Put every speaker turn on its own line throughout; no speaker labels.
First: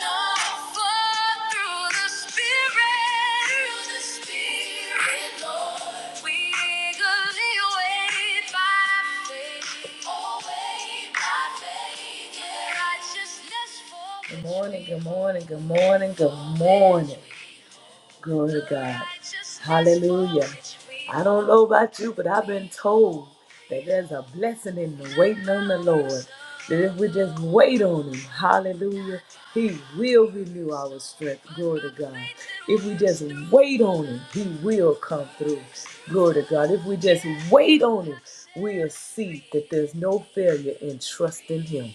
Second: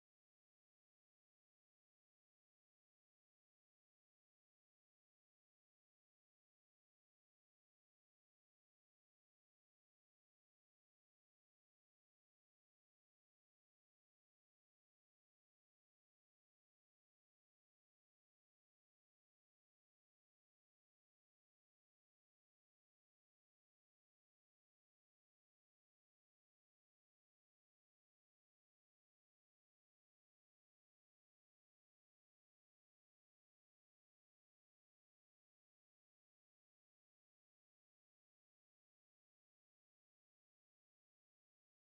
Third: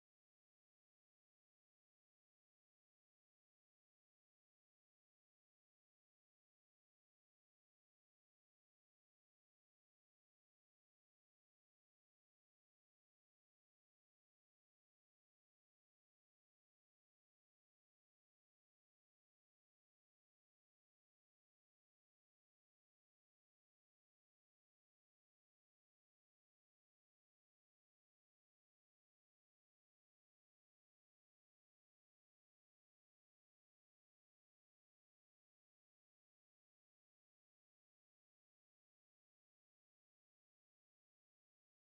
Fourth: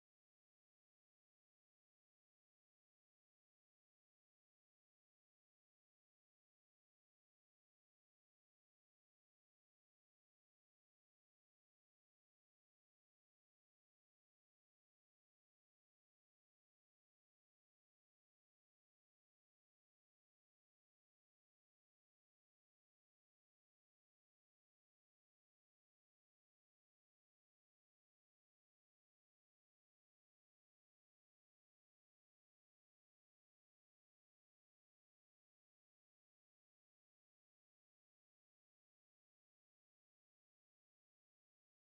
no. Oh, yeah. Good morning, good morning, good morning, good morning. Glory to God. Hallelujah. I don't know about you, but I've been told that there's a blessing in the waiting on the Lord. That if we just wait on Him, hallelujah, He will renew our strength. Glory to God. If we just wait on Him, He will come through. Glory to God. If we just wait on Him, we'll see that there's no failure in trusting Him.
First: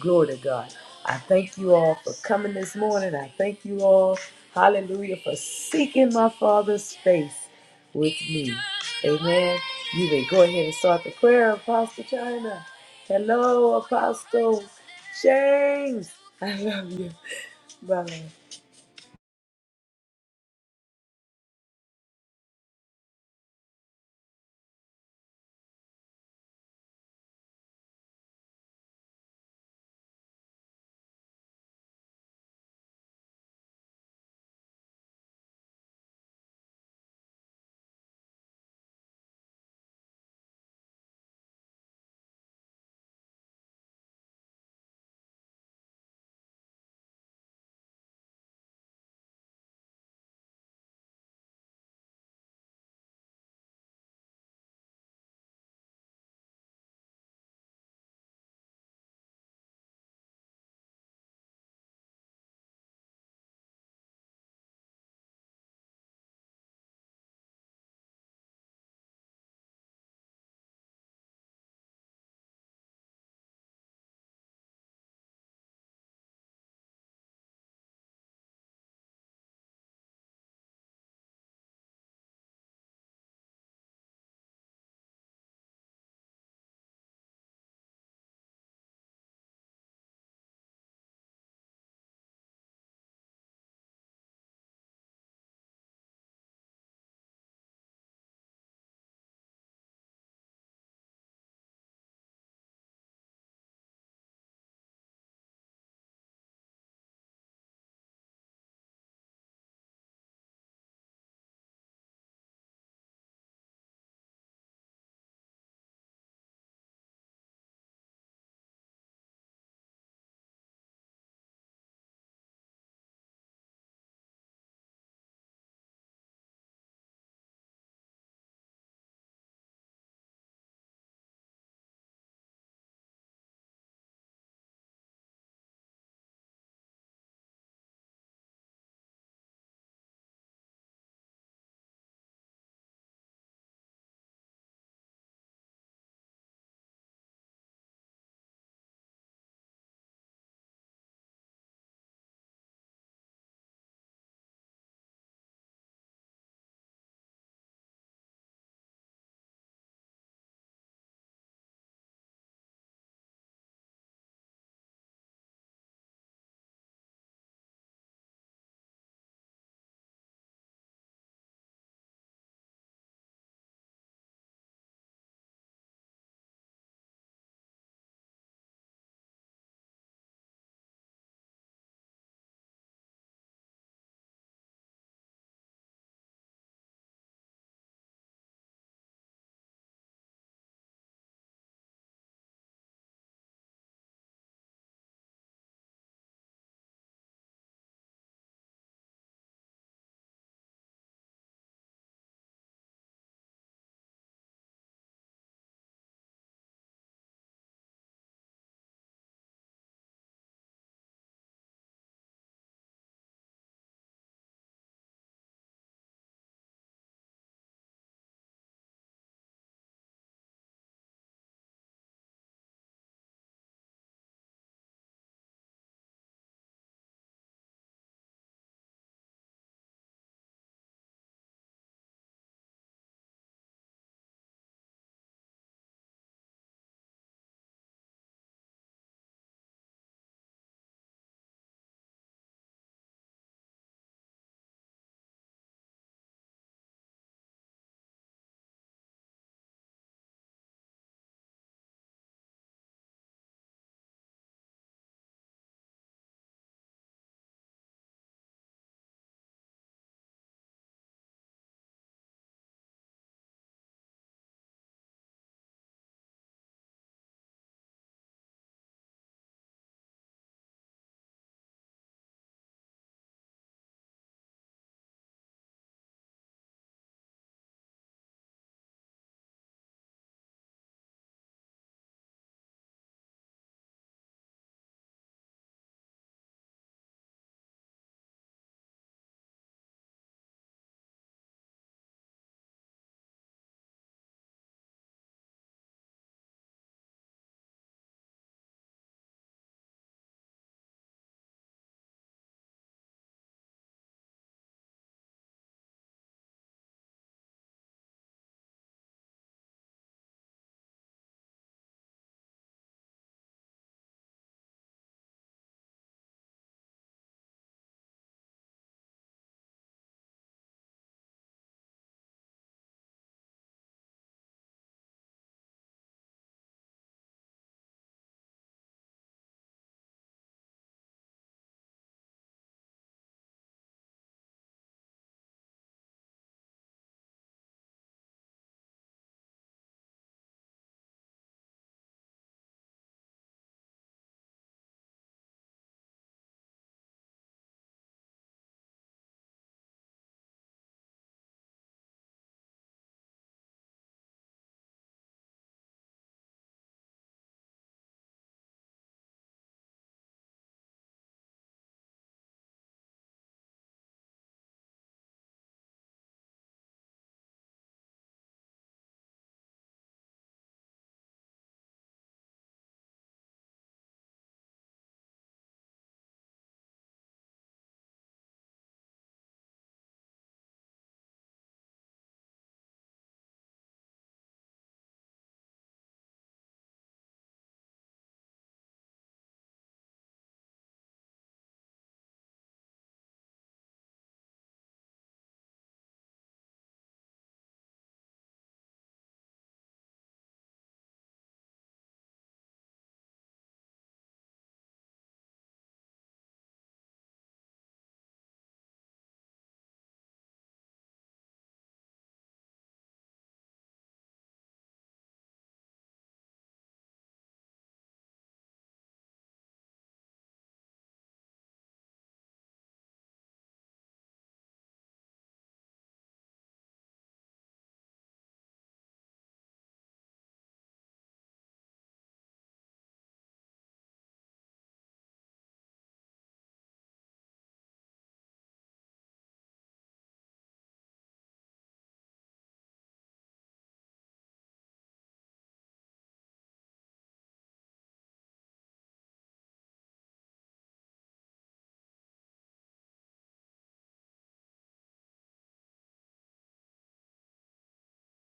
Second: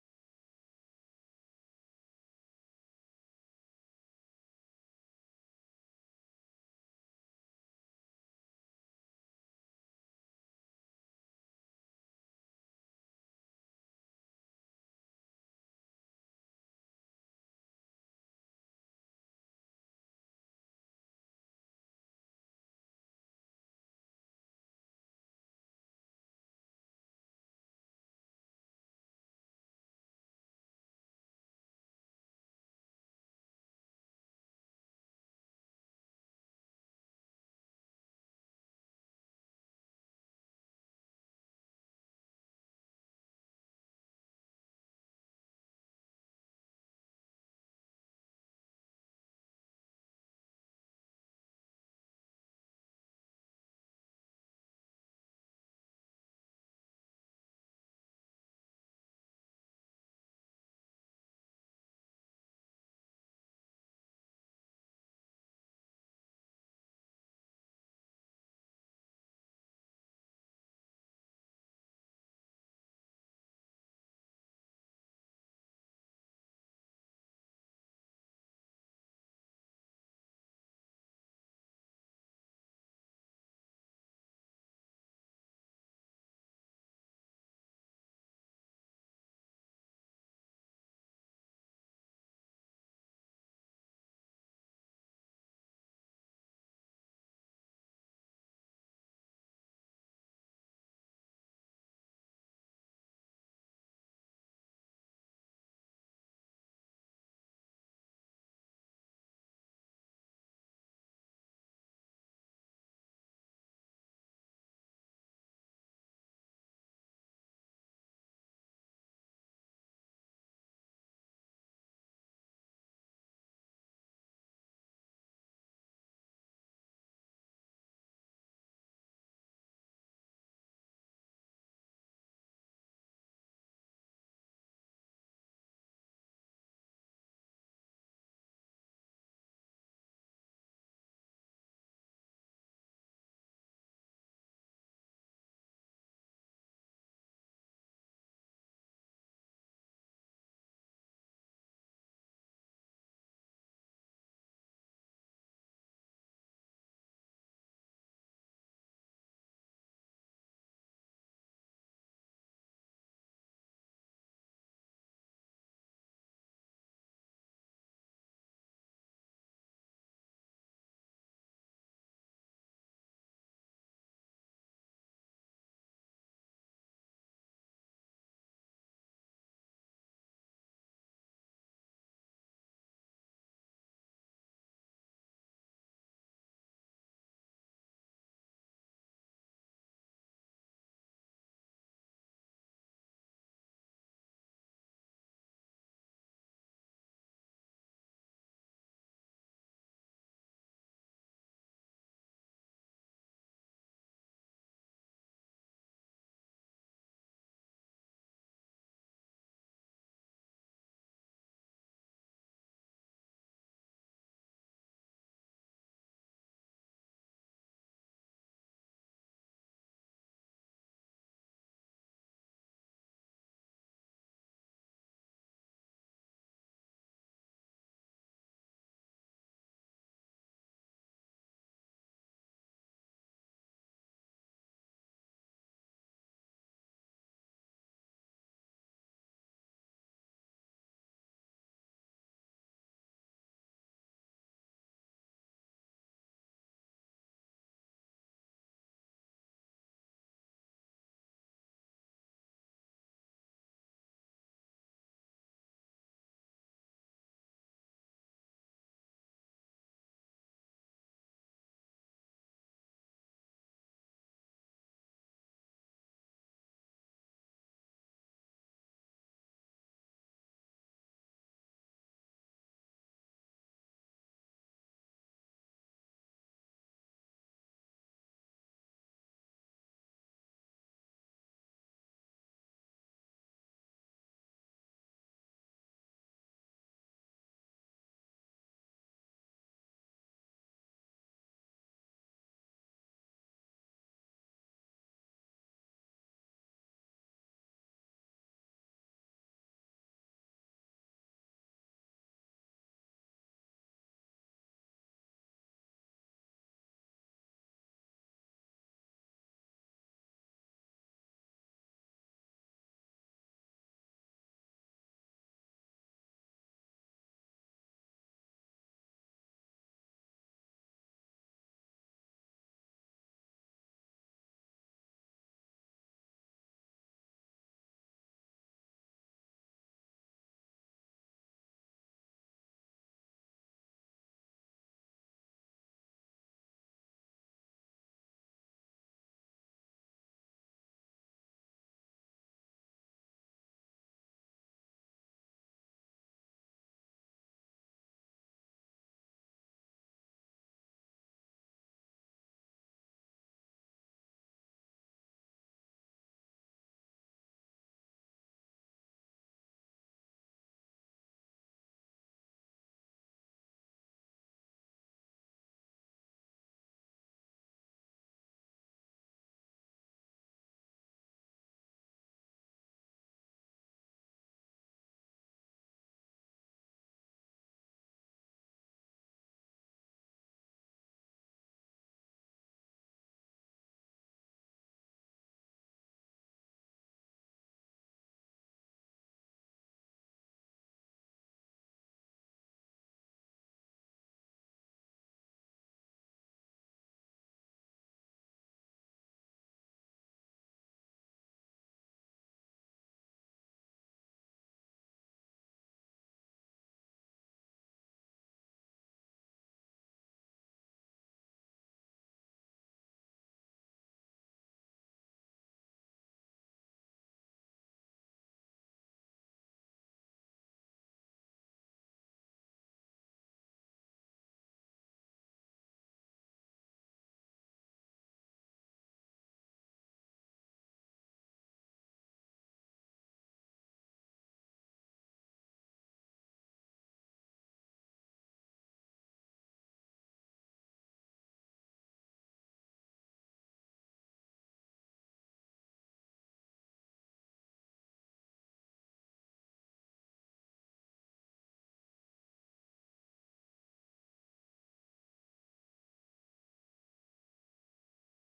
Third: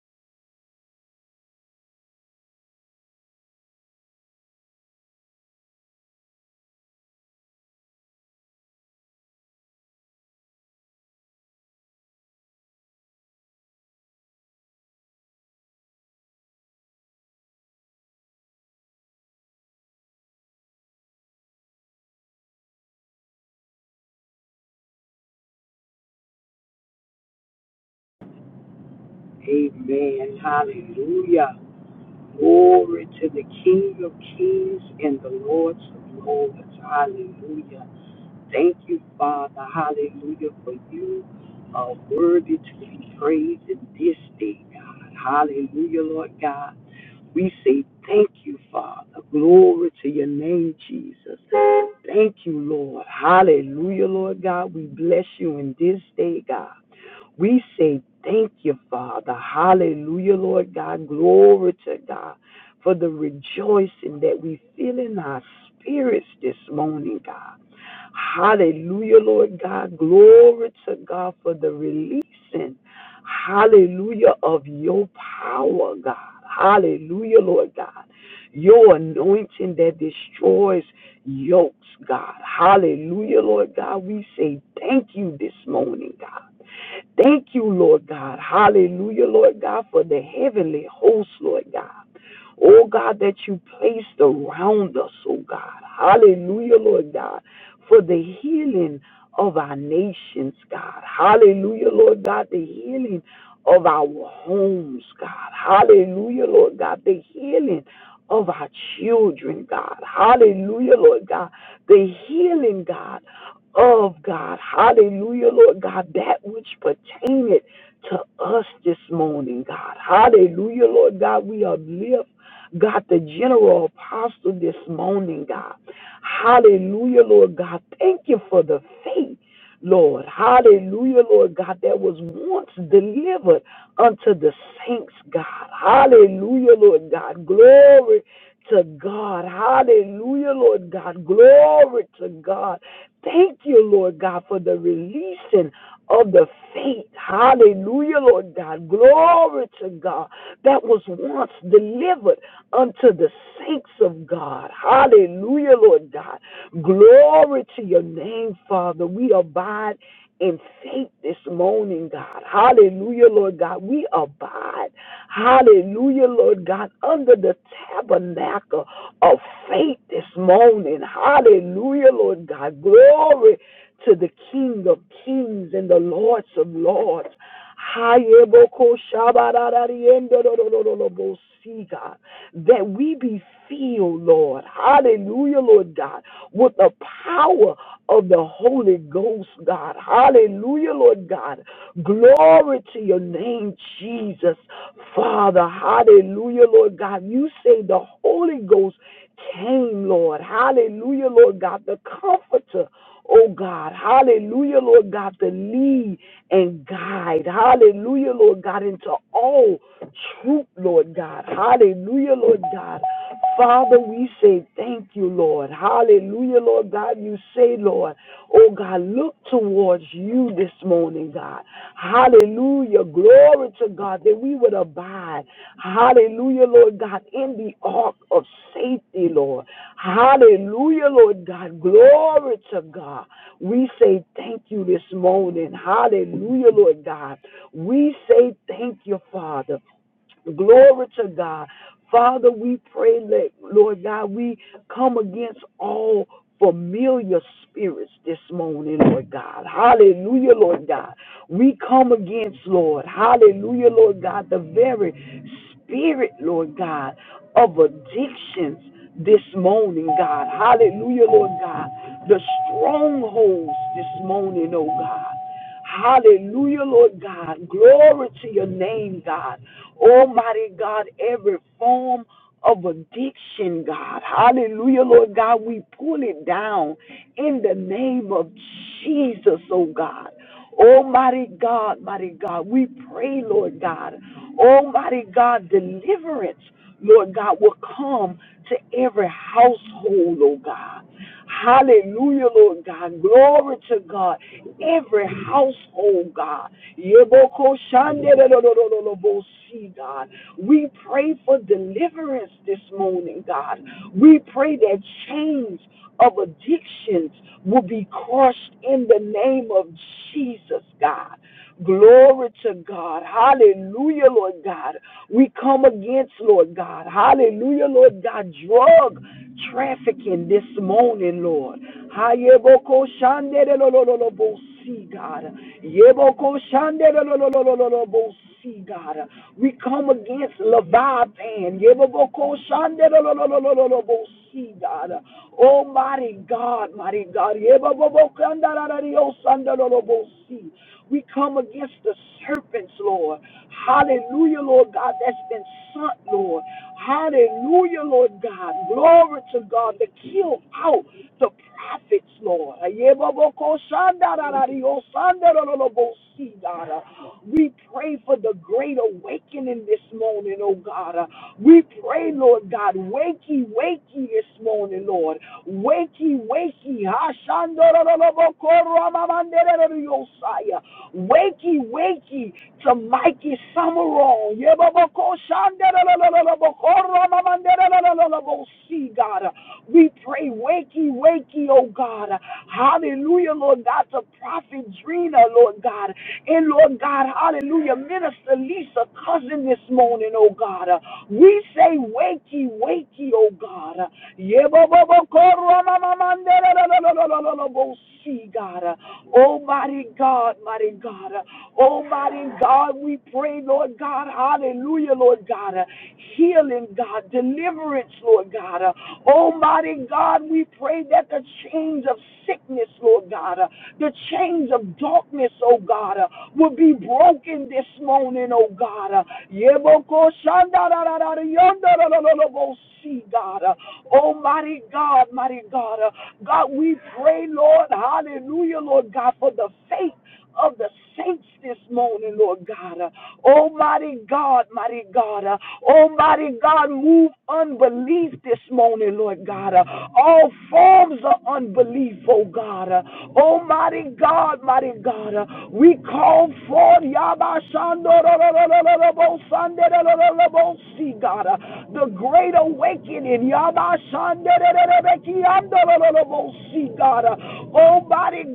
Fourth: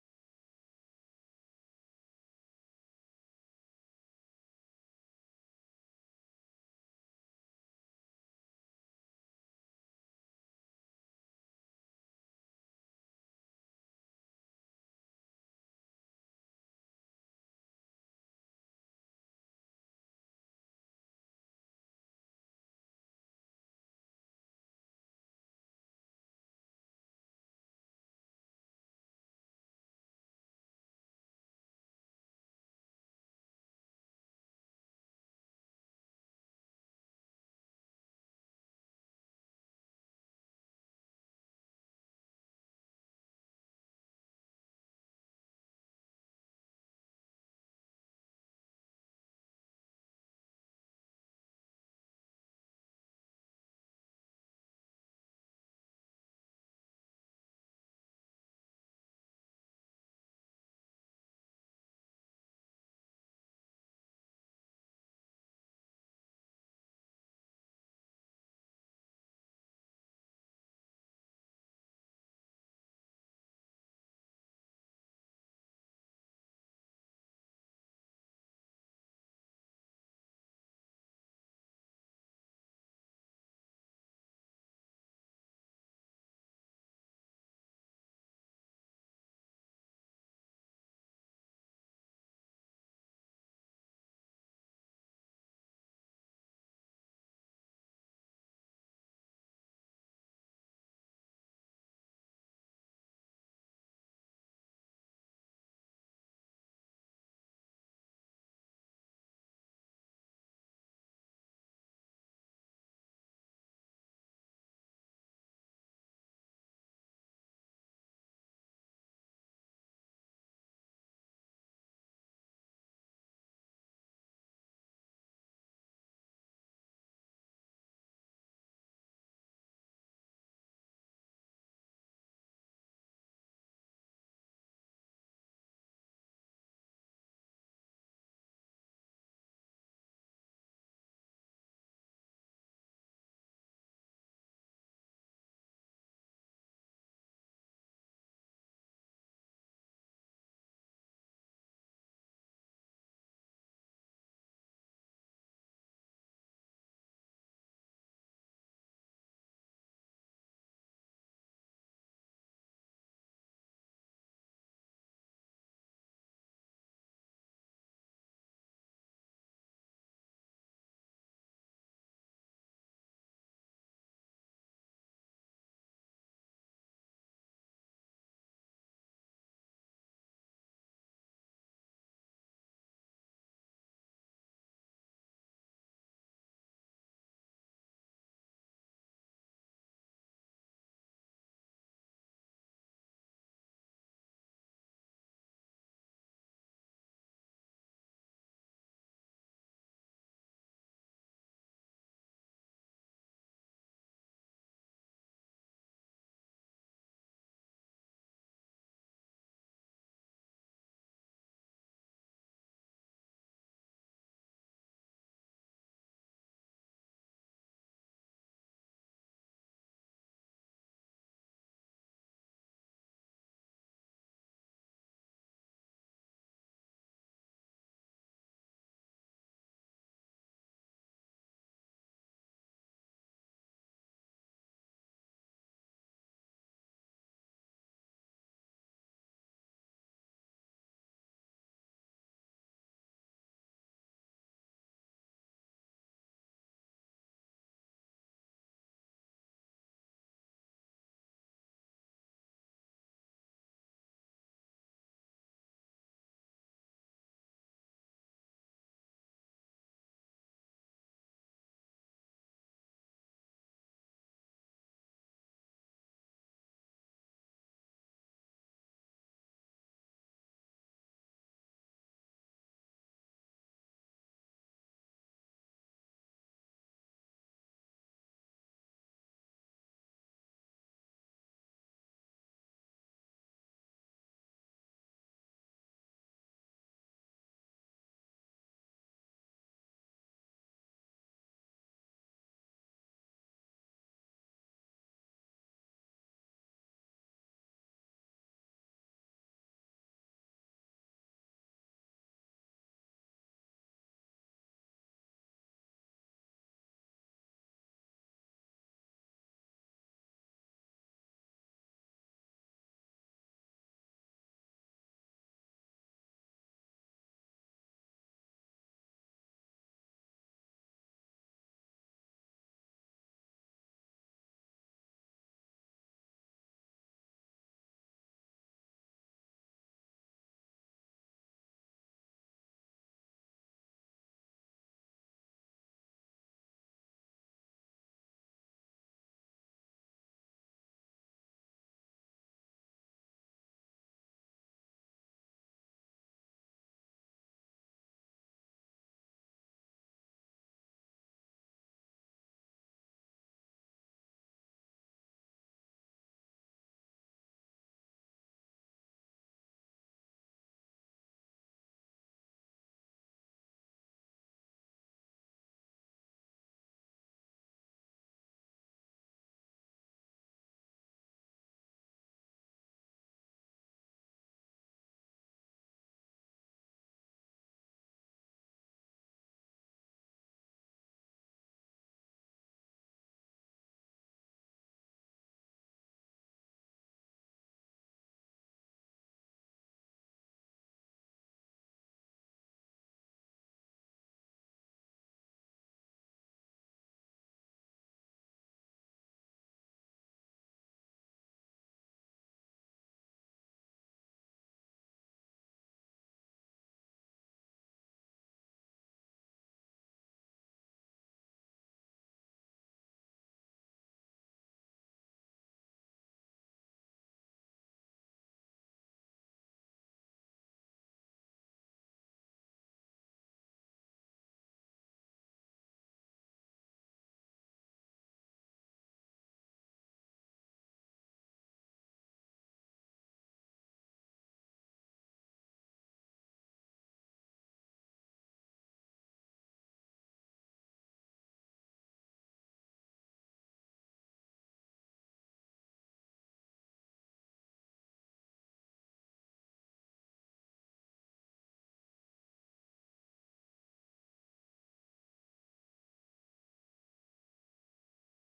Glory to God. I thank you all for coming this morning. I thank you all, hallelujah, for seeking my Father's face with me. Amen. You may go ahead and start the prayer, Apostle China. Hello, Apostle James. I love you, brother.
Amen. Hallelujah. Glory to the King of Kings and the Lord of Lords. Hallelujah. Thank you, Father. Hallelujah. For you are worthy to be praised in this day, God. Hallelujah, Lord God. We say thank you, Father. Glory to your name, Jesus. Thank you, Lord. Hallelujah, Lord God. We bless you in this day, God. We say thank you, Father. Hallelujah, Lord God. Glory to God for the rejoicing that we feel in our spirits this morning, God. Hallelujah, Lord God. Glory to God for the releasing. Hallelujah of your power, God. Hallelujah, Lord God. Your anointing that destroys yokes, God. Hallelujah, Lord God. We say thank you this morning, God. Thank you, Lord God. Hallelujah, Lord God, for the heavenly host, Lord God. Oh God, that you placed around us, oh God. Hallelujah, Lord God, for the healing of our nations, God. Hallelujah, Lord God, the healing of our homes, God. Hallelujah, Lord God, the healing of our children, God. Hallelujah, Lord God, the healing, God, of God. Hallelujah, Lord God, that which pertaineth to us this morning, God. Hallelujah, Lord God, we uplift, God, the general apostle this morning, God. Hallelujah, Lord God, thank you for the faith. Lord, hallelujah, Lord God, that was once delivered unto the saints, God. Hallelujah, Lord God. Glory to God. Hallelujah, Lord God. Glory to God. Thank you, Lord God, for the releasing of the faith. Hallelujah, Lord God. Glory to God that was once delivered unto the saints of God. Hallelujah, Lord God. Glory to your name, Father. We abide in faith this morning, God. Hallelujah, Lord God. We abide. Hallelujah, Lord God, under the tabernacle of faith this morning. Hallelujah, Lord God. Glory to the King of kings and the Lords of lords. Hayeboko shabarariendo do do do do do bo see, God, that we be filled, Lord. Hallelujah, Lord God, with the power of the Holy Ghost, God. Hallelujah, Lord God. Glory to your name, Jesus. Father, hallelujah, Lord God. You say the Holy Ghost came, Lord. Hallelujah, Lord God. The comforter oh God, hallelujah, Lord God, to lead and guide, hallelujah, Lord God, into all truth, Lord God, hallelujah, Lord God. Father, we say thank you, Lord. Hallelujah, Lord God. You say, Lord, oh God, look towards you this morning, God. God. Hallelujah. Glory to God that we would abide. Hallelujah, Lord God, in the ark of safety, Lord. Hallelujah, Lord God. Glory to God. We say thank you this morning. Hallelujah, Lord God. We say thank you, Father. Glory to God. Father, we pray that, Lord God, we come against all familiar spirits this morning, Lord God. Hallelujah, Lord God. We come against, Lord, hallelujah, Lord God, the very spirit, Lord God, of addictions this morning, God. Hallelujah, Lord God. The strongholds this morning, oh God. Hallelujah, Lord God. Glory to your name, God. Almighty God, every form of addiction, God. Hallelujah, Lord God. We pull it down in the name of Jesus, oh God. Almighty God, mighty God, we pray, Lord God. Almighty God, deliverance, Lord God, will come to every household, oh God. Hallelujah, Lord God. Glory to God every household, God. Yeboko shandelelelelelebo si, God. We pray for deliverance this morning, God. We pray that chains of addictions will be crushed in the name of Jesus, God. Glory to God. Hallelujah, Lord God. We come against, Lord God. Hallelujah, Lord God. Drug trafficking this morning, Lord. God. God. We come against Leviathan. God. Almighty God, mighty God. We come against the serpents, Lord. Hallelujah, Lord God, that's been sent, Lord. Hallelujah, Lord God. Glory to God to kill out the prophets, Lord. We pray for the great awakening this morning, oh God. We pray, Lord God, wakey, wakey this morning, Lord. Wakey, wakey. Messiah. Wakey, wakey to Mikey Summerall. Yebaboko shandeleleleleboko ramamandelelelelebo. See, God, we pray, wakey, wakey, oh God. Hallelujah, Lord God, to Prophet Drina, Lord God. And Lord God, hallelujah, Minister Lisa, cousin this morning, oh God. We say, wakey, wakey, oh God. Yebaboko ramamamandele- see God mighty God, mighty God. Oh, mighty God, we pray, Lord God. Hallelujah, Lord God. Healing, God. Deliverance, Lord God. Oh, mighty God, we pray that the chains of sickness, Lord God, the chains of darkness, oh God, will be broken this morning, oh God. Yeboko shandararara yondarararabo see, God. oh mighty God, mighty God. God, we pray, Lord, hallelujah, Lord God, for the faith of the saints this morning, Lord God. Uh, Almighty God, mighty God. Uh, Almighty God, move unbelief this morning, Lord God. Uh, All forms of unbelief, oh God. Uh, Almighty God, mighty God. Uh, We call forth Yabashandorororororobosandororororobosi, God. Uh, The great awakening. Yabashandororororobeki, andororororobosi, God. Uh, Almighty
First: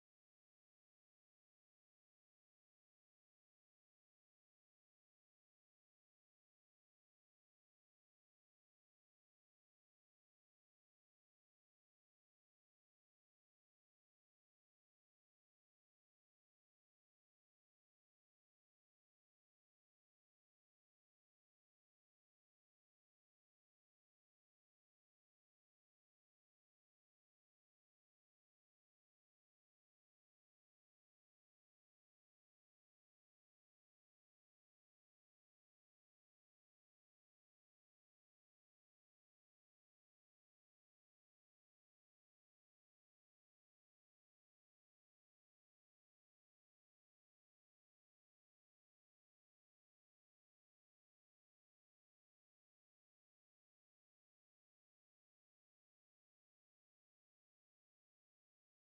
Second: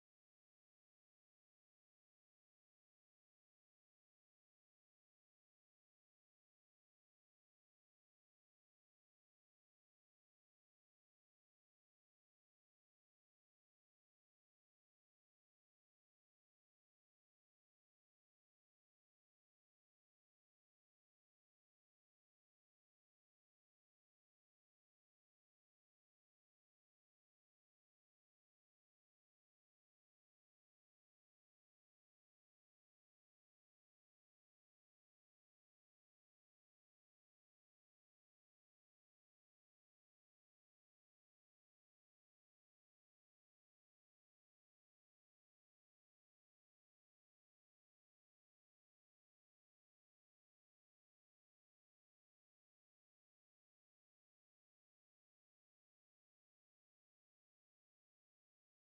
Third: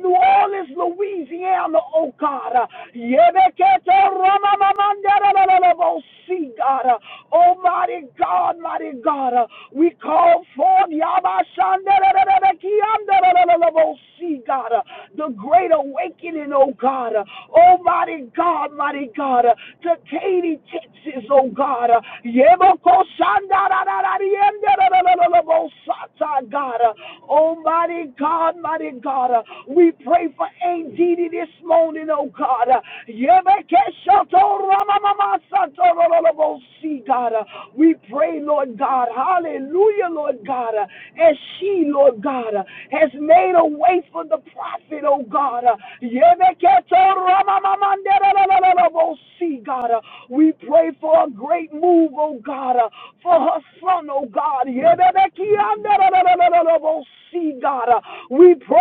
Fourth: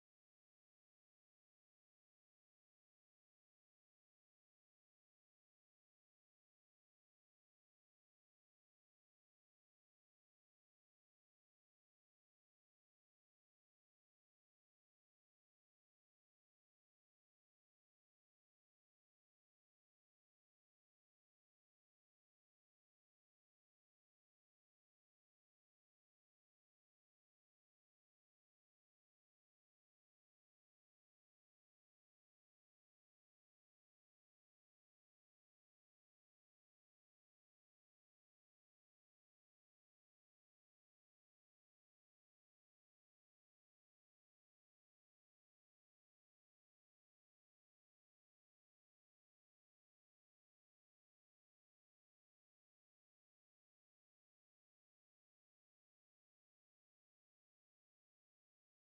New Orleans, Louisiana, oh God. Uh, Yebekete ramamamanderelelelebo, See, God. Uh, Almighty God, mighty God. Uh, We call forth Yabashanderelelebekianderelelelebo, See, God. Uh, The great awakening, oh God. Oh mighty God, mighty God. Uh, To Katy, Texas, oh God. Uh, Yebokoshandararararienderelelelebo, Sata, God. Oh mighty God, mighty God. Uh, We pray for ADD this morning, oh God. Uh, Yebekeshotoramamamasatololobosi, God. Uh, We pray, Lord God. Hallelujah, Lord God. Uh, As she, Lord God, uh, has made a way for the prophet, oh God. Uh, Yebeketoramamamanderololobosi, God. Uh, We pray for a great move, oh God, uh, for her son, oh God. Yebebekianderololobosi, God. Uh, We pray.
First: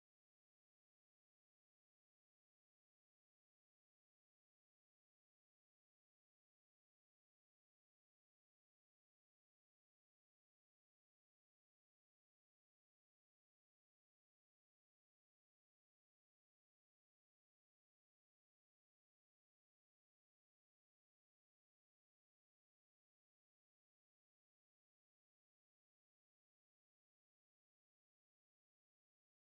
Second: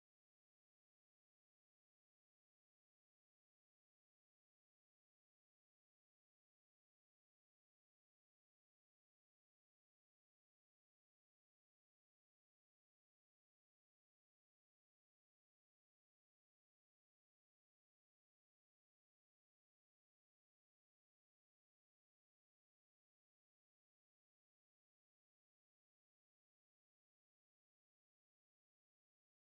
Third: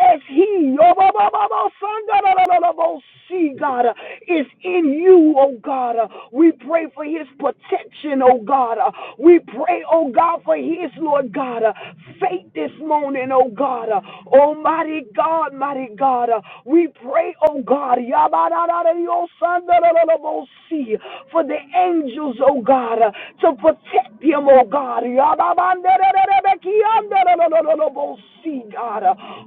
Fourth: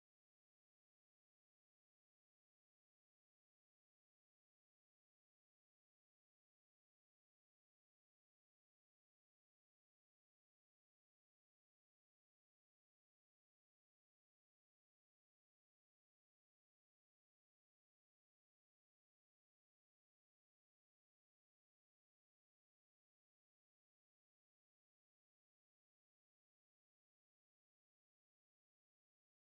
As He, yobobobobosandarararabosi, God, uh, is in you, oh God. uh, We pray for His protection, oh God. uh, We pray, oh God, for His, Lord God, uh, faith this morning, oh God. uh, Almighty God, mighty God. uh, We pray, oh God, yabarararariosandarararabosi, for the angels, oh God, uh, to protect Him, oh God. See, God.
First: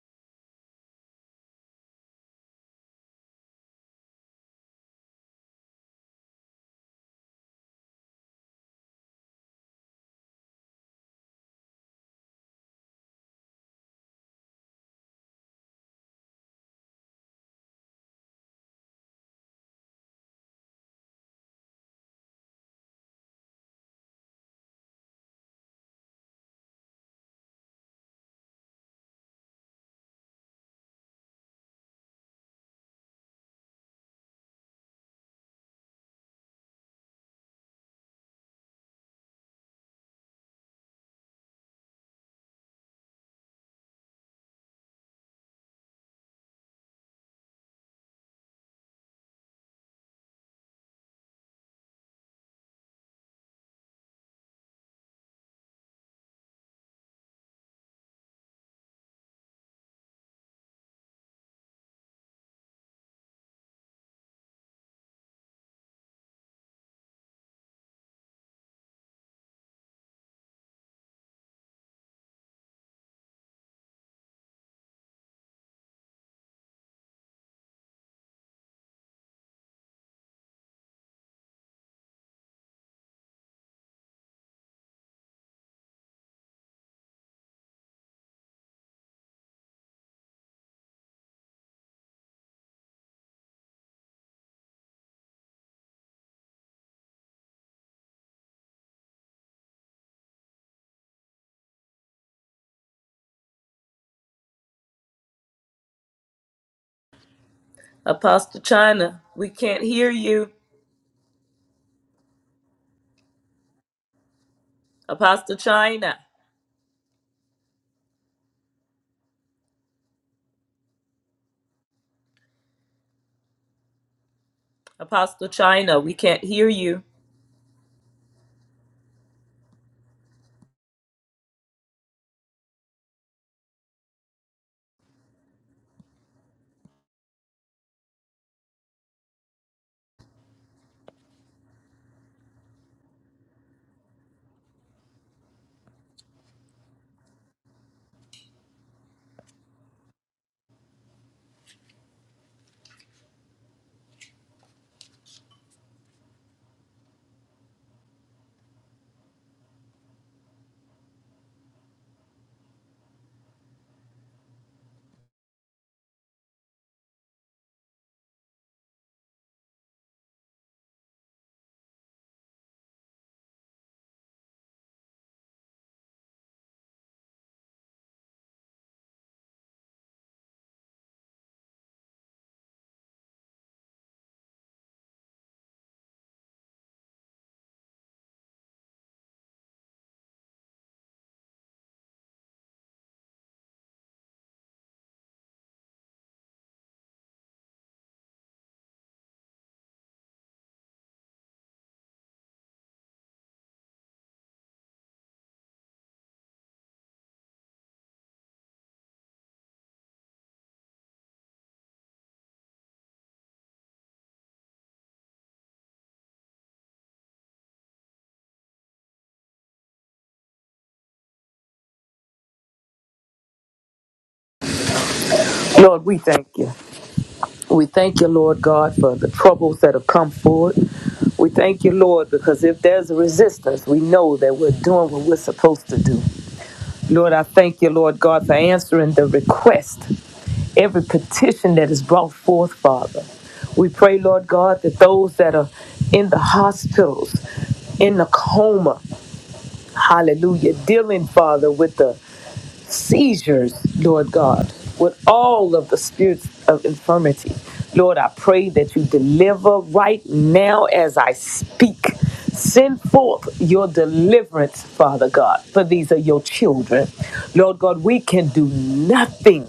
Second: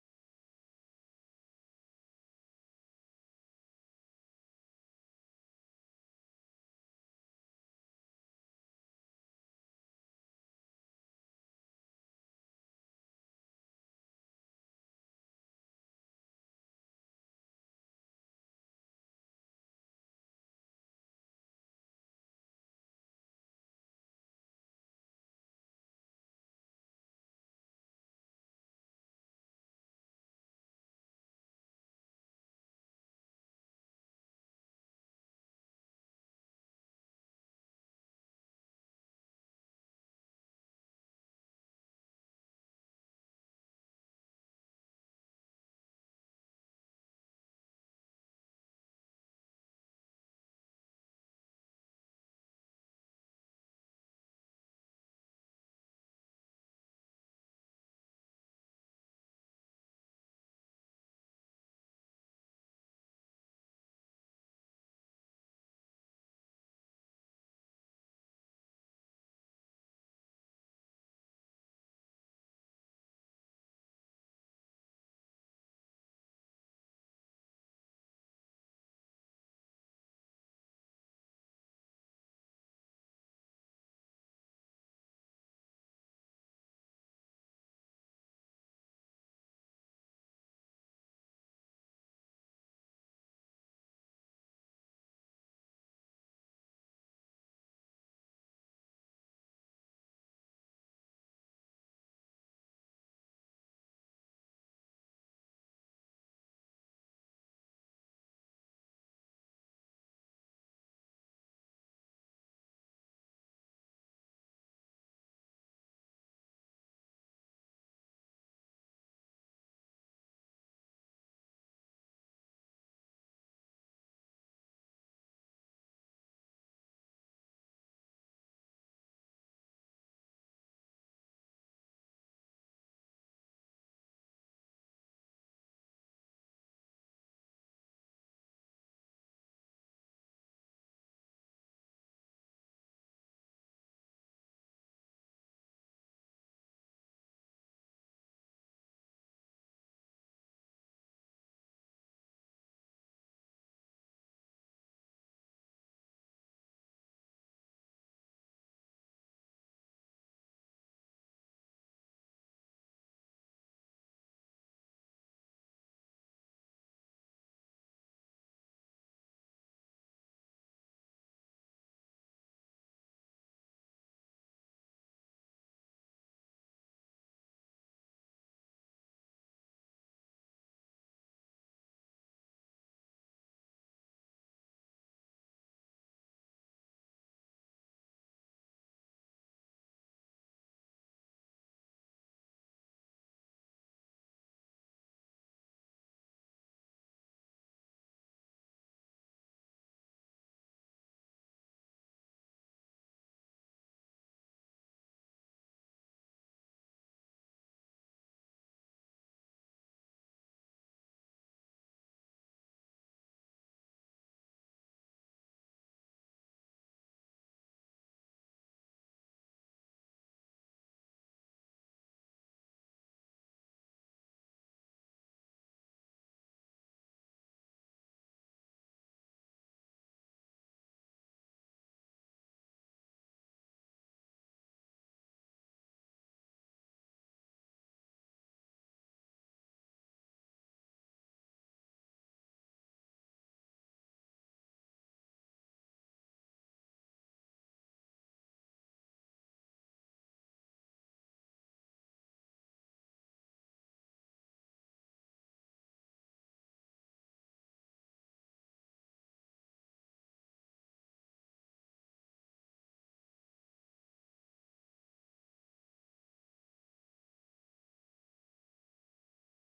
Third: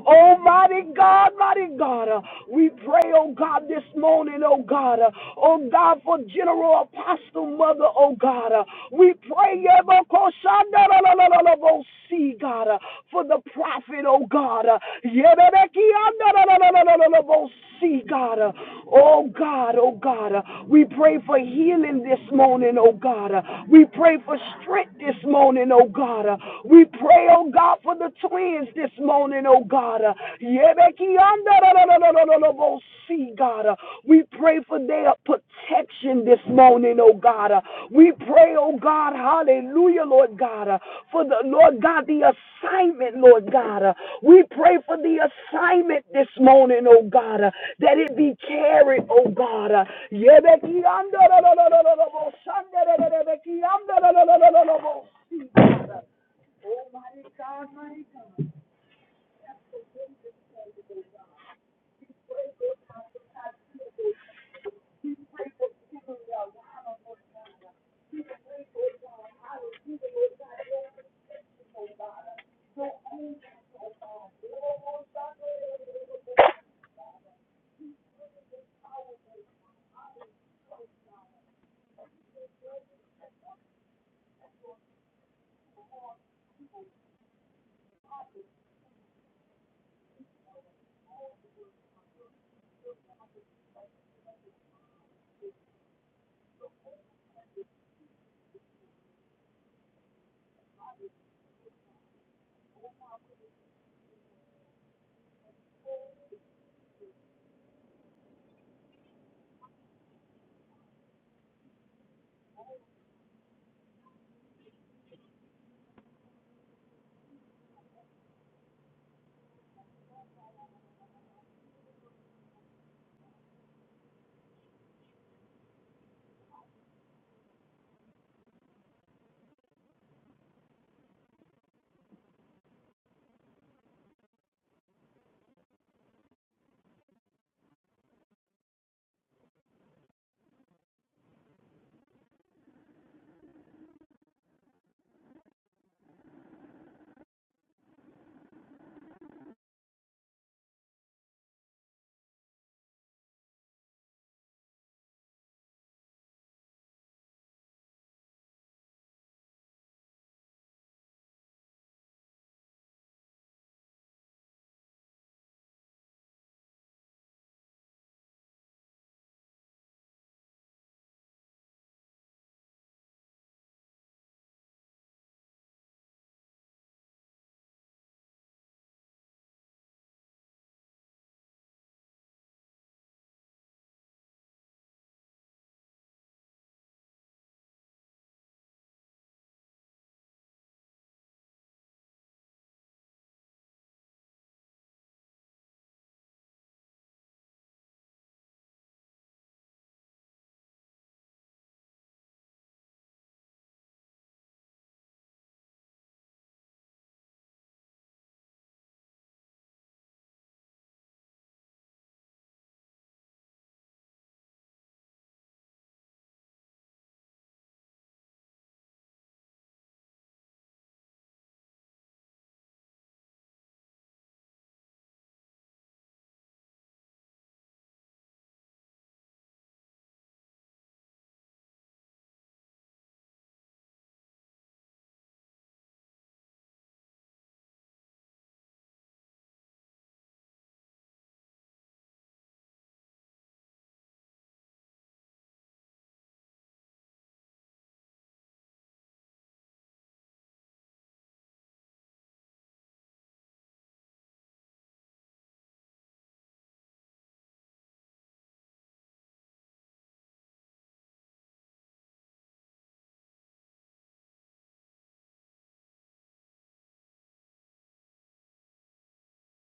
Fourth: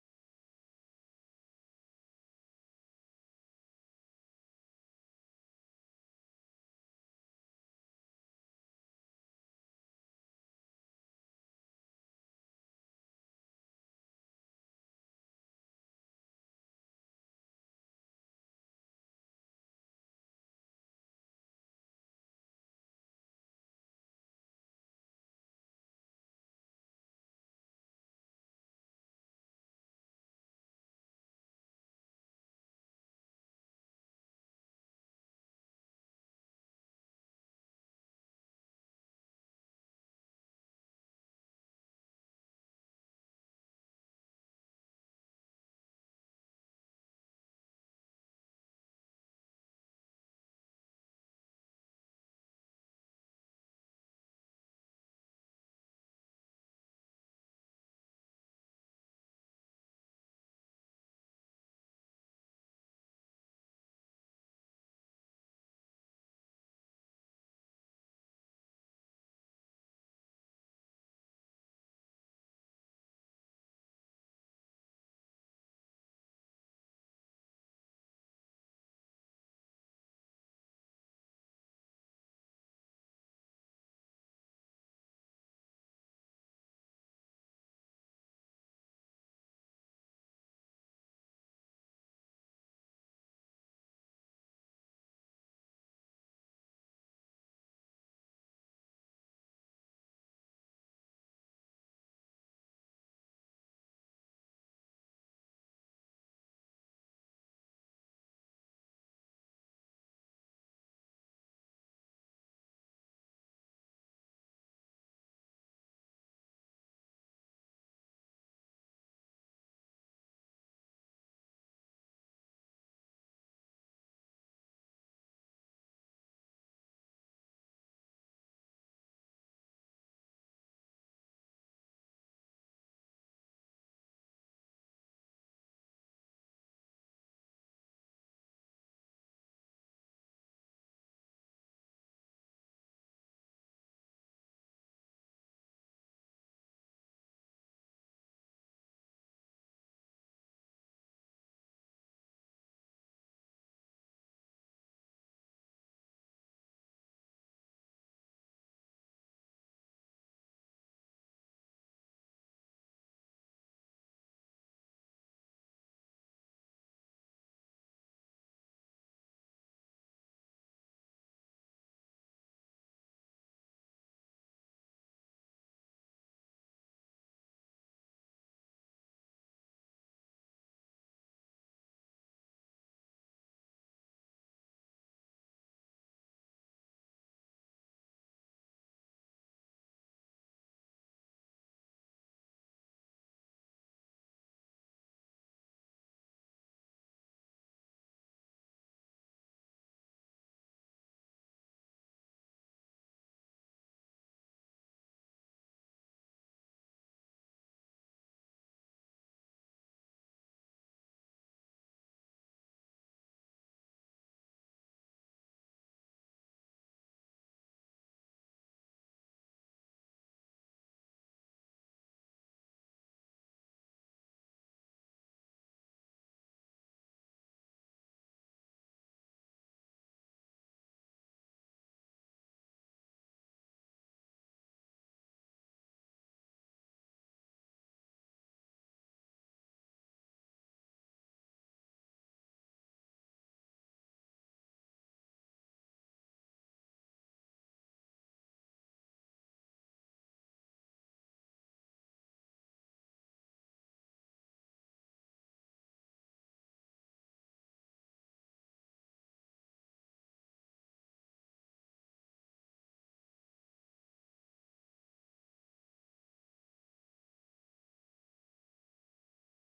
Oh, mighty God, mighty God. We pray, oh God, this morning, oh God. Oh God, for General Apostle Mother, oh God. We pray, see, God, for the prophet, oh God. See, God. Oh God, oh God. We pray for healing this morning, oh God. We pray for strength this morning, oh God. Uh, We pray, oh God, for the twins this morning, oh God. Uh, Yebekiandadadadadadadabosi, God. Uh, We pray for their protection this morning, oh God. Uh, We pray, oh God, hallelujah, Lord God, uh, for the Lord God, the assignment, Lord God. Uh, We pray for the assignment this morning, oh God, uh, that it be carried, oh God. Uh, Yebekiandadadadadadadabosandadadadadabeki-
Apostle China, we can't hear you. Apostle China, Apostle China, we can't hear you. Lord, we thank you. We thank you, Lord God, for the troubles that have come forward. We thank you, Lord, because if there's a resistance, we know that we're doing what we're supposed to do. Lord, I thank you, Lord God, for answering the request, every petition that is brought forth, Father. We pray, Lord God, that those that are in the hospitals, in the coma, hallelujah, dealing, Father, with the seizures, Lord God, with all of the spirits of infirmity. Lord, I pray that you deliver right now as I speak. Send forth your deliverance, Father God, for these are your children. Lord God, we can do nothing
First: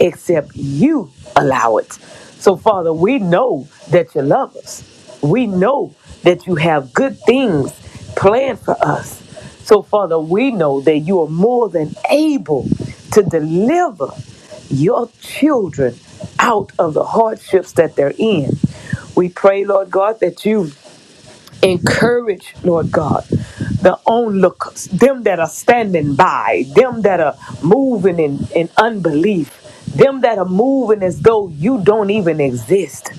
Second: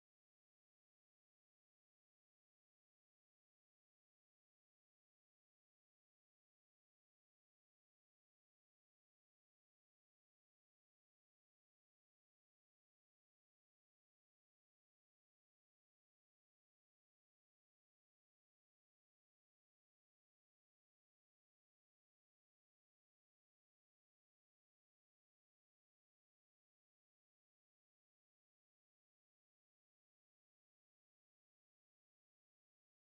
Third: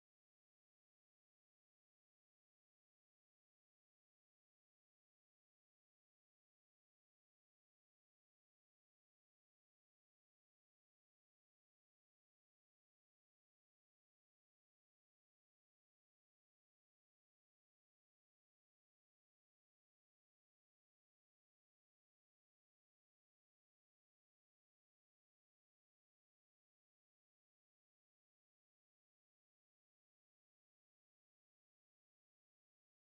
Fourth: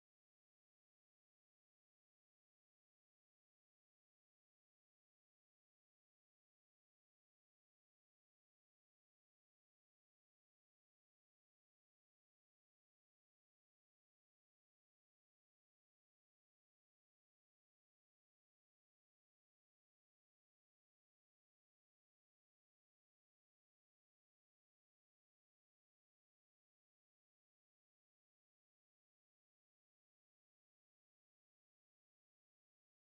except you allow it. So, Father, we know that you love us. We know that you have good things planned for us. So, Father, we know that you are more than able to deliver your children out of the hardships that they're in. We pray, Lord God, that you encourage, Lord God, the onlookers, them that are standing by, them that are moving in, in unbelief, them that are moving as though you don't even exist.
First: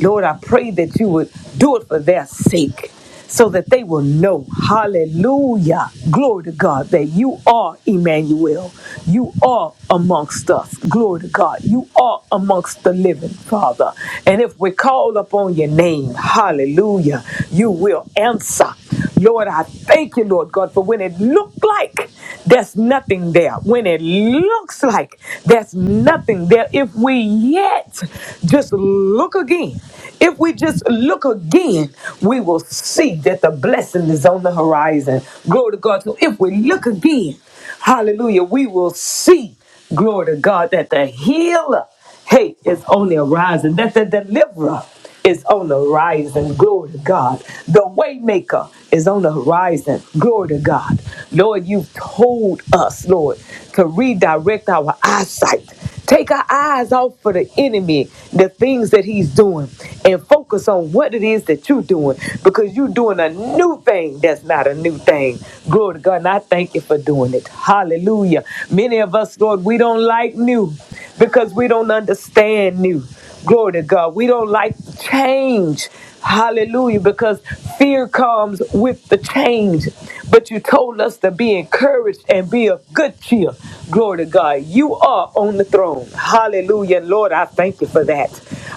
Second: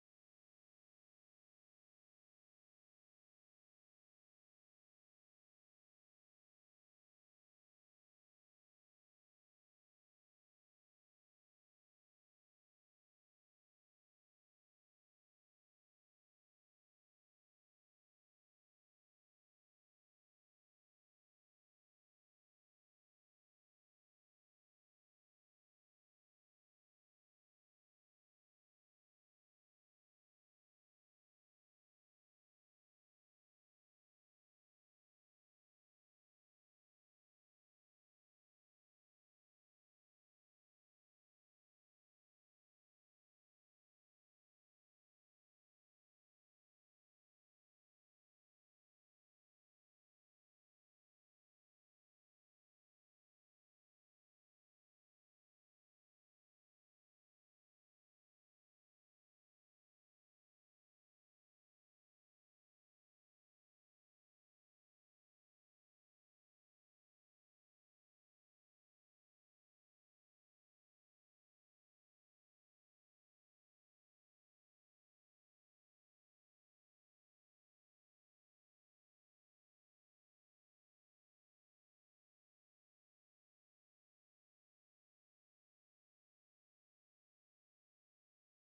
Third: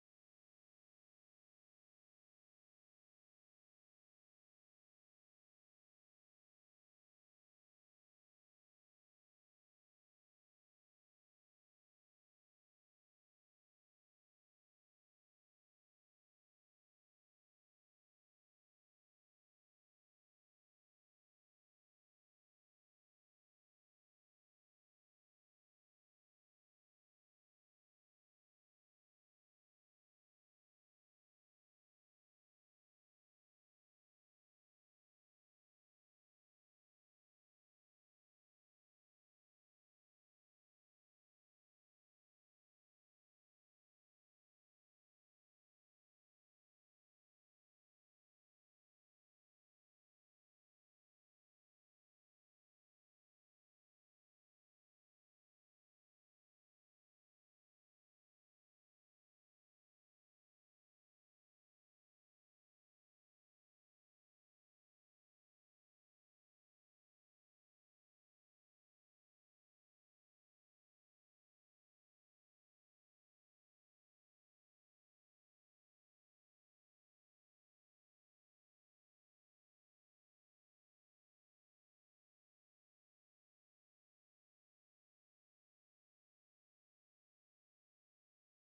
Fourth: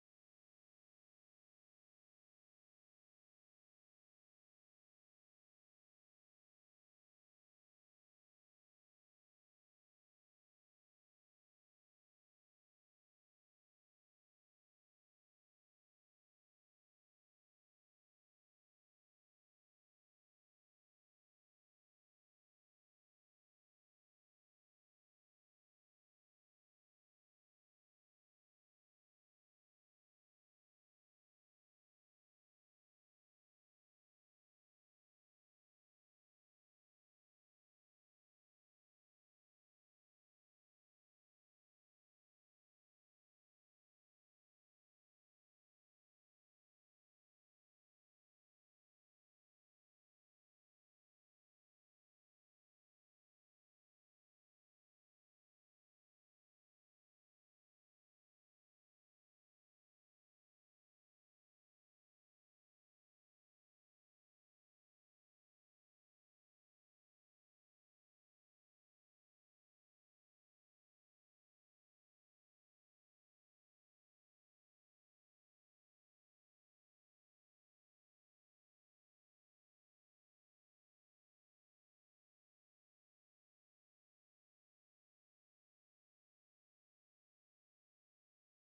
Lord, I pray that you would do it for their sake so that they will know, hallelujah, glory to God, that you are Emmanuel. You are amongst us, glory to God. You are amongst the living, Father. And if we call upon your name, hallelujah, you will answer. Lord, I thank you, Lord God, for when it looked like there's nothing there, when it looks like there's that's nothing there. If we yet just look again, if we just look again, we will see that the blessing is on the horizon. Glory to God. So if we look again, hallelujah, we will see, glory to God, that the healer. Hate is on the horizon. That the deliverer is on the horizon. Glory to God. The waymaker is on the horizon. Glory to God. Lord, you've told us, Lord, to redirect our eyesight. Take our eyes off for the enemy, the things that he's doing, and focus on what it is that you're doing because you're doing a new thing that's not a new thing. Glory to God. And I thank you for doing it. Hallelujah. Many of us, Lord, we don't like new because we don't understand new. Glory to God. We don't like change. Hallelujah. Because fear comes with the change. But you told us to be encouraged and be of good cheer. Glory to God. You are on the throne. Hallelujah. And Lord, I thank you for that.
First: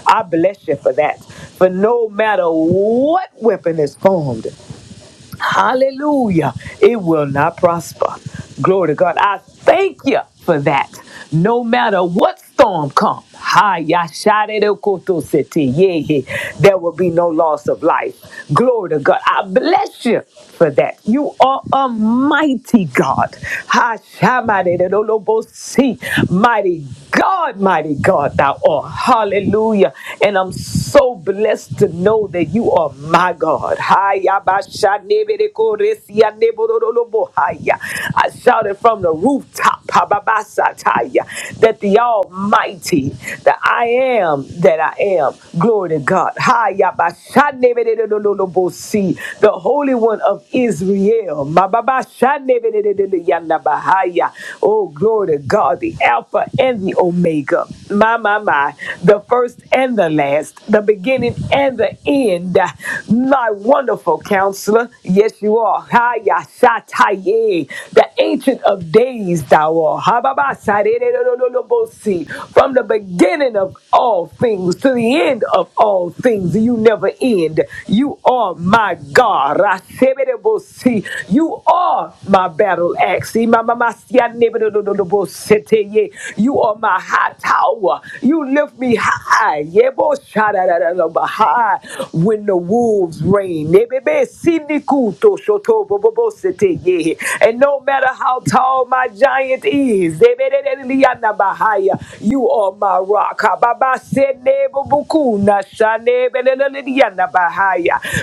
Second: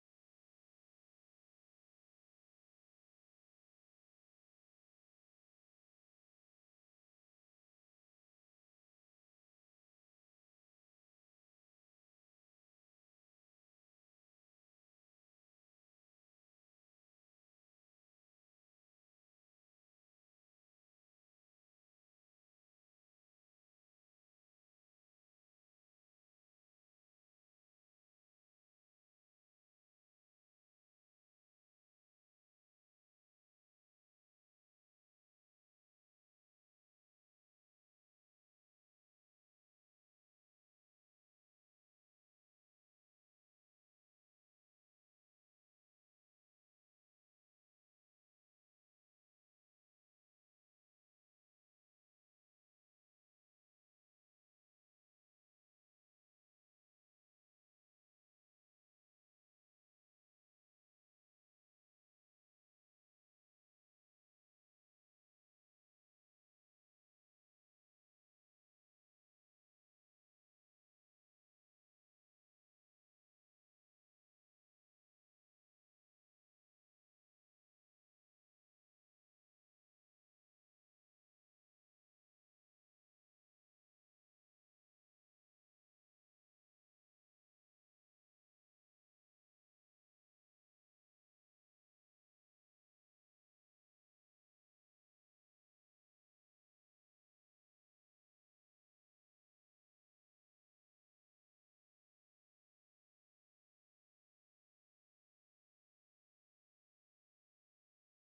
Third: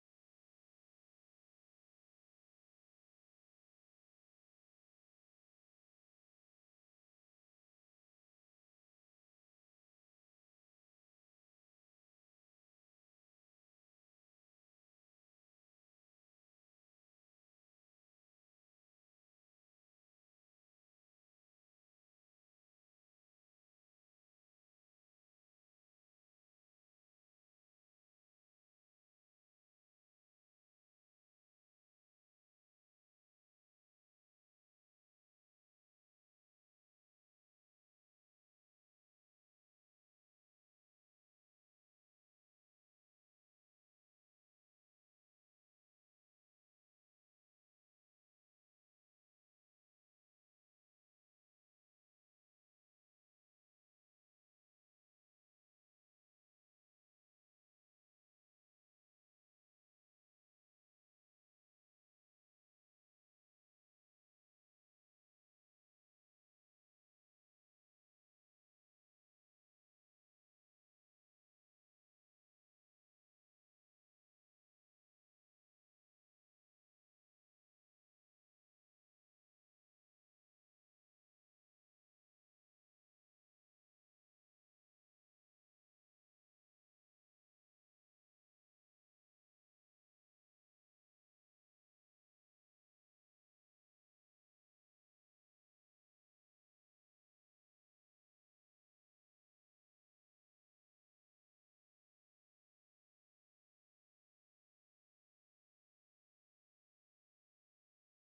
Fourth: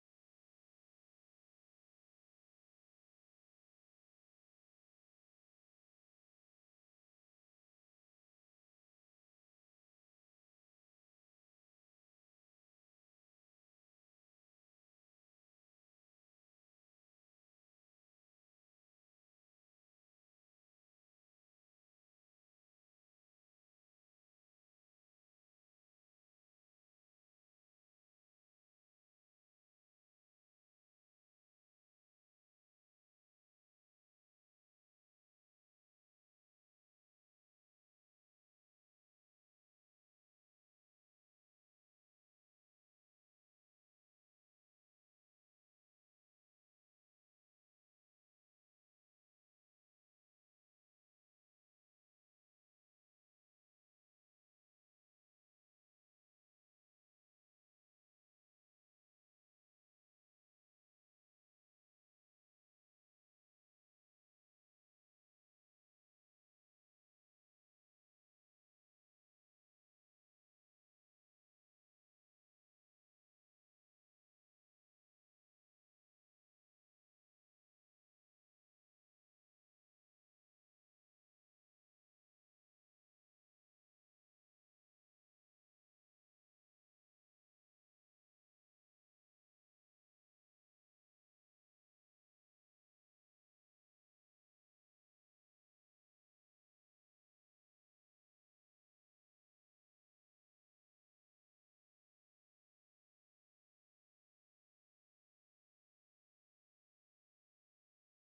I bless you for that. For no matter what weapon is formed, Hallelujah. It will not prosper. Glory to God. I thank you for that. No matter what storm comes, there will be no loss of life. Glory to God. I bless you for that. You are a mighty God. Ha, shamade de do lo bo si. Mighty God, mighty God, thou art. Hallelujah. And I'm so blessed to know that you are my God. Haya si I shouted from the rooftop ha that the Almighty, that I am that I am. Glory to God. Haya si. The Holy One of Israel. Ma Oh, glory to God are the Alpha and the Omega. My, my, my. The first and the last, the beginning and the end. My wonderful counselor. Yes, you are. Haya Sataye. The ancient of days, thou art. Hababa Sarerererererebosi. From the beginning of all things to the end of all things, you never end. You are my God. Raseberebosi. See, you are my battle axe. See, my- my- my- see, I never do- do- do- do- bo- sit here, yeah. You are my high tower. You lift me high. Yeah, bo- sha- da- da- da- da- ba- high when the wolves reign. Yeah, baby, see, ni- to- sho- to- bo- bo- bo- sit here, yeah. And no matter how tall my giant is, yeah, baby, da- da- da- da- da- ba- high, you are my rock. Ha- ba- ba- se- ne- bo- bo- ku- na- sha-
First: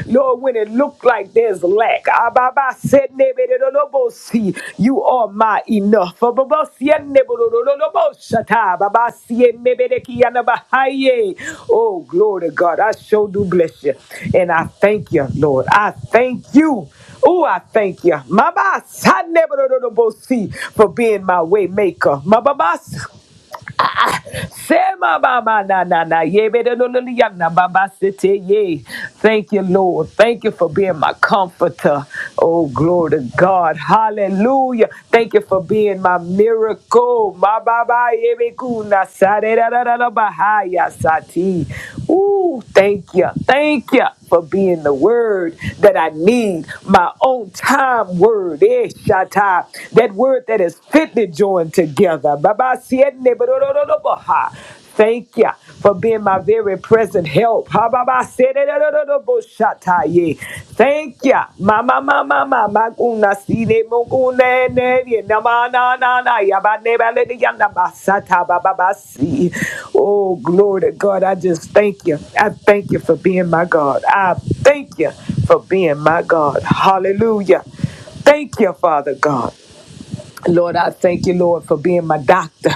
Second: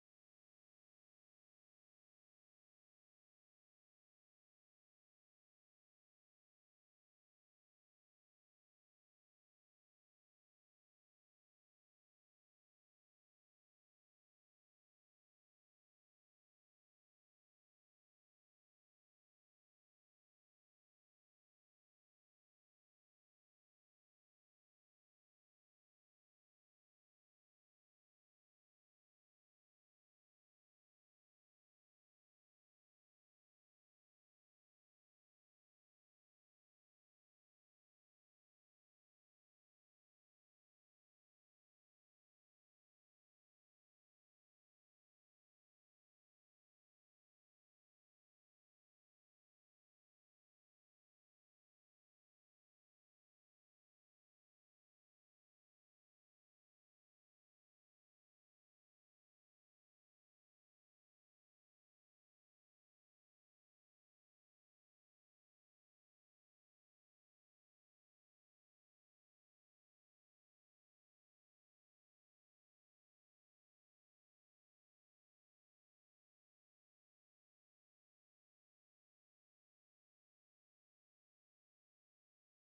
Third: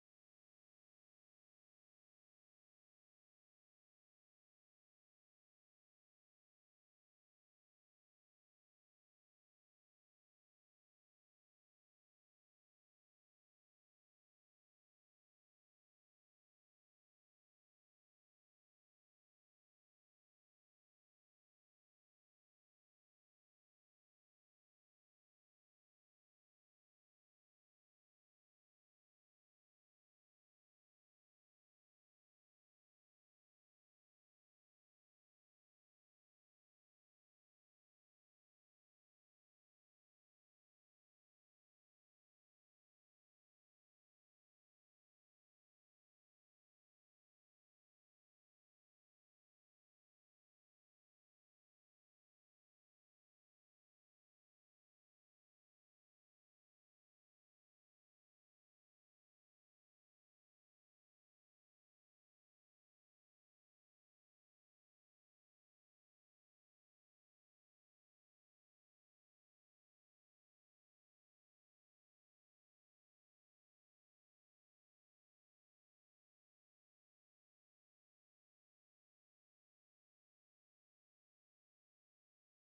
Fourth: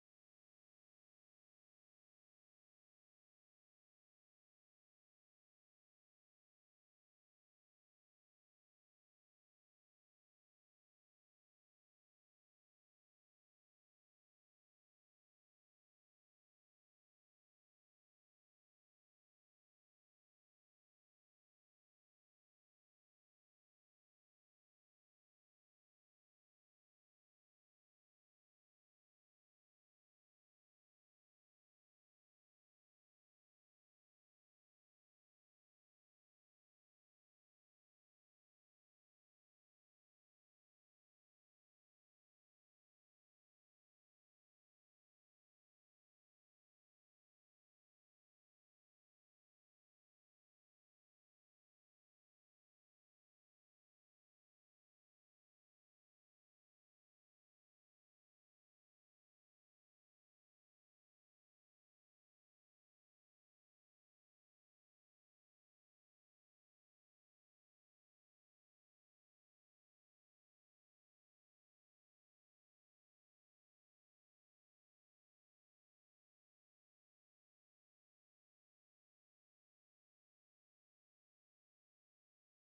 Lord, when it looked like there's lack, Ababa said, "Nebelelelebosi," you are my enough. Ababosienebolololoboshata, Babasienebelekianabahaye. Oh, glory to God. I sure do bless you. And I thank you, Lord. I thank you. Oh, I thank you. Mabas. I never know the see for being my way maker. Sema baba na na na ye be de lo lo li ya na baba sete ye. Thank you, Lord. Thank you for being my comforter. Oh, glory to God. Hallelujah. Thank you for being my miracle. Ma baba ye be ku na sa de da da da da ba ha ya sa ti. Ooh, thank you. Thank you for being the word that I need. My own time word. Eh, Shatta That word that is fitly joined together together. Baba sienne borororoboha. Thank you for being my very present help. Ha, baba, sienne ye. Thank you. Mama, mama, mama, kuna sine mokune ne ye na ma na na na ya ba ne ba le de ya na ba sa ba ba ba si. Oh, glory to God. I just thank you. I thank you for being my God. I thank you for being my God. Hallelujah. Thank you, Father God. Lord, I thank you, Lord, for being my doctor.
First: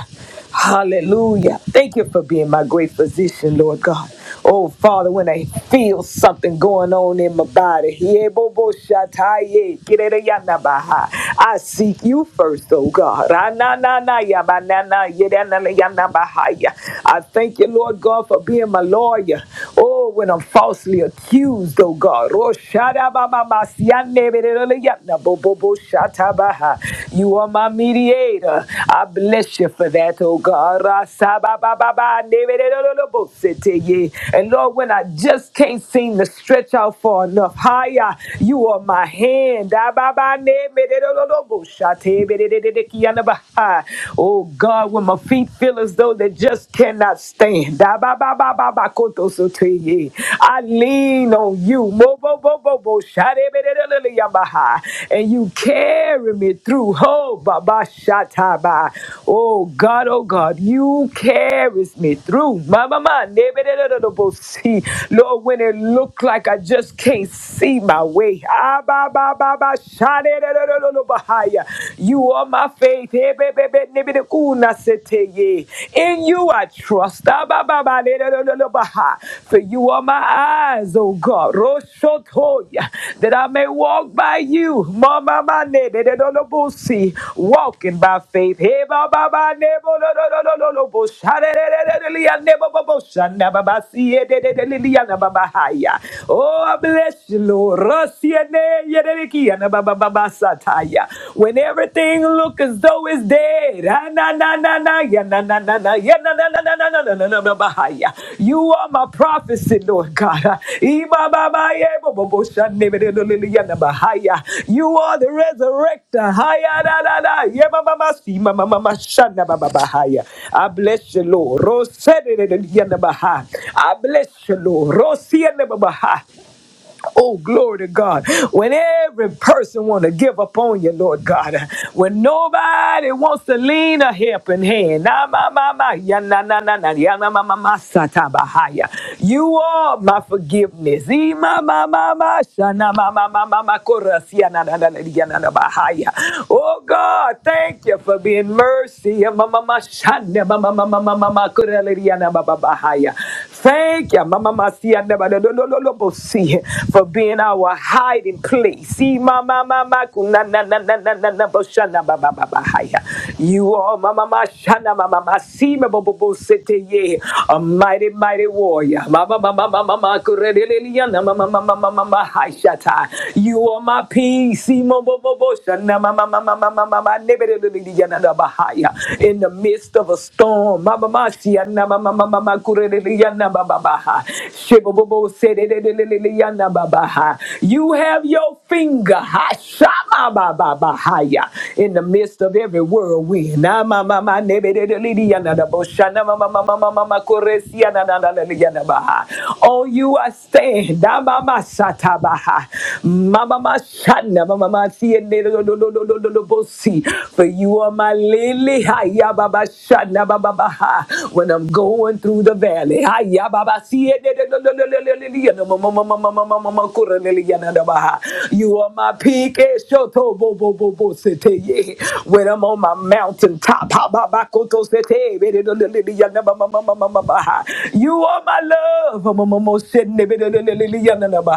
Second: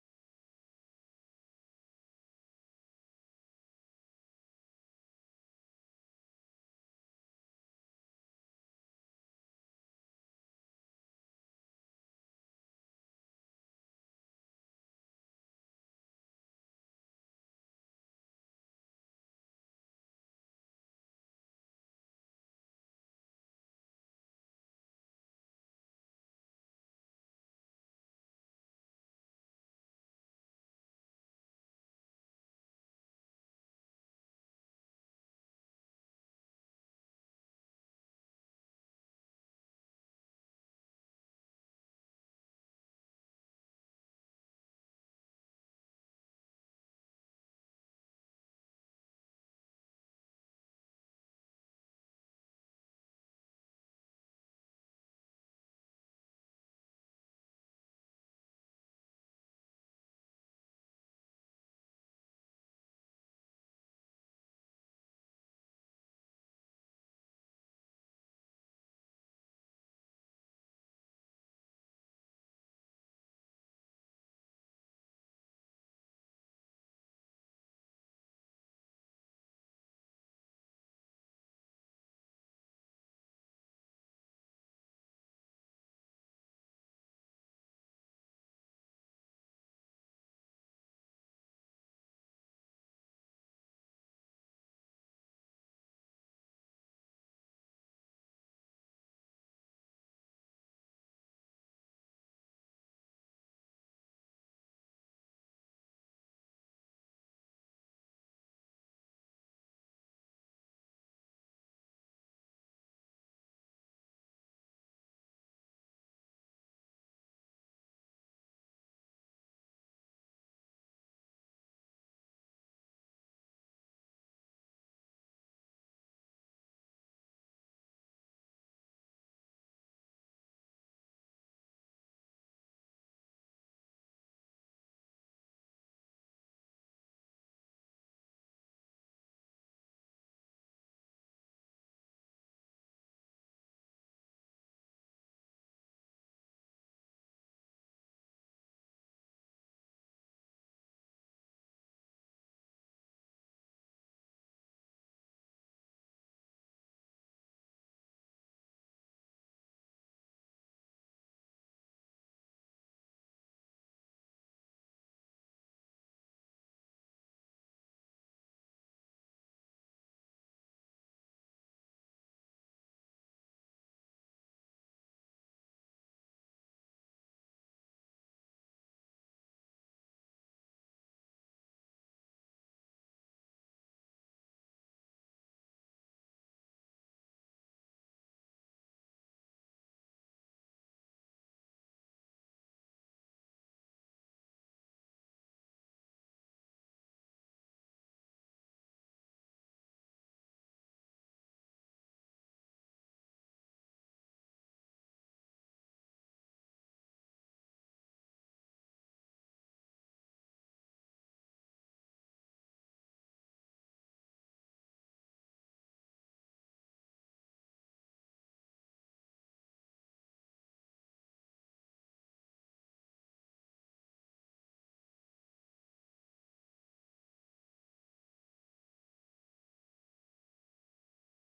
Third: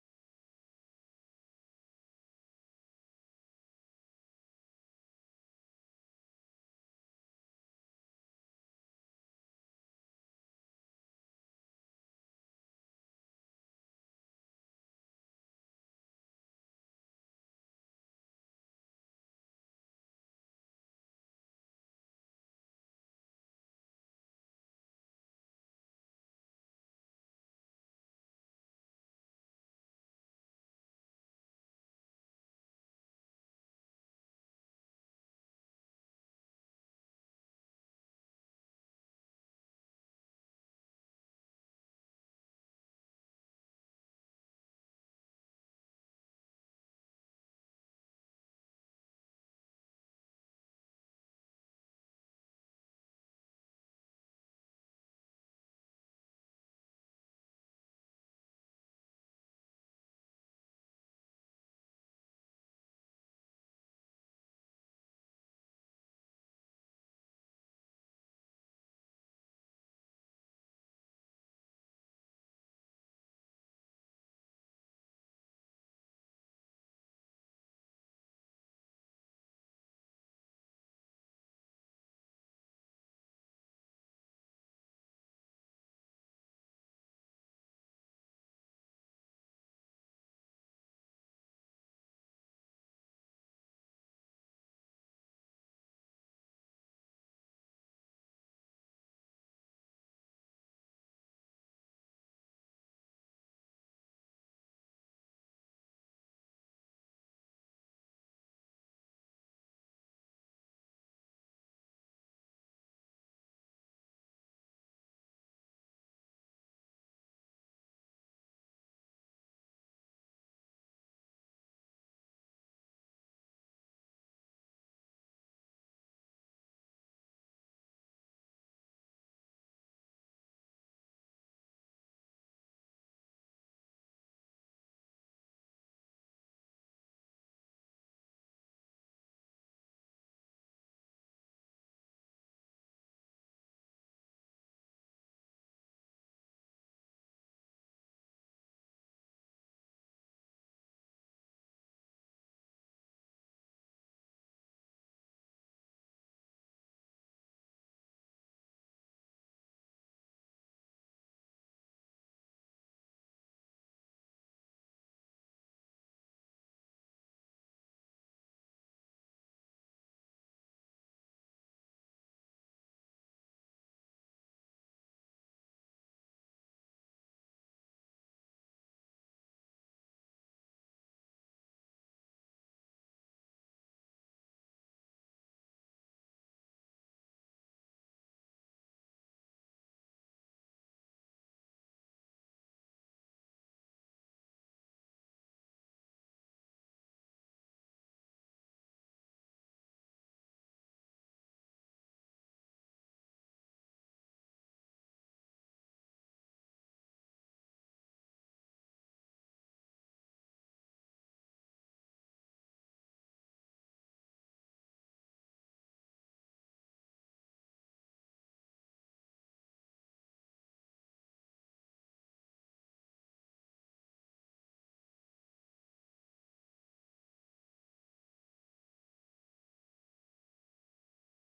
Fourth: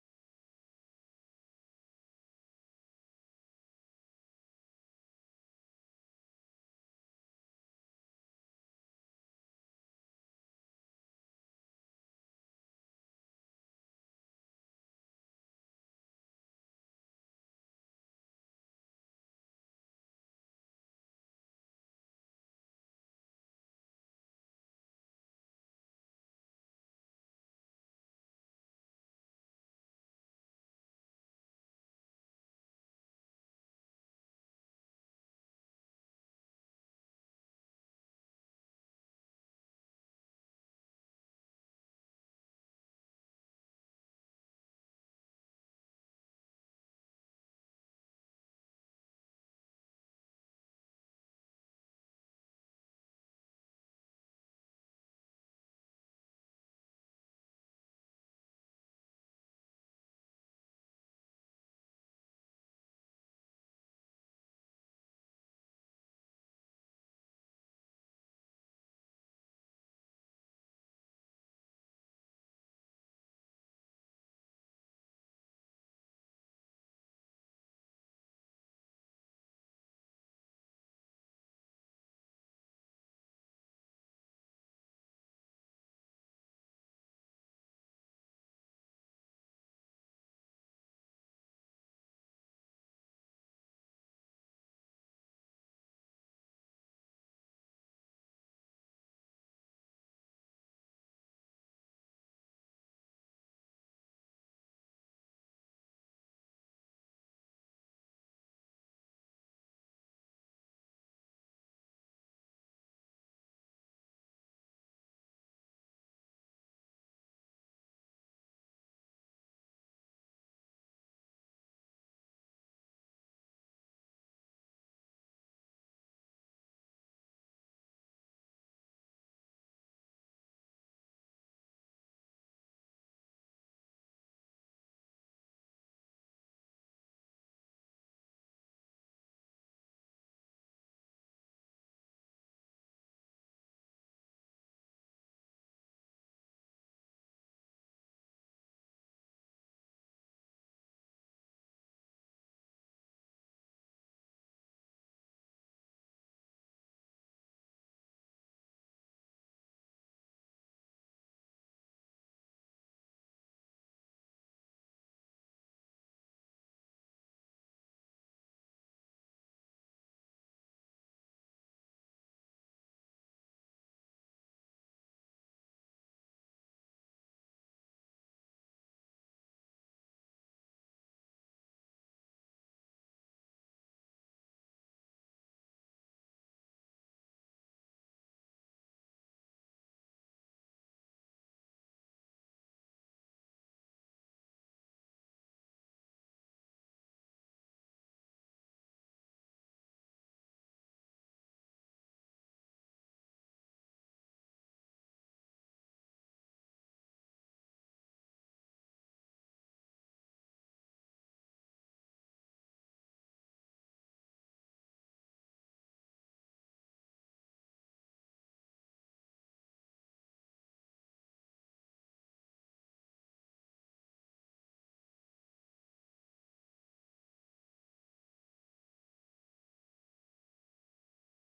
Hallelujah. Thank you for being my great physician, Lord God. Oh, Father, when I feel something going on in my body, yeah, bo- I seek you first, oh God. Ah, na- na- I thank you, Lord God, for being my lawyer. Oh, when I'm falsely accused, oh God. Roshadababa, mama sianebereyana You are my mediator. I bless you for that, oh God. And Lord, when I just can't seem to stretch out far enough higher, you are my hand. Oh God, when my feet feel as though they just cannot stand. Kotosotoye. I lean on you. Mo bo bo bo bo sharebelelele yamaha. And you carry me through. Ho baba shataba. Oh God, oh God, you carries me through. Mama ma see. Lord, when it look like I just can't see my way. Ah ba ba ba ba sharebelelele bahaya. You are my faith. Hey, Sheteye. In you I trust. Ah, For you are my eyes, oh God. Roshotoya. That I may walk by you. Mama, ma, ne, si. Walking by faith. Hey, ba, ba, ba, si, eh, Oh, I bless you, Lord. Rasi, eh, ne, ye, when everything look as though it's dead. ah, na, na, na, na, ya, na, na, na, na, ya, na, na, na, na, na, na, na, na, na, na, bahaya. You are my prophecy, Lord God. ah. Iba, ba, ba, ye, bo, bo, bo, sha, ne, be, de, lo, lo, lo, ya, na, bahaya. You are the resurrector. Haya, da, da, da, ye, ma, ma, ma, si, ma, ma, ma, ma, sha, na, ba, ba, bahaya. I bless you, Lord. Rose, de, de, de, ya, na, bahaya. I bless you, Lord. Rose, ya, na, ba, bahaya. Oh, glory to God. When every person want to give up on you, Lord God. When nobody wants to lean a helping hand. Na ma ma ma ya na na na na ya na ma ma ma sa ta ba ha ya. You are my forgiveness. E ma ma ma ma sha na ma ma ma ma ma ko ra si ya na na na na ya na na ba ha ya. Oh God, thank you for being mercy. Ya ma ma ma sha na ma ma ma ma ma ma ma ko ra le ri ya na ba ba ba ha ya. Thank you, Mama Masia, never no, no, no, no, see for being our hiding place. See, Mama, Mama, kuna na na na na na na boshana, ba ba ba ba haya. You are Mama Mashana, Mama Masima, Bobo Bo City, ye, a mighty, mighty warrior. Mama, Mama, Mama, Mama, Kureliliana, Mama, Mama, Mama, Mama, Haishata. You are my peace, see, Bobo Bobo Shana, Mama, Mama, Mama, Mama, Nebeliliana, Bahaya. In the midst of a storm, Mama Masia, Mama, Mama, Mama, Kureliana yanda babaha. You have your finger ha, in the midst of every whirlwind. Na ma Oh, you are stand. Da si si. For you are my lily. Hi When I'm going through the valley ya baba si e de de de de de de de de ya na ma ma ma ma ma ma ma ma ma le le ya na da ba You are my peak, eh, shoto bo bo bo bo sete. ye. When I'm on my mountain top, ha ba ba ko to be de de de de de ya na ba ma ma ma ma ba ha. You are my love, ma ma ma ma se ne be de de de de de ya na na ba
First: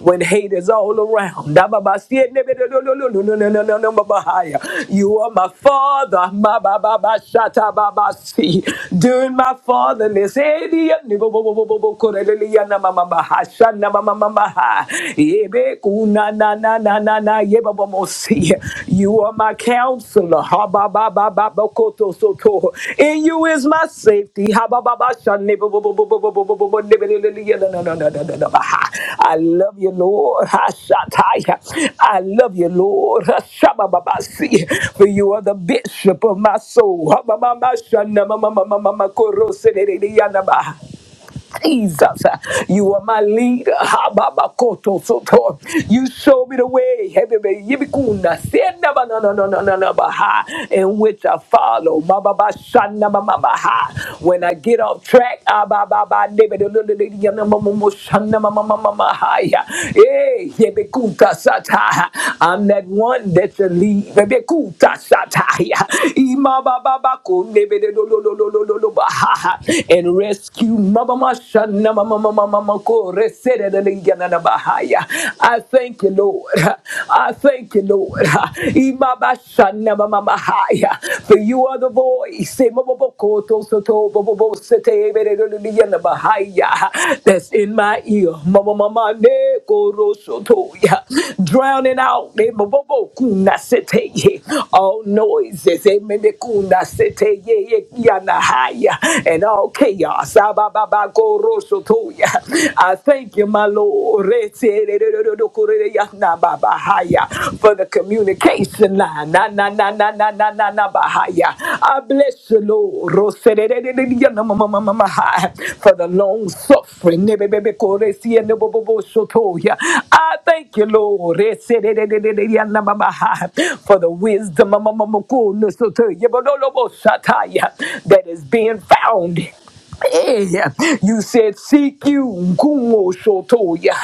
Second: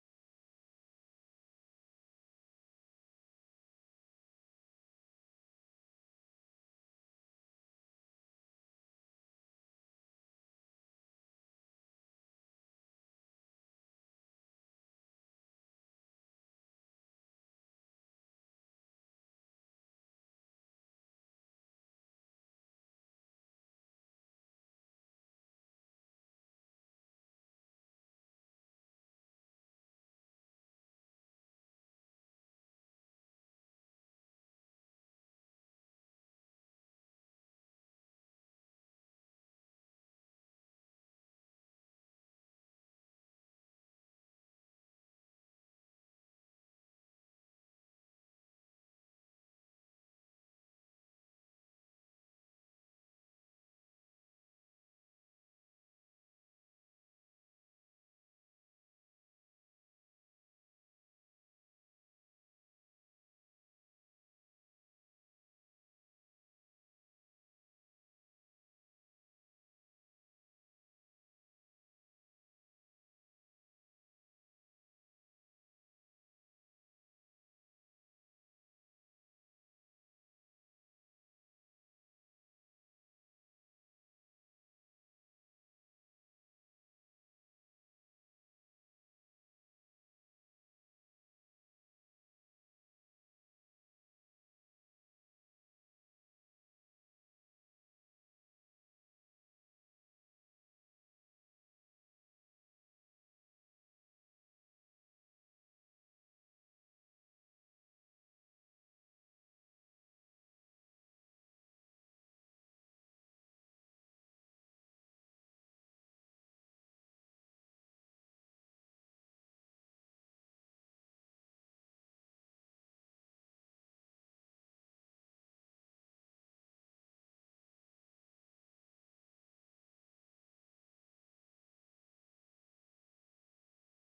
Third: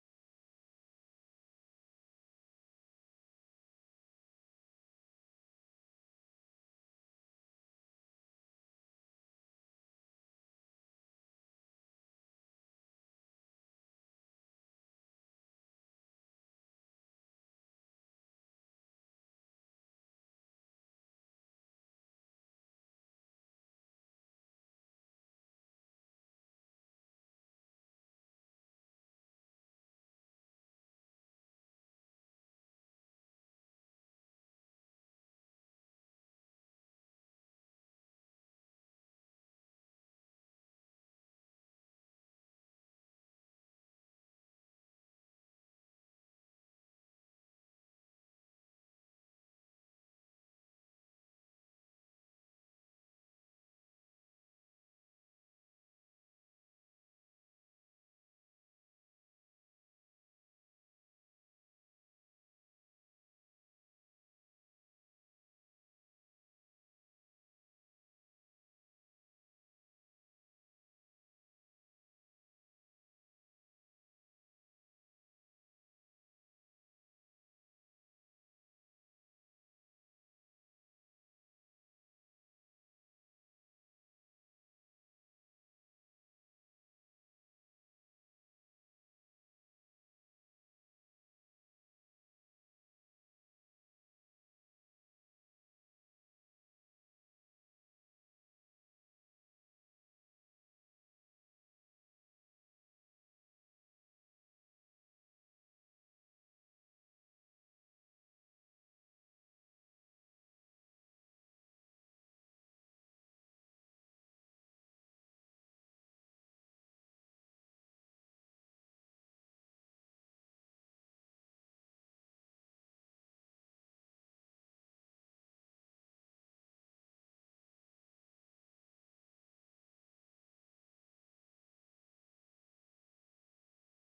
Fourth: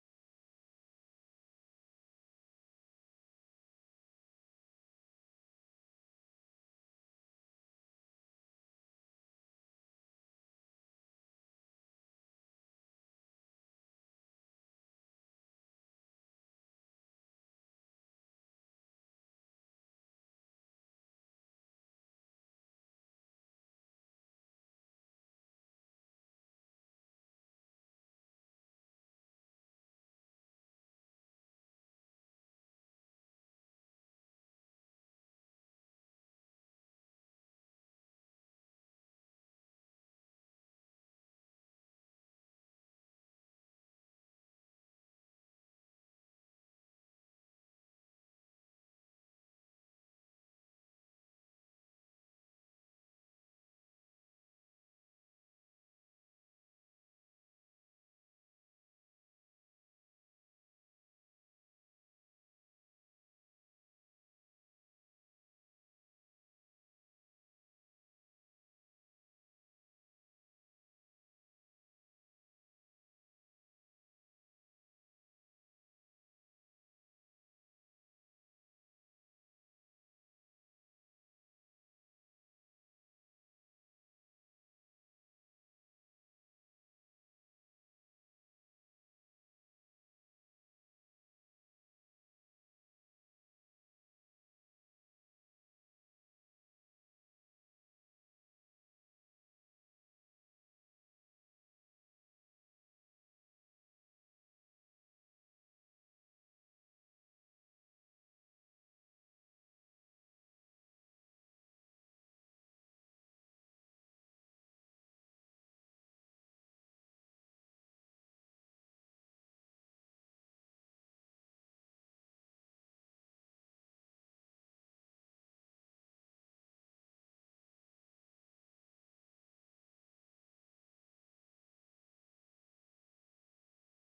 When hate is all around, da ba ba si e be de de de de de de de de de ba ba ya. You are my father, ma ba ba ba sha ba ba si. During my fatherless, Hallelujah. You are my counselor. In you is my safety. I love you, Lord Hashanah. I love you, Lord Hashemababasi. For you are the bishop of my soul. Jesus, you are my leader. Hababakoto soto. You show me the way. Hebebe yibikuna. Senda ba na na na na na na ba ha. In which I follow. Ma ba ba shana ma ma ba ha. When I get off track, ah, ba ba ba debe de lo lo lo ya na ma ma mo shana ma ma ma ma ma ha ya. Eh, yebikuta sata. I'm that one that you lead. Yebikuta sata ya. Ima ba ba ba ko debe de lo lo lo lo lo lo ba ha ha. And rescue me I thank you, Lord. I thank you, Lord. For you are the voice that's in my ear. Drowning out all noises and all chaos I thank you, my Lord, for the communication line. Na, na, na, na, na, na, na, na, bahaya. I bless you, Lord, for the long suffering. I thank you, Lord, for the wisdom amamamakonosotoya, Yebodolobosataya, that is being found. Hey, you said, Seek you, Gumo Shotoya,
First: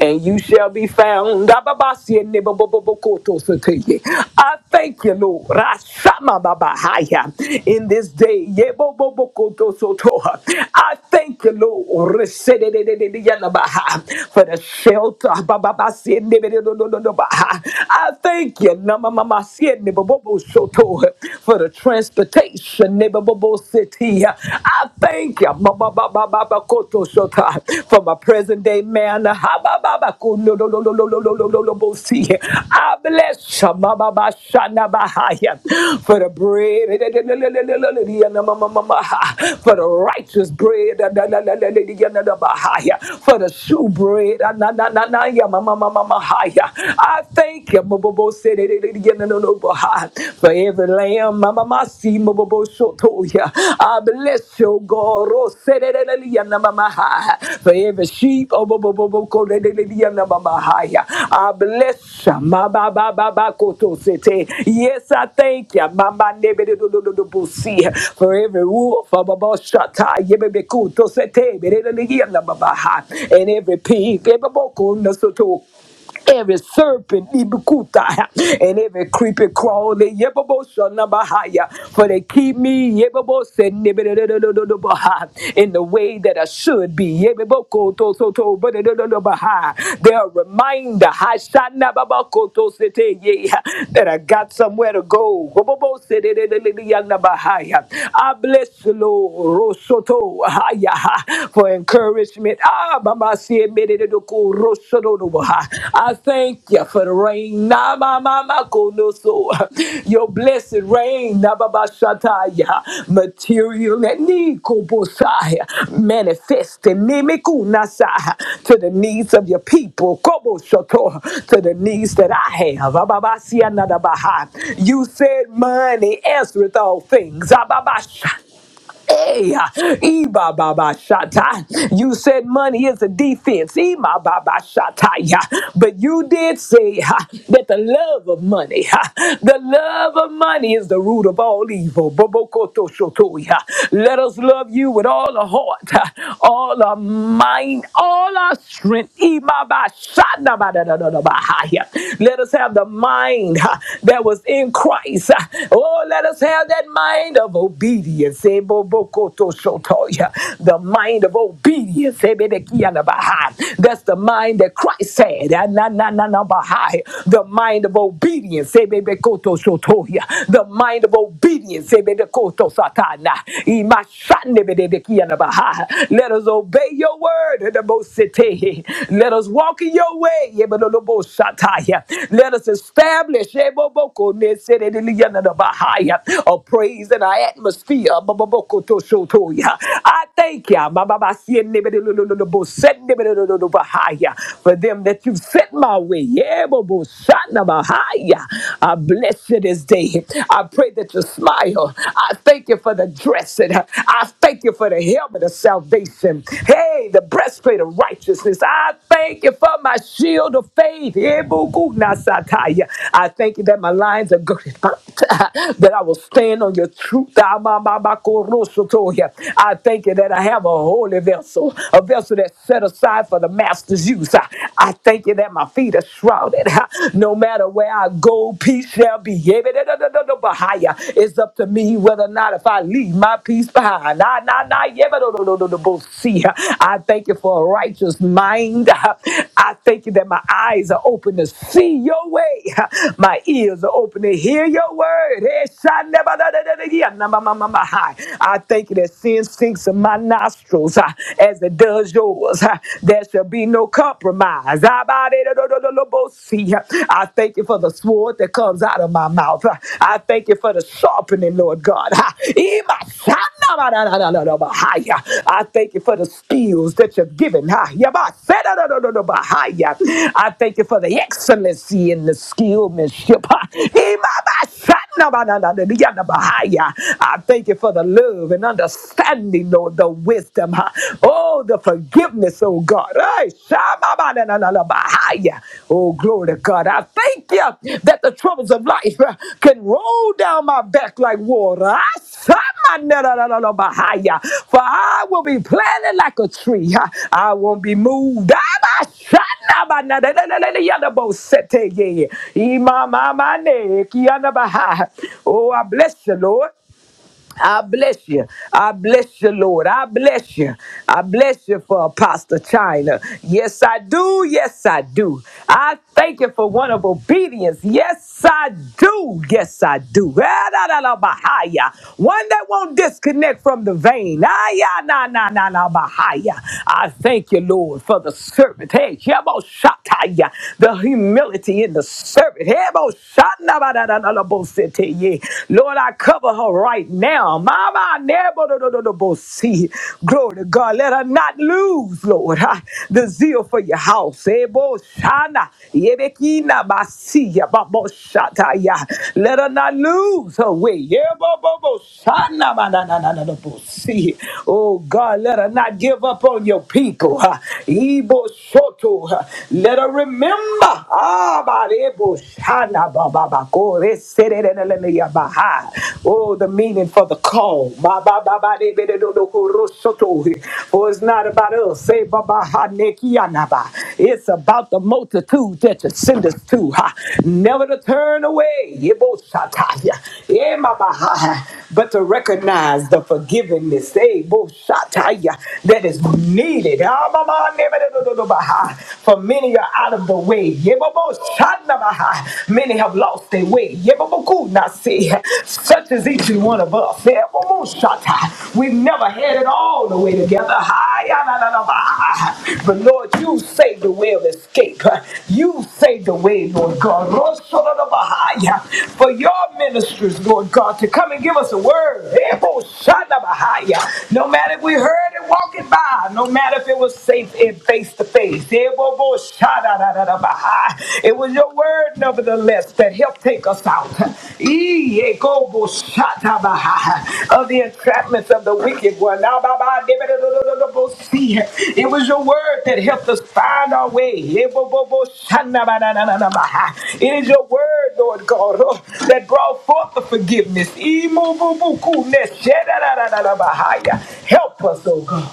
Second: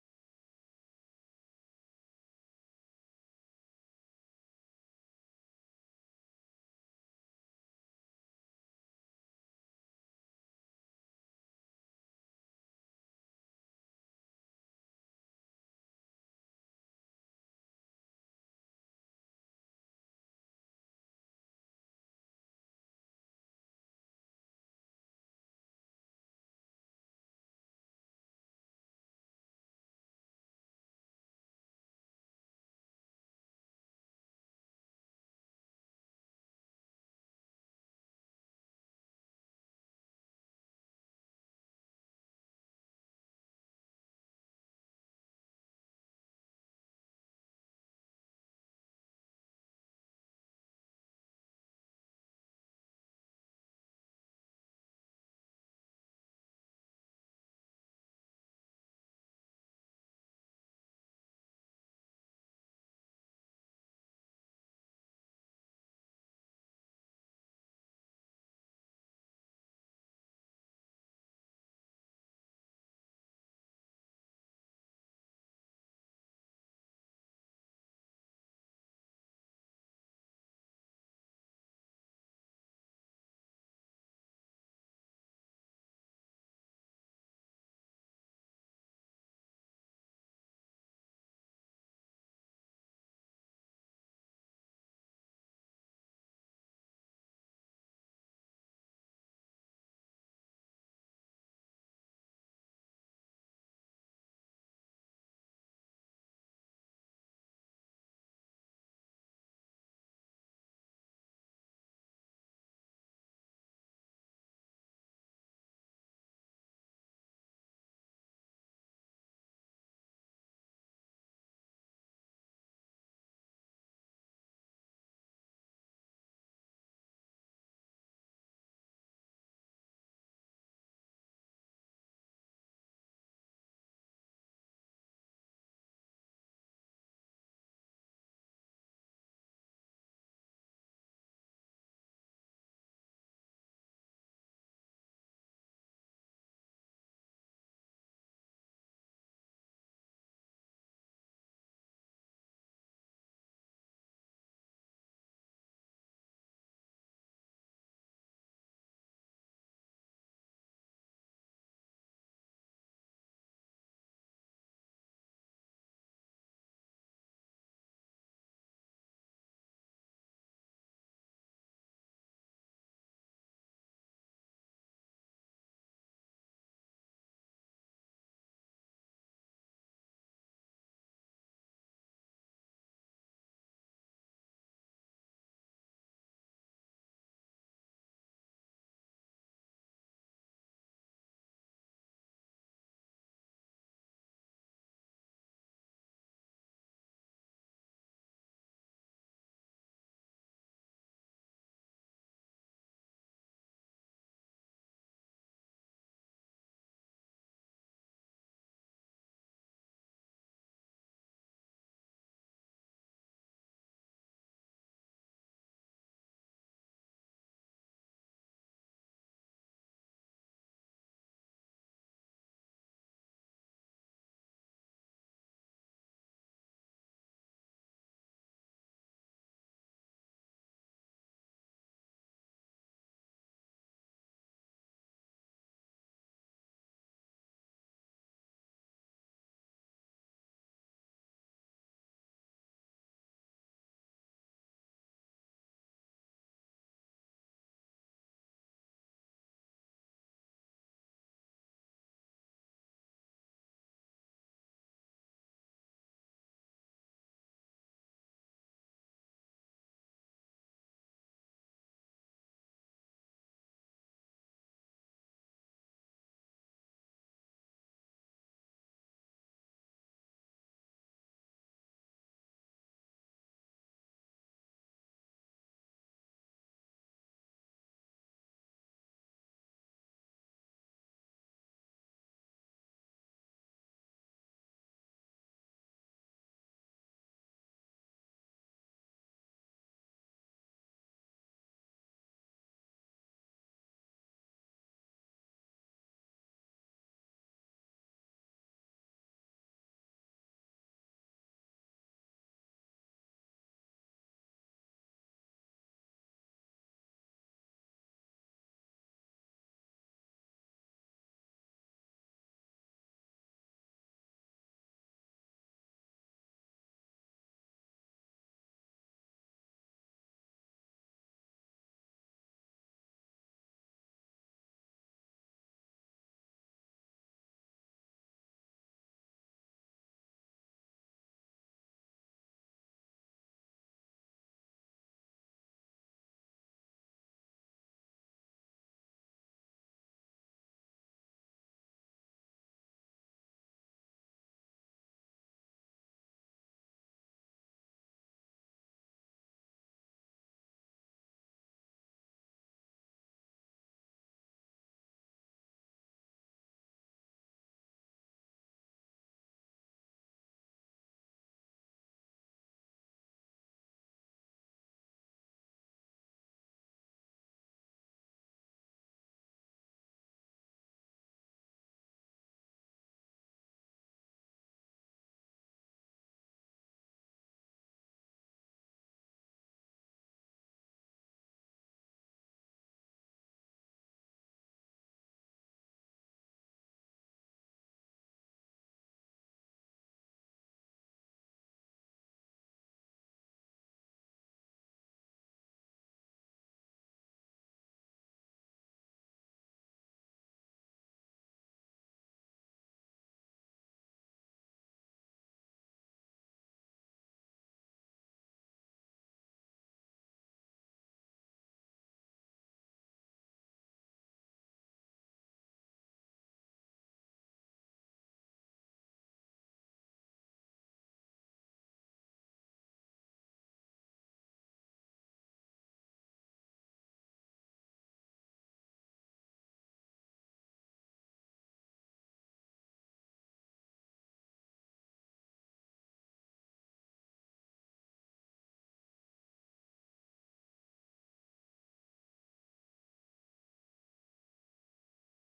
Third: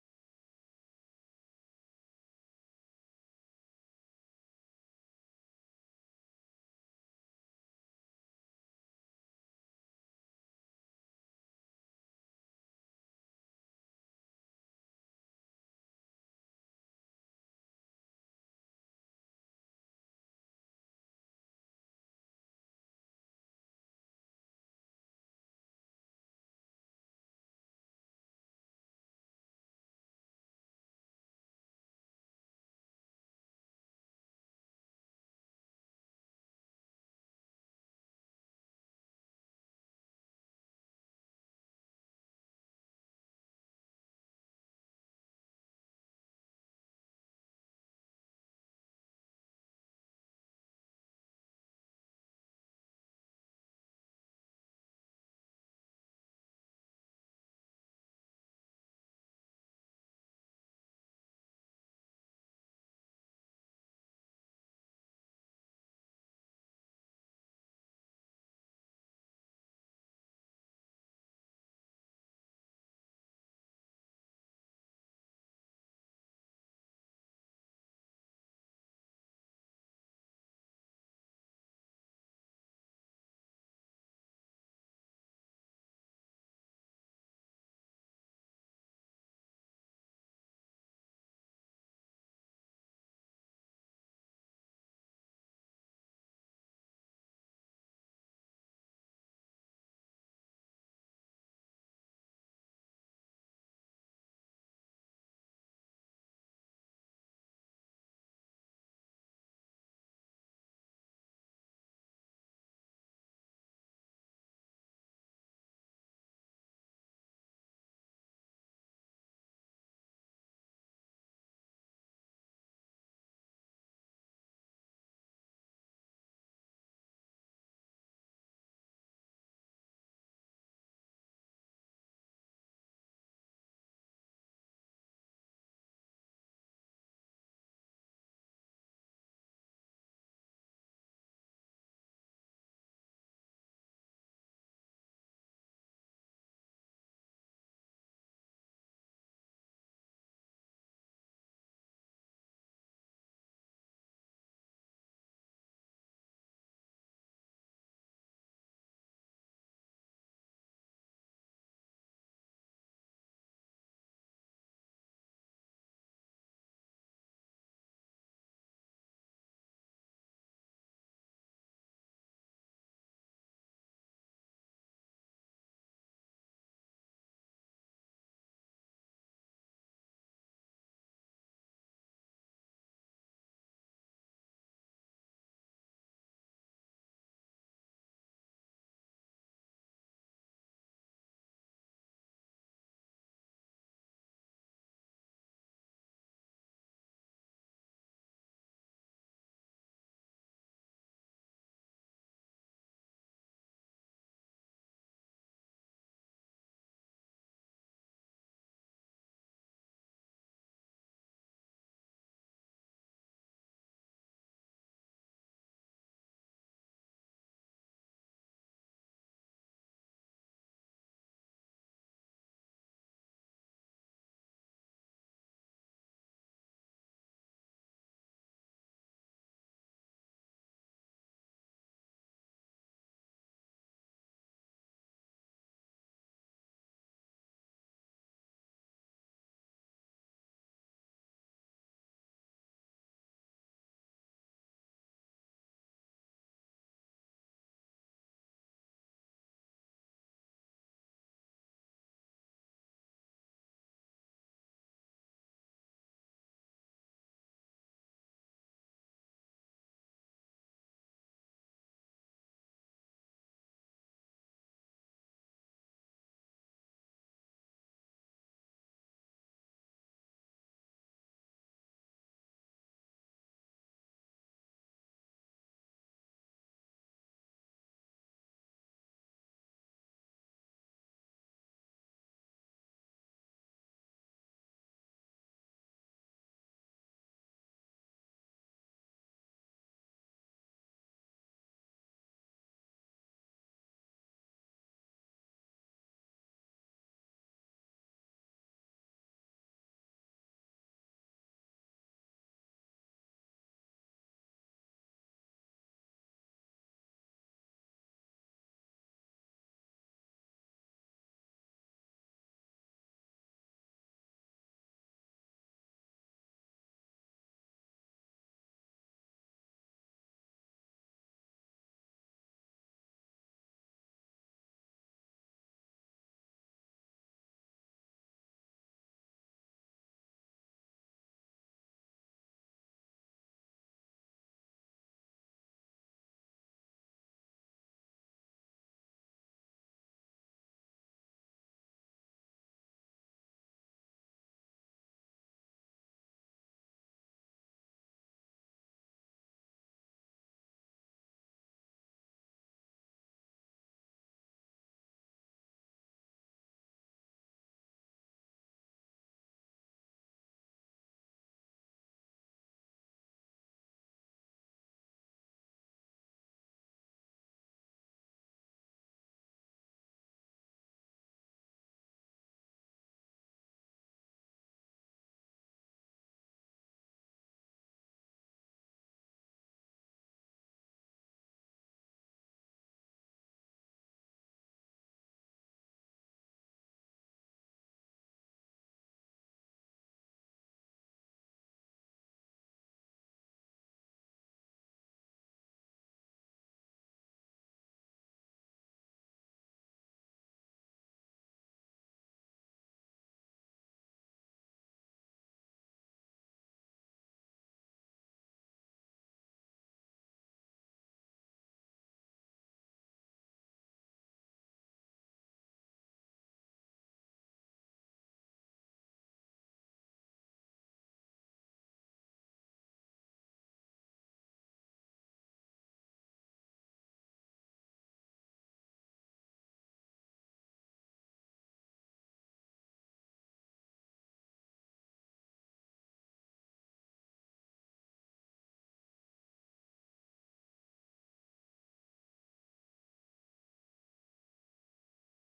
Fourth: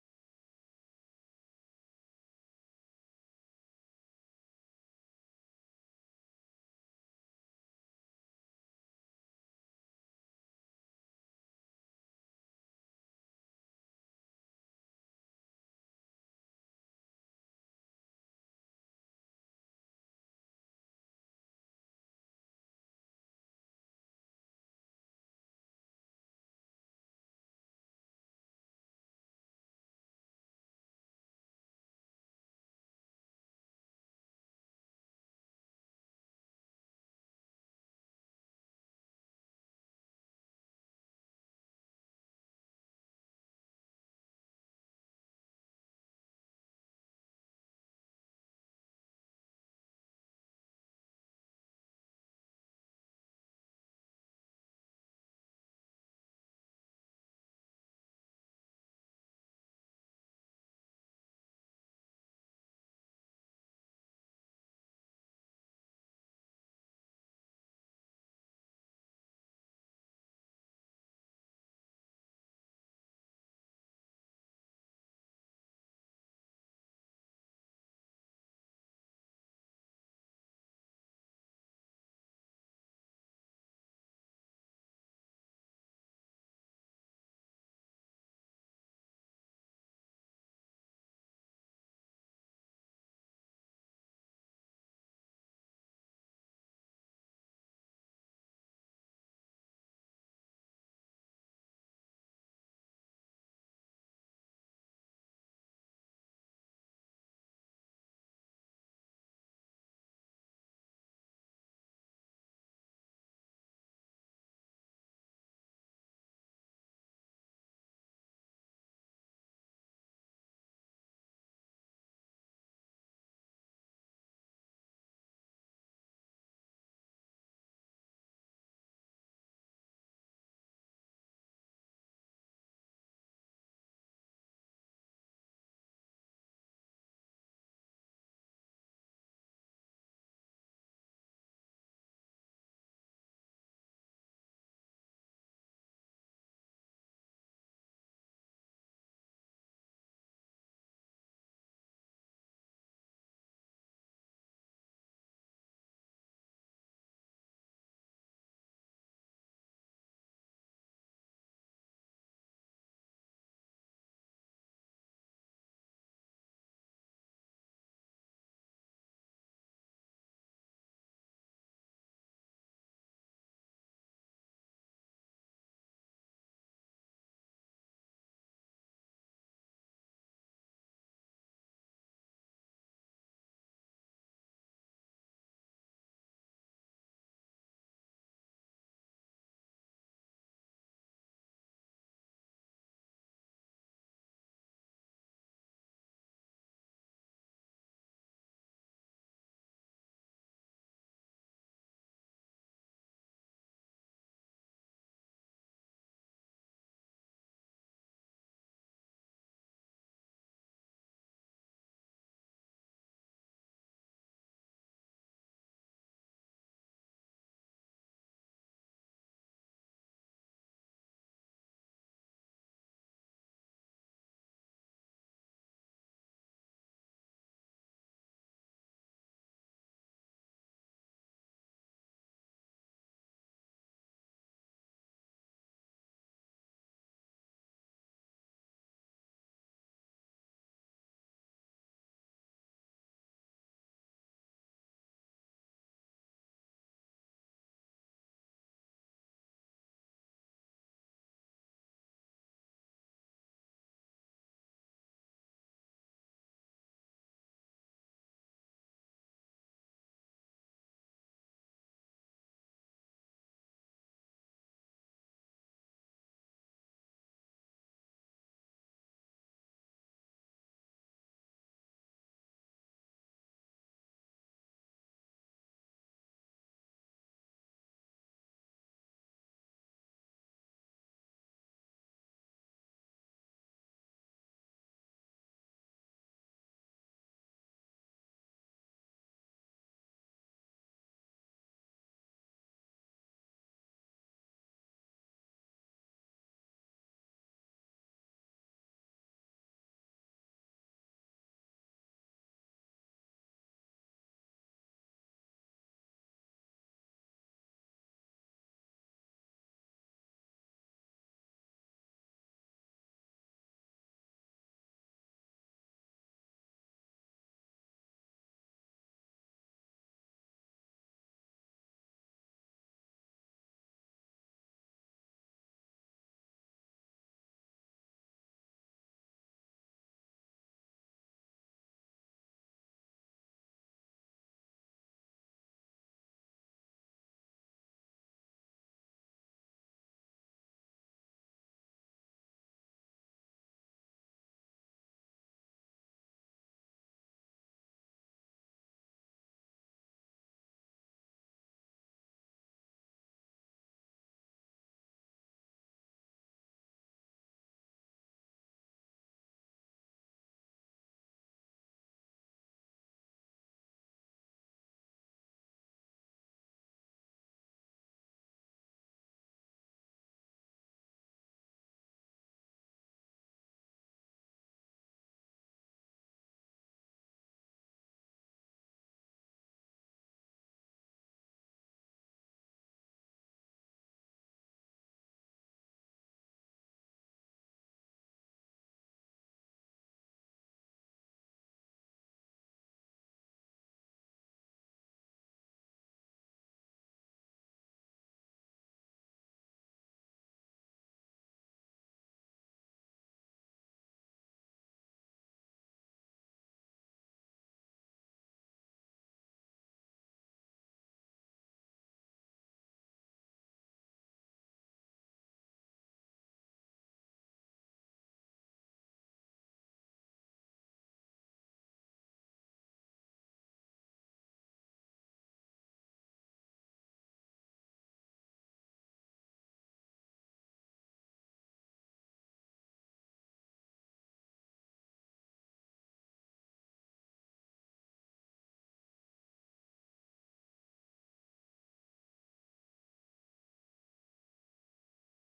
and you shall be found. Ababasi neba bo- bo- I thank you, Lord. Rashama babahaya. In this day, yebo bo- I thank you, Lord, Resedededede for the shelter. Bababasi nebe do- I thank you, Namamamasi neba bo- bo- for the transportation transportation. Neighborable city. yeah. I thank you ba- ba- ba- ba- ba- ba- koto shota, for my present day man. Ha- ba- ba- ba- ko- no- no- no- no- no- no- no- no- no- no- bo- see. I bless you ba- ba- ba- shana- ba- ha- ya, for the bread for the righteous bread for the shoe bread. I thank you. For every lamb, Mama Masi, Mama Boshotoya. I bless your God. Oh, Nama Mahaya. For every sheep, oh, bo- bo- bo- bo- ko- de- de- de- de- Nama Mahaya. I bless ya, Ma ba ba ba ba koto sete. Yes, I thank you. Mama nebe de- de- de- de- de- busi. For every wolf, oh, bo- bo- shata, yebe be kuto sete, be- de- de- de- de- Nama Mahaya. and every pig, every boko, nasoto. Every serpent ibukuta and every creepy crawly yebobo shunabahya for they keep me yebobo sendibibibibibibibah in the way that I should be yebiboko tosoto badebadebadebah they're a reminder ha shunababoko tosetege that I got somewhere to go yebobo sendibibibibibibah I bless the Lord tosoto bahya for encourage nourishment. Ah, Baba see it, made it to cool, ah. I thank you for the rain. Na, ma, ma, ma, ko, no, so. Your blessed rain. Na, Baba Shataya. Material that need ko, bo, sai. manifest in me, me, ku, na, to the needs of your people. Ko, bo, shoto. To the needs that I have. Ah, Baba see another baha. You said money answereth all things. Ah, Baba, sha. Hey, Eba Baba Shata. You said money is a defense. Ema Baba Shata. yeah. But you did say ha, that the love of money, ha, the love of money is the root of all evil. Bobokoto shoto, yeah. Let us love you with all our heart, ha, all our mind, all our strength. Ema Ba Shana Ba Da Da Da Da Ba, ha, yeah. Let us have the mind ha, that was in Christ. ha. Oh, let us have that mind of obedience. The mind of obedience. That's the mind that Christ had. The mind of obedience. The mind of obedience. Let us obey your word. Let us walk in your way. Let us establish a praise in our atmosphere. Mamaboko to Shotoya. I thank you, Mamabasienebelelelelebo, Setnebelelelelebahaya, for them that you've sent my way. Yeah, Yebobo, Shanabahaya. I bless you this day. I pray that you smile. I thank you for the dressing. I thank you for the helmet of salvation. Hey, the breastplate of righteousness. I thank you for my shield of faith. Yebogunasataya. I thank you that my lines are girded up, that I will stand on your truth. I thank you that I have a holy vessel, a vessel that's set aside for the master's use. I I thank you that my feet are shrouded. Ha, No matter where I go, peace shall be. It's up to me whether or not if I leave my peace behind. Nah, nah, nah, yeah, but no, no, no, no, no, see. I thank you for a righteous mind. I thank you that my eyes are open to see your way. My ears are open to hear your word my, my, my, hi. I thank you that sin sinks in my nostrils uh, as it does yours. uh, There shall be no compromise. I thank you for the sword that comes out of my mouth. uh, I thank you for the sharpening, Lord God. Uh, I thank you for the skills that you're giving. Uh, I thank you for the excellency and the skillmanship. Uh, I thank you for the love and understanding, Lord, the wisdom, huh? oh, the forgiveness, oh God. Ay, shababadananabahaya. Oh, glory to God. I thank you that the troubles of life uh, can roll down my are back like water. I saw my na- na- na- na- na- behind ya. For I will be planted like a tree. I won't be moved. I'm a shot. Oh, I bless you, Lord. I bless you. I bless you, Lord. I bless you. I bless you for Apostle China. Yes, I do. Yes, I do. I thank you for one of obedience. Yes, I do. Yes, I do. Ah, da, da, da, bahaya. One that won't disconnect from the vein. Ah, yeah, na na na na bahaya. I thank you, Lord, for the servant. Hey, Jebo Shataya. The humility in the servant. Hey, Bo Shatna, ba, da, da, da, da, bo, sit, yeah. Lord, I cover her right now. Mama, never do- do- do- do- bo- see. Glory to God. Let her not lose, Lord, huh, the zeal for your house. Eh, bo- shana, yebekina, basia, ba- shata, ya. Let her not lose her way. Yeah, bo- bo- bo- shana, ba- na- na- na- na- na- bo- see. Oh, God, let her not give up on your people. huh. Ibo- shoto, huh. Let her remember. Ah, Hana ba ba ba ko re se re re re le le ya ba ha. Oh, the meaning for the call. Ba ba ba ba de be de do do ko ro so to he. For it's not about us. Say ba ba ha ne ki ya na ba. It's about the multitude that you send us to. Ha. Never to turn away. Ye bo sha ta ya. Eh, ma ba ha ha. But to recognize the forgiveness eh, bo sha ta ya, that is needed. Ah, ba ba ne be de do do do ba ha. For many are out of the way. Yebobo shandabaha. Many have lost their way. Yeboboku nasi. Such as each and one of us. Yebobo shata. We've never had it all the way together. Hi, ya, la, la, la, But Lord, you saved the way of escape. You saved the way, Lord God. Rosso, la, For your ministers, Lord God, to come and give us a word. Yebobo shandabaha, ya. No matter if we heard it walking by, no matter if it was safe face to face. It was your word, nevertheless, that helped take us out of the entrapments of the wicked one. It was your word that helped us find our way. It is your word, Lord God, oh, that brought forth the forgiveness. Help us, oh God.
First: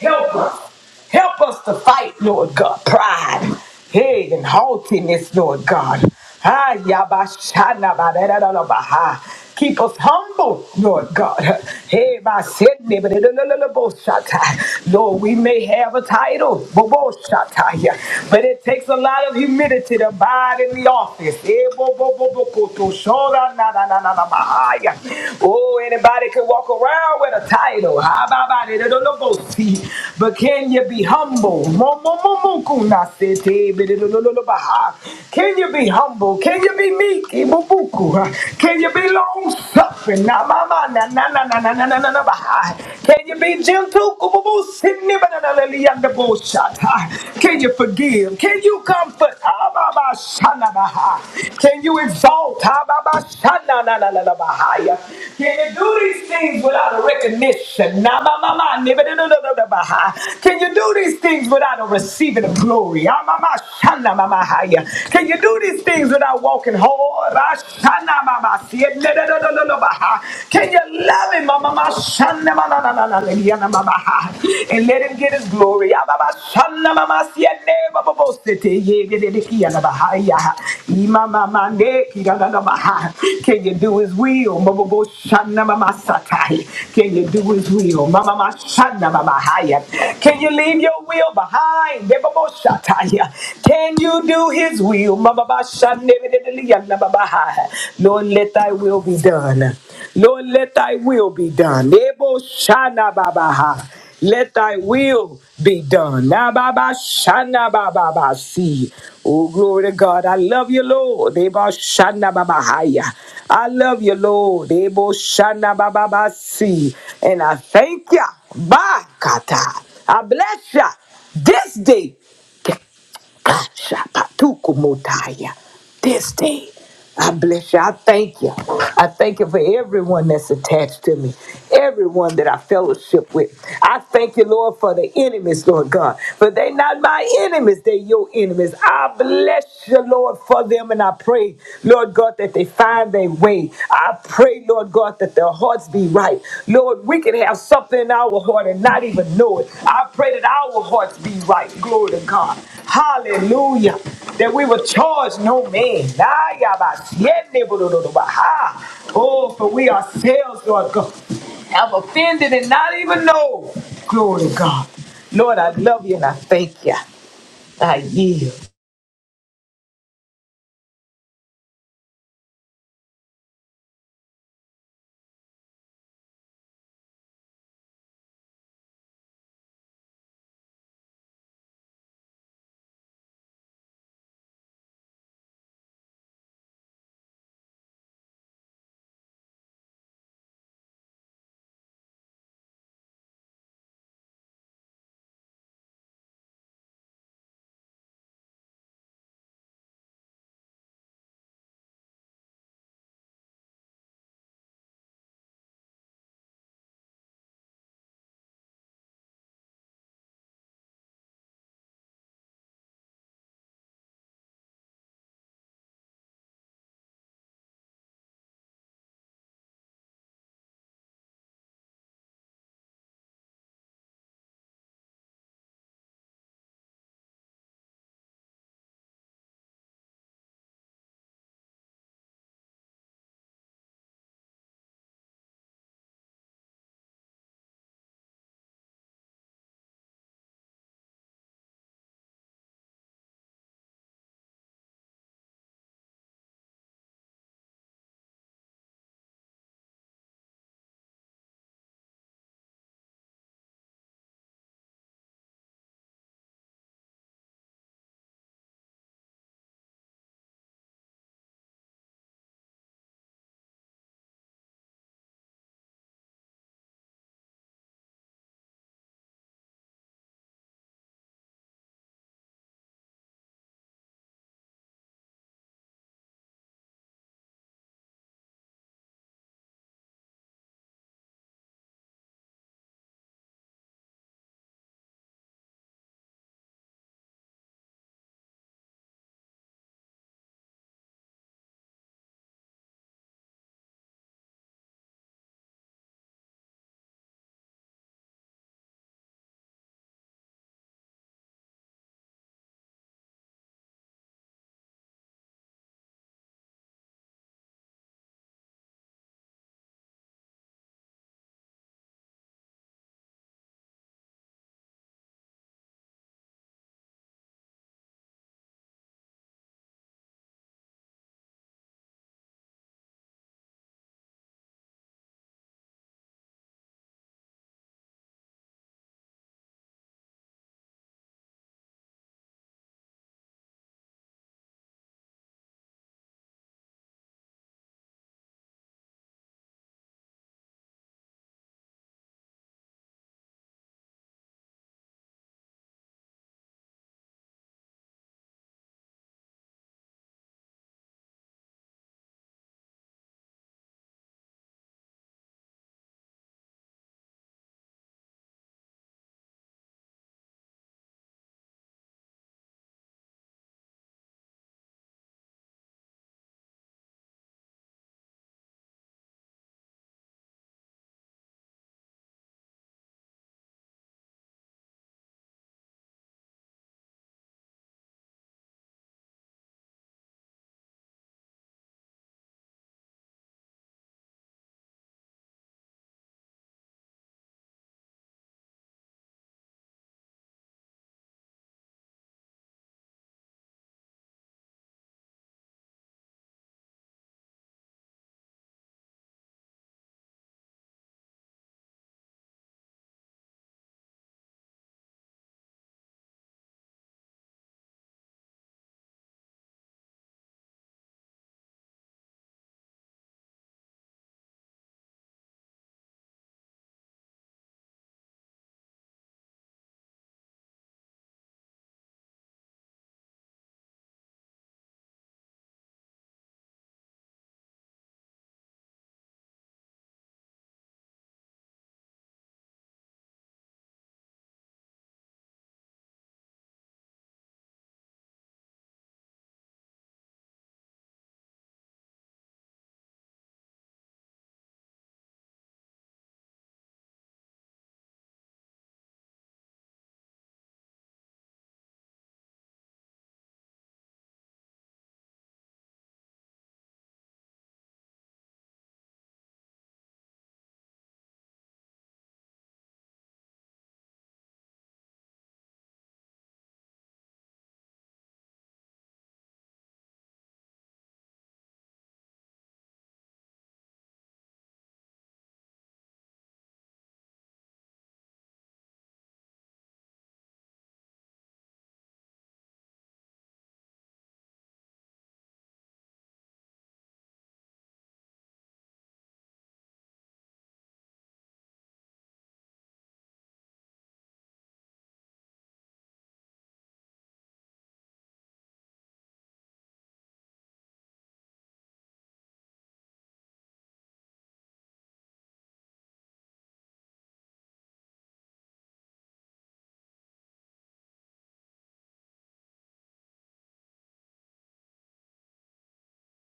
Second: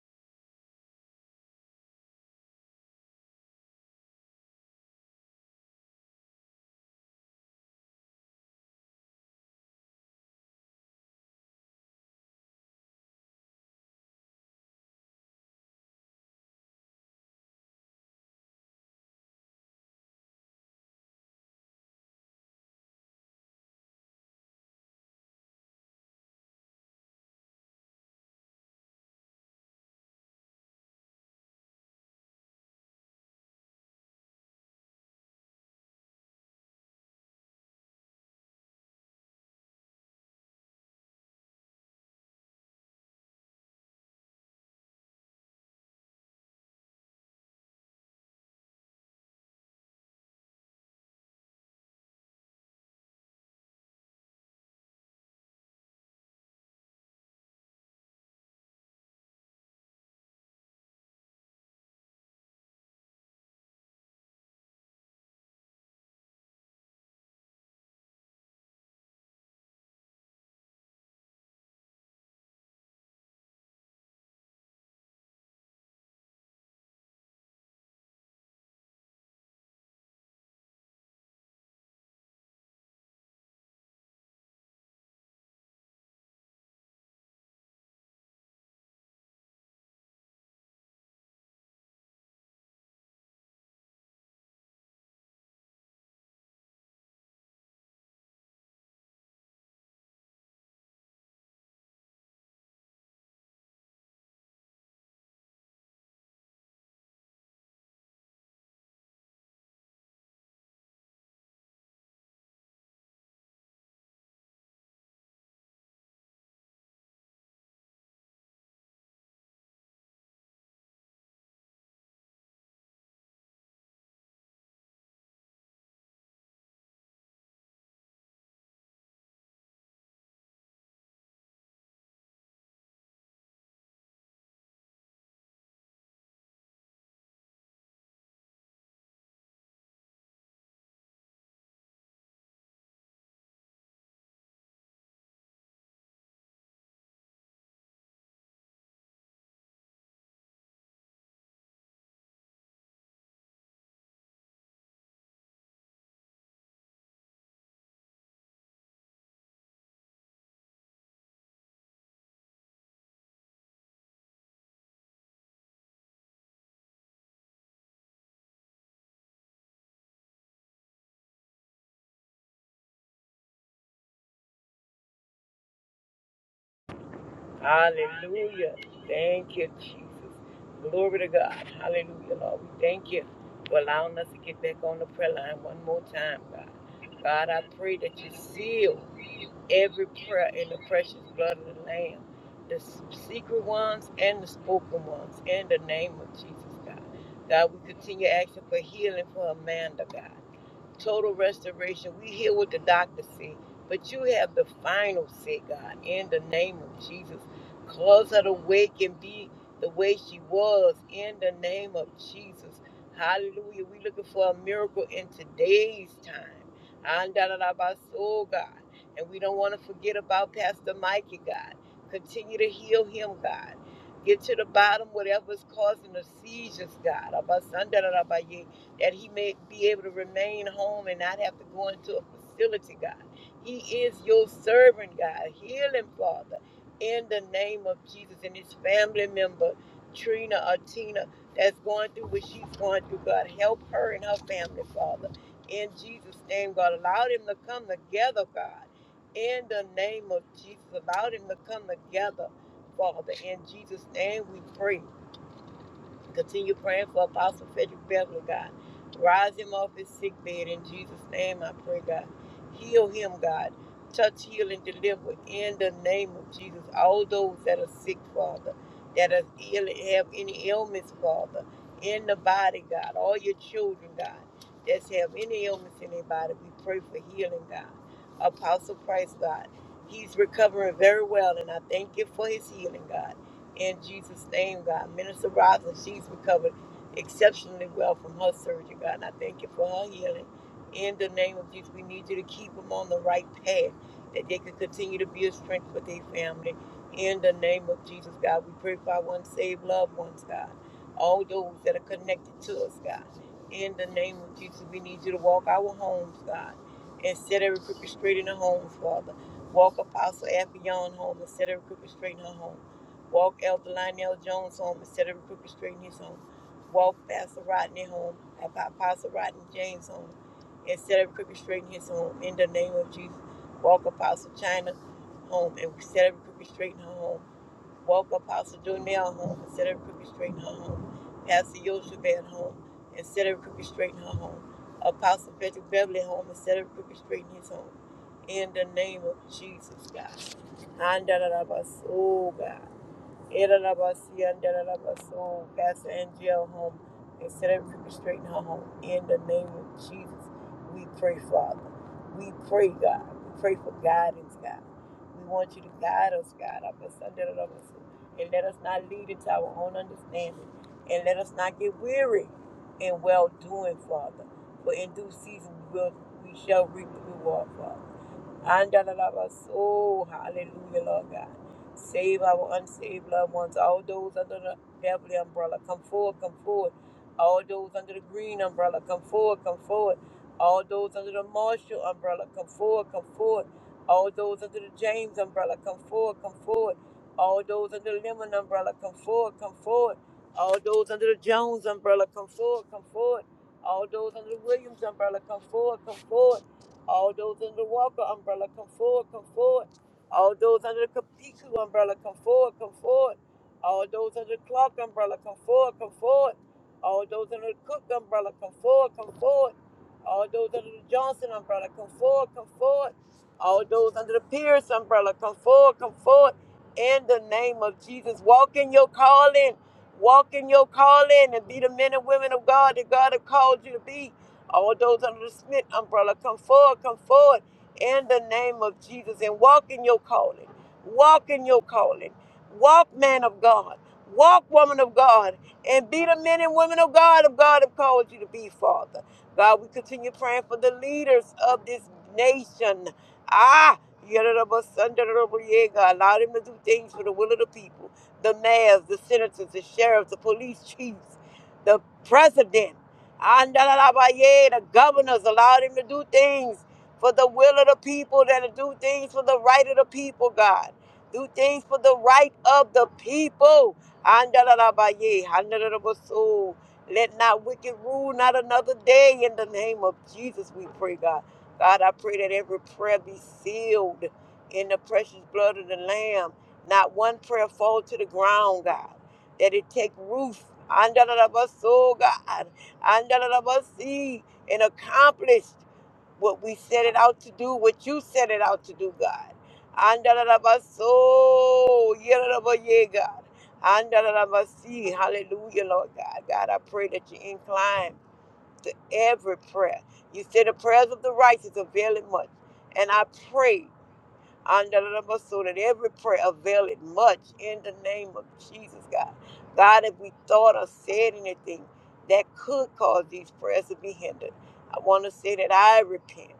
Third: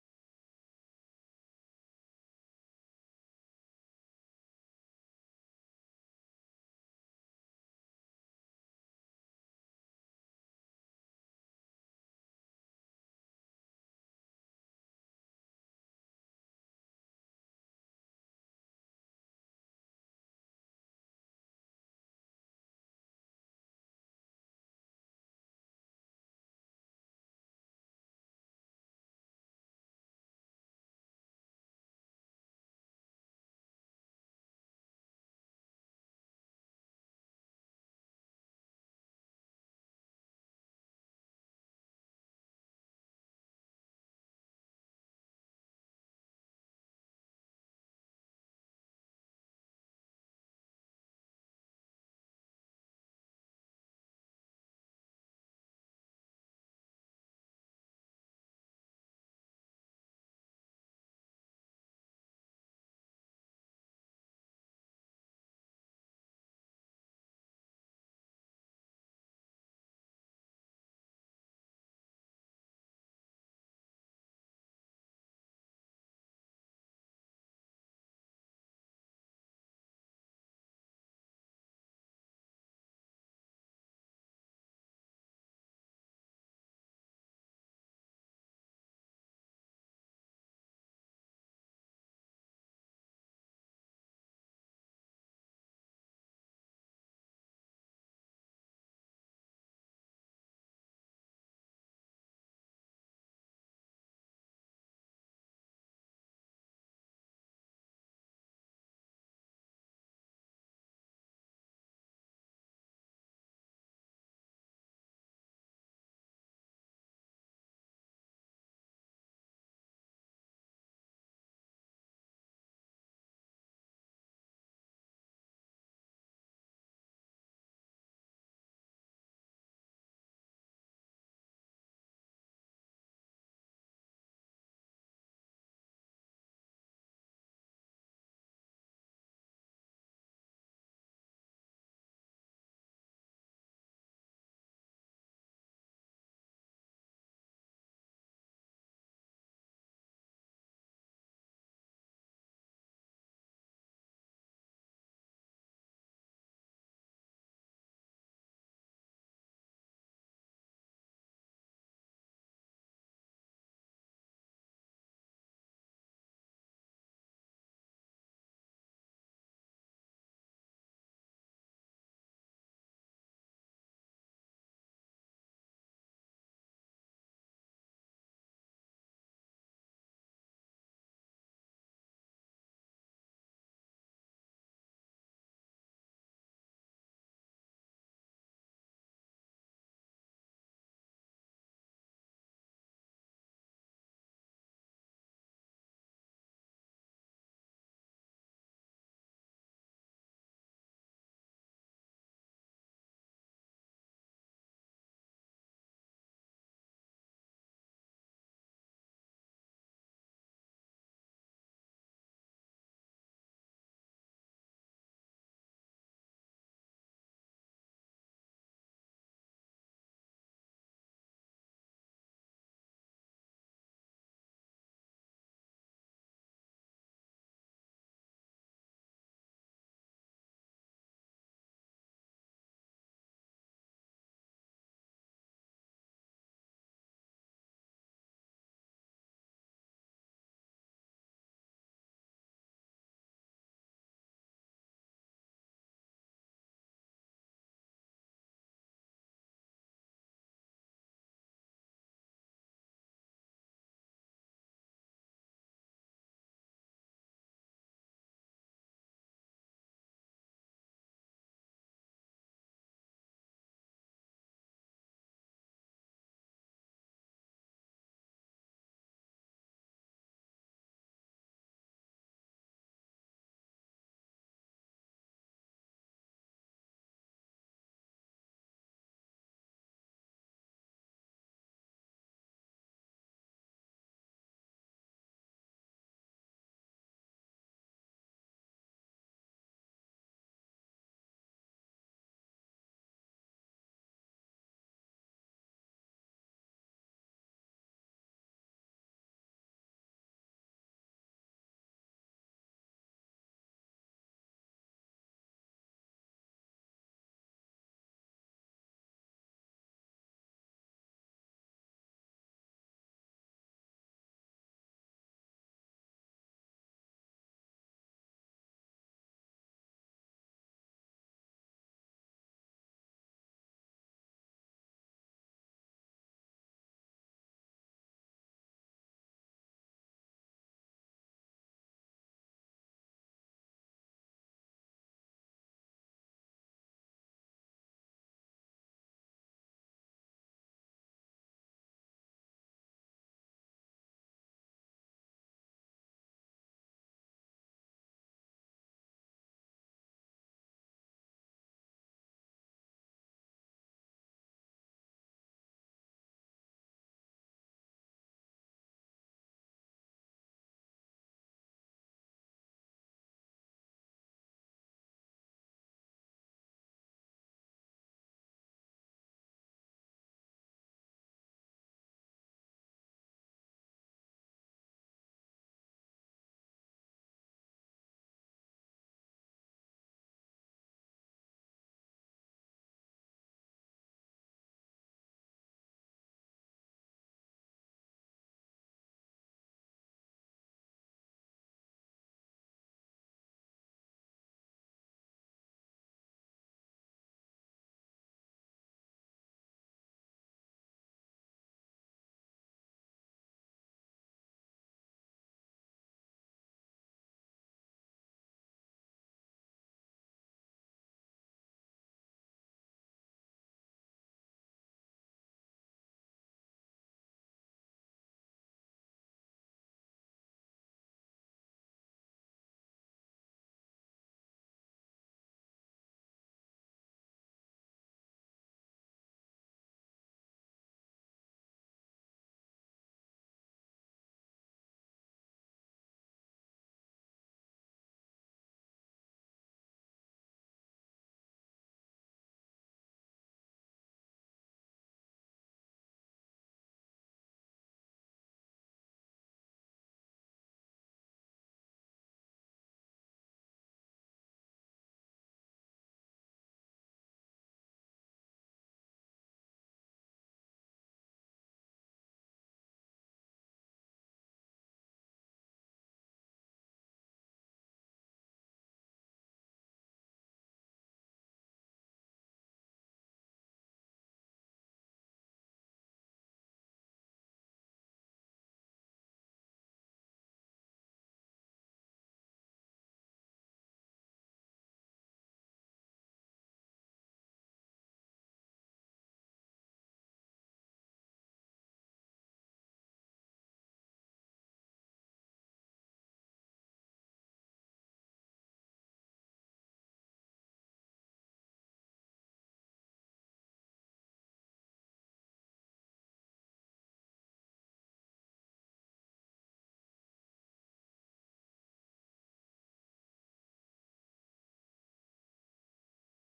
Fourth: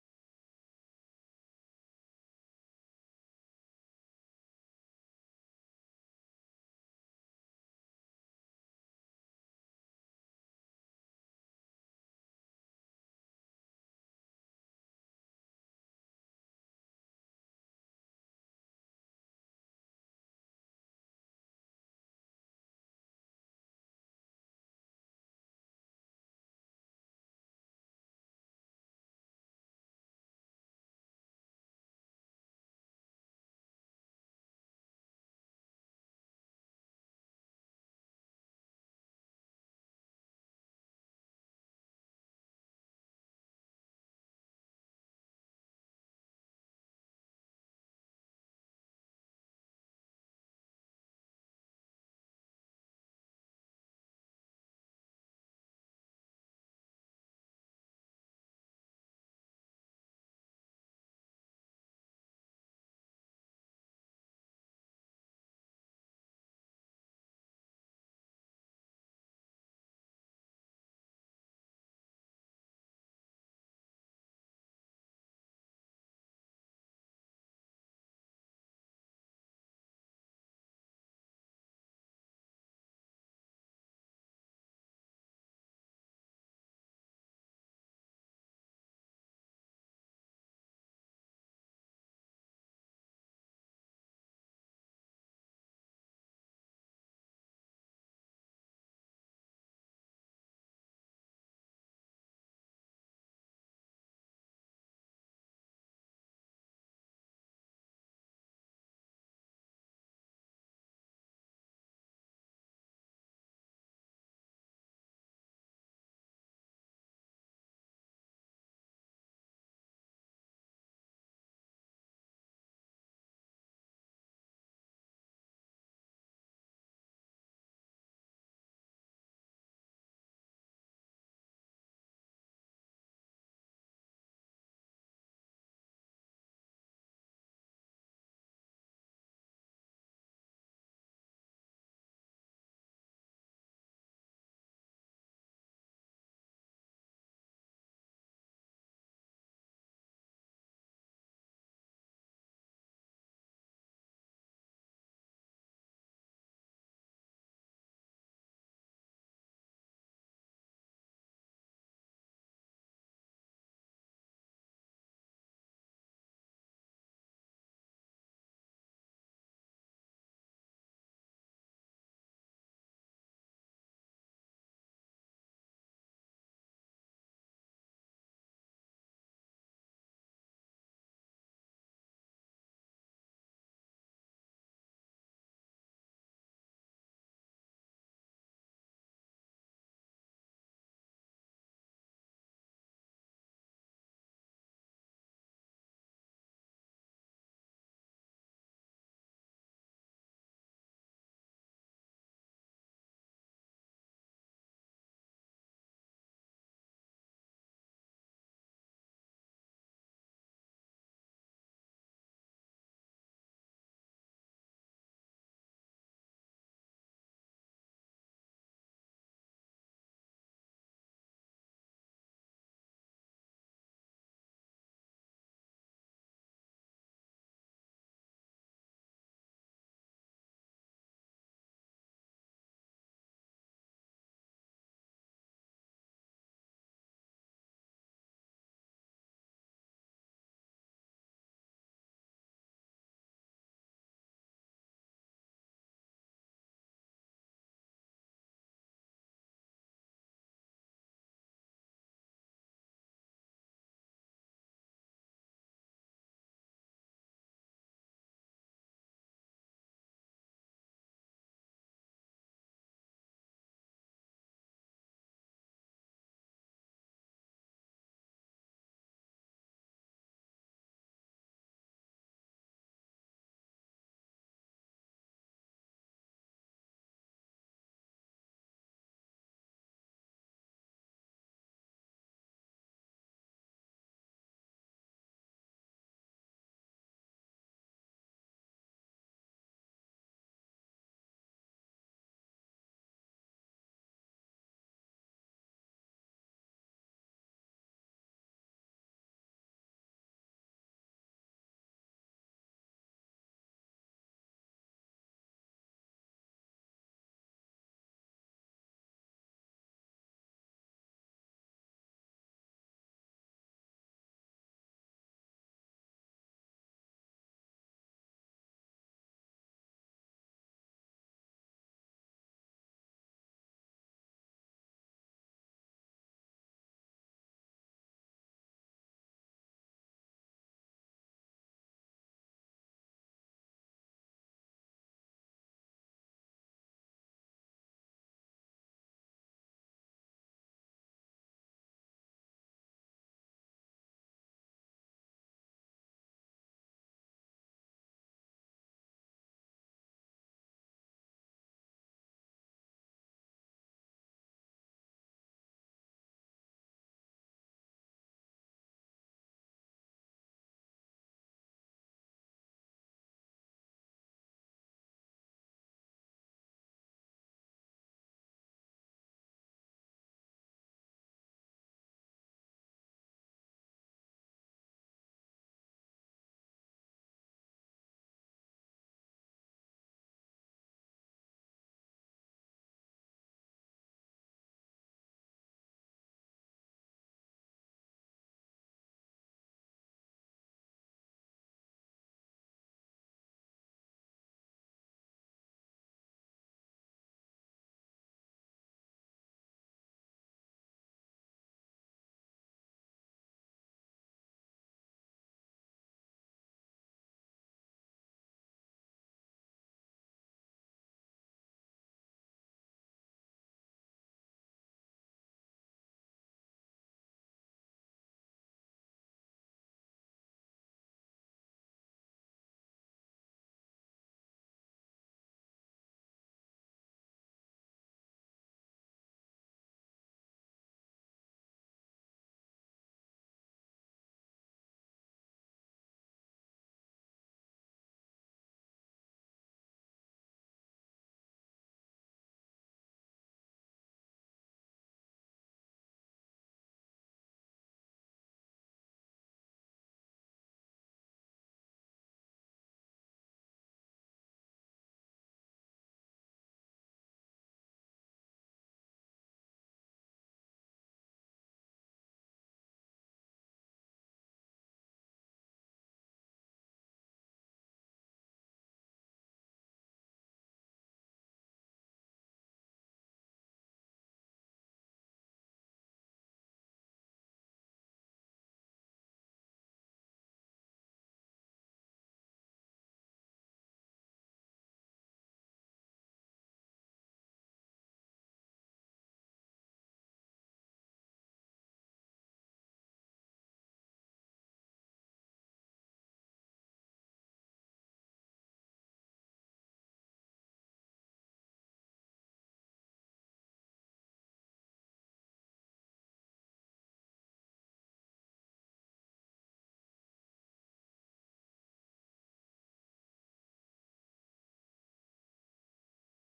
Help us. Help us to fight, Lord God, pride, hey, and haughtiness, Lord God. Ah, yabashana ba-da-da-da-da-ba-ha. Keep us humble, Lord God. Hey, by sin, ba-da-da-da-da-bo-shata. Lord, we may have a title, bo-bo-shata, yeah, but it takes a lot of humility to abide in the office. Eh, bo-bo-bo-bo-ko-to-shora, na na na na na ma Oh, anybody can walk around with a title. How about it? But can you be humble? Can you be humble? Can you be meek? E- Can you be long suffering? Can you be gentle? si- Can you forgive? Can you comfort? Can you exalt? Can you do these things without a recognition? Can you do these things without a receiving of glory? Can you do these things without walking hard? Can you love him? and let him get his glory. Can you do his will? Can you do his will? Can you leave your will behind? Can you do his will? Lord, Lord, let thy will be done. Lord, let thy will be done. Ebo shana babaha. Let thy will be done. Na baba shana baba ba see. Oh, glory to God. I love you, Lord. Ebo shana baba haya. I love you, Lord. Ebo shana baba ba see. And I thank you. Ba kata. I bless you this day. Shapatukumotaya. This day, I bless you. I thank you. I thank you for everyone that's attached to me, everyone that I fellowship with. I thank you, Lord, for the enemies, Lord God. For they not my enemies, they your enemies. I bless you, Lord, for them, and I pray, Lord God, that they find their way. I pray, Lord God, that their hearts be right. Lord, we can have something in our heart and not even know it. I pray that our hearts be right. Glory to God. Hallelujah. That we will charge no man. Nah, yabba, siete, budududuba, ha. Oh, for we ourselves, Lord God, have offended and not even know. Glory to God. Lord, I love you and I thank you. I yield.
Hallelujah. Thank you, Jesus. Glory to God. Hallelujah, Lord. We thank you for allowing us to get back on the prayer line one more time, God. God, I pray that you seal every prayer in the precious blood of the Lamb, the s- secret ones and the spoken ones, in the name of Jesus, God. God, we continue asking for healing for Amanda, God total restoration. We hear what the doctor said, but you have the final say, God, in the name of Jesus. Cause her to wake and be the way she was in the name of Jesus. Hallelujah. We're looking for a miracle in today's time. Andalabaso, God. And we don't want to forget about Pastor Mikey, God. Continue to heal him, God. Get to the bottom, whatever's causing the seizures, God. Abasandarabaye that he may be able to remain home and not have to go into a facility, God. He is your servant, God. Heal him, Father, in the name of Jesus and his family member, Trina or Tina, that's going through what she's going through, God. Help her and her family, Father. In Jesus' name, God. Allow them to come together, God. In the name of Jesus, allow them to come together, Father. In Jesus' name, we pray. Continue praying for Apostle Frederick Beverly, God. Rise him off his sick bed in Jesus' name, I pray, God. Heal him, God. Touch, heal, and deliver in the name of Jesus. All those that are sick, Father, that are ill and have any ailments, Father, in the body, God. All your children, God, that have any ailments in their body, we pray for healing, God. Apostle Christ, God. He's recovering very well, and I thank you for his healing, God. In Jesus' name, God. Minister Roslyn, she's recovered exceptionally well from her surgery, God. And I thank you for her healing. In the name of Jesus, we need you to keep them on the right path, that they can continue to be a strength for their family. In the name of Jesus, God, we pray for our unsaved loved ones, God. All those that are connected to us, God. In the name of Jesus, we need you to walk our homes, God, and set every crooked straight in the homes, Father. Walk Apostle Affion home and set every crooked straight in her home. Walk Elder Lionel Jones home instead of Booker Street in his home. Walk Pastor Rodney home, Apostle Rodney James home instead of Crooked Street in his home. In the name of Jesus, walk Apostle China home and instead of Crooked Street in her home. Walk Apostle Jonell home instead of Crooked Street in her home. Pastor Yoshua home instead of Crooked Street in her home. Apostle Patrick Beverly home instead of Crooked Street in his home. In the name of Jesus, God. And da da da, Oh, God. Irarabasi and Irarabaso, Pastor Angel home, and set every crooked straight in her home. In the name of Jesus, we pray, Father. We pray, God. We pray for guidance, God. We want you to guide us, God. Abasa, Irarabaso. And let us not lead into our own understanding. And let us not get weary in well doing, Father. For in due season we will we shall reap the reward, Father. Andalabas. Oh, hallelujah, Lord God. Save our unsaved loved ones, all those under the family umbrella. Come forward, come forward. All those under the green umbrella, come forward, come forward. All those under the Marshall umbrella, come forward, come forward. All those under the James umbrella, come forward, come forward. All those under the Lemon umbrella, come forward, come forward. All those under the Jones umbrella, come forward, come forward. All those under the Williams umbrella, come forward, come forward. All those under the Walker umbrella, come forward, come forward. All those under the Kapiku umbrella, come forward, come forward. All those under the clock umbrella, come forward, come forward. All those under the Cook umbrella, come forward, come forward. All those under the Johnson umbrella, come forward, come forward. All those under the Pierce umbrella, come forward, come forward. In the name of Jesus, walk in your calling. Walk in your calling and be the men and women of God that God has called you to be. All those under the Smith umbrella, come forward, come forward. In the name of Jesus, and walk in your calling. Walk in your calling. Walk, man of God. Walk, woman of God. And be the men and women of God of God have called you to be, Father. God, we continue praying for the leaders of this nation. Ah, Yoruba, Sunday, Yoruba, yeah, God, allow them to do things for the will of the people. The mayors, the senators, the sheriffs, the police chiefs, the president, Andalaba, yeah, the governors, allow them to do things for the will of the people, that do things for the right of the people, God. Do things for the right of the people. Andalabaye, andalabaso. Let not wicked rule not another day in the name of Jesus, we pray, God. God, I pray that every prayer be sealed in the precious blood of the Lamb. Not one prayer fall to the ground, God. That it take root. Andalabaso, God. Andalabasi, And accomplish what we set it out to do, what you set it out to do, God. Andalabaso, yelalabaye, God. Andalalabasi, Hallelujah, Lord God. God, I pray that you incline to every prayer. You said the prayers of the righteous avail it much. And I pray. Andalaba, so that every prayer availeth much in the name of Jesus, God. God, if we thought or said anything that could cause these prayers to be hindered, I want to say that I repent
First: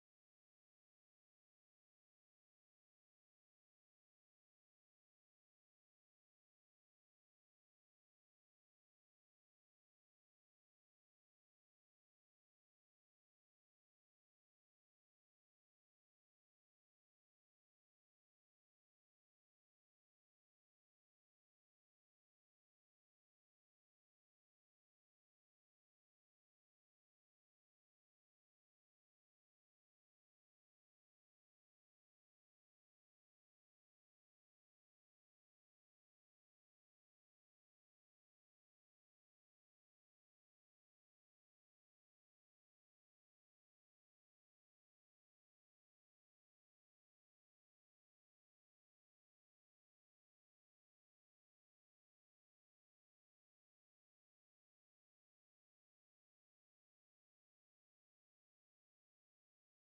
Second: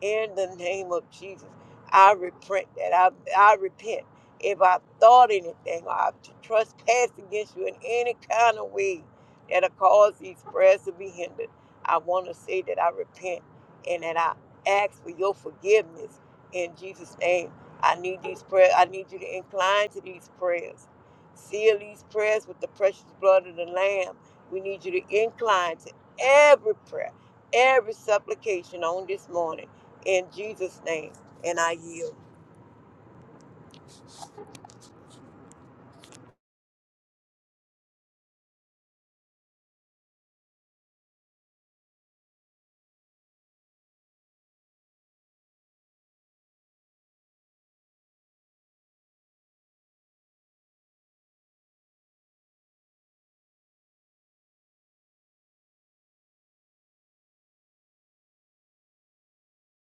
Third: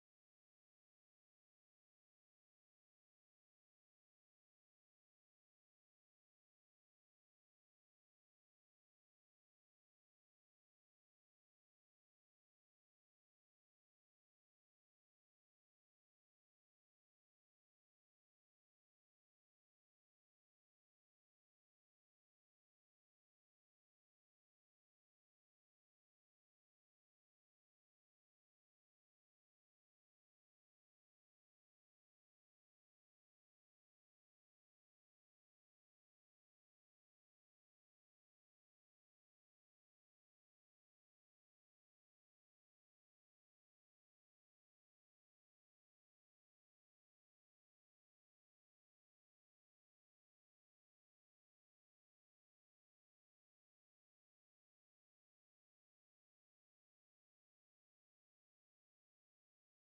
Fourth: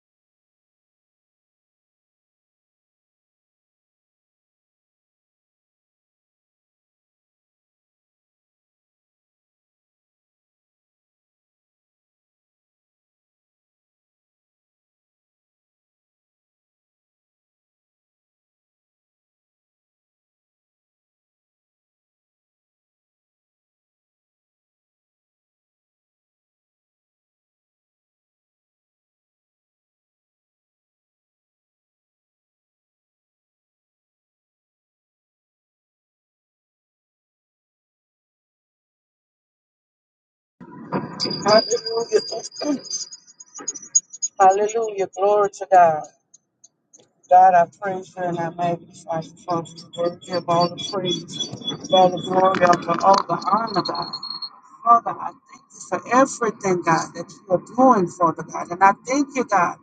in the name of Jesus. I repent that I, I repent if I thought anything or I trespassed against you in any kind of way that'll cause these prayers to be hindered. I want to say that I repent and that I ask for your forgiveness in Jesus' name. I need these prayers. I need you to incline to these prayers. Seal these prayers with the precious blood of the Lamb. We need you to incline to every prayer, every supplication on this morning in Jesus' name. And I yield.
Hallelujah. Hallelujah. Glory to God. God, I praise you and I magnify you for you. Worthy of all the praise, of all the glory, of all the honor, God. Father, I thank you for everything, God, that you are doing, Father God. And I thank you, God,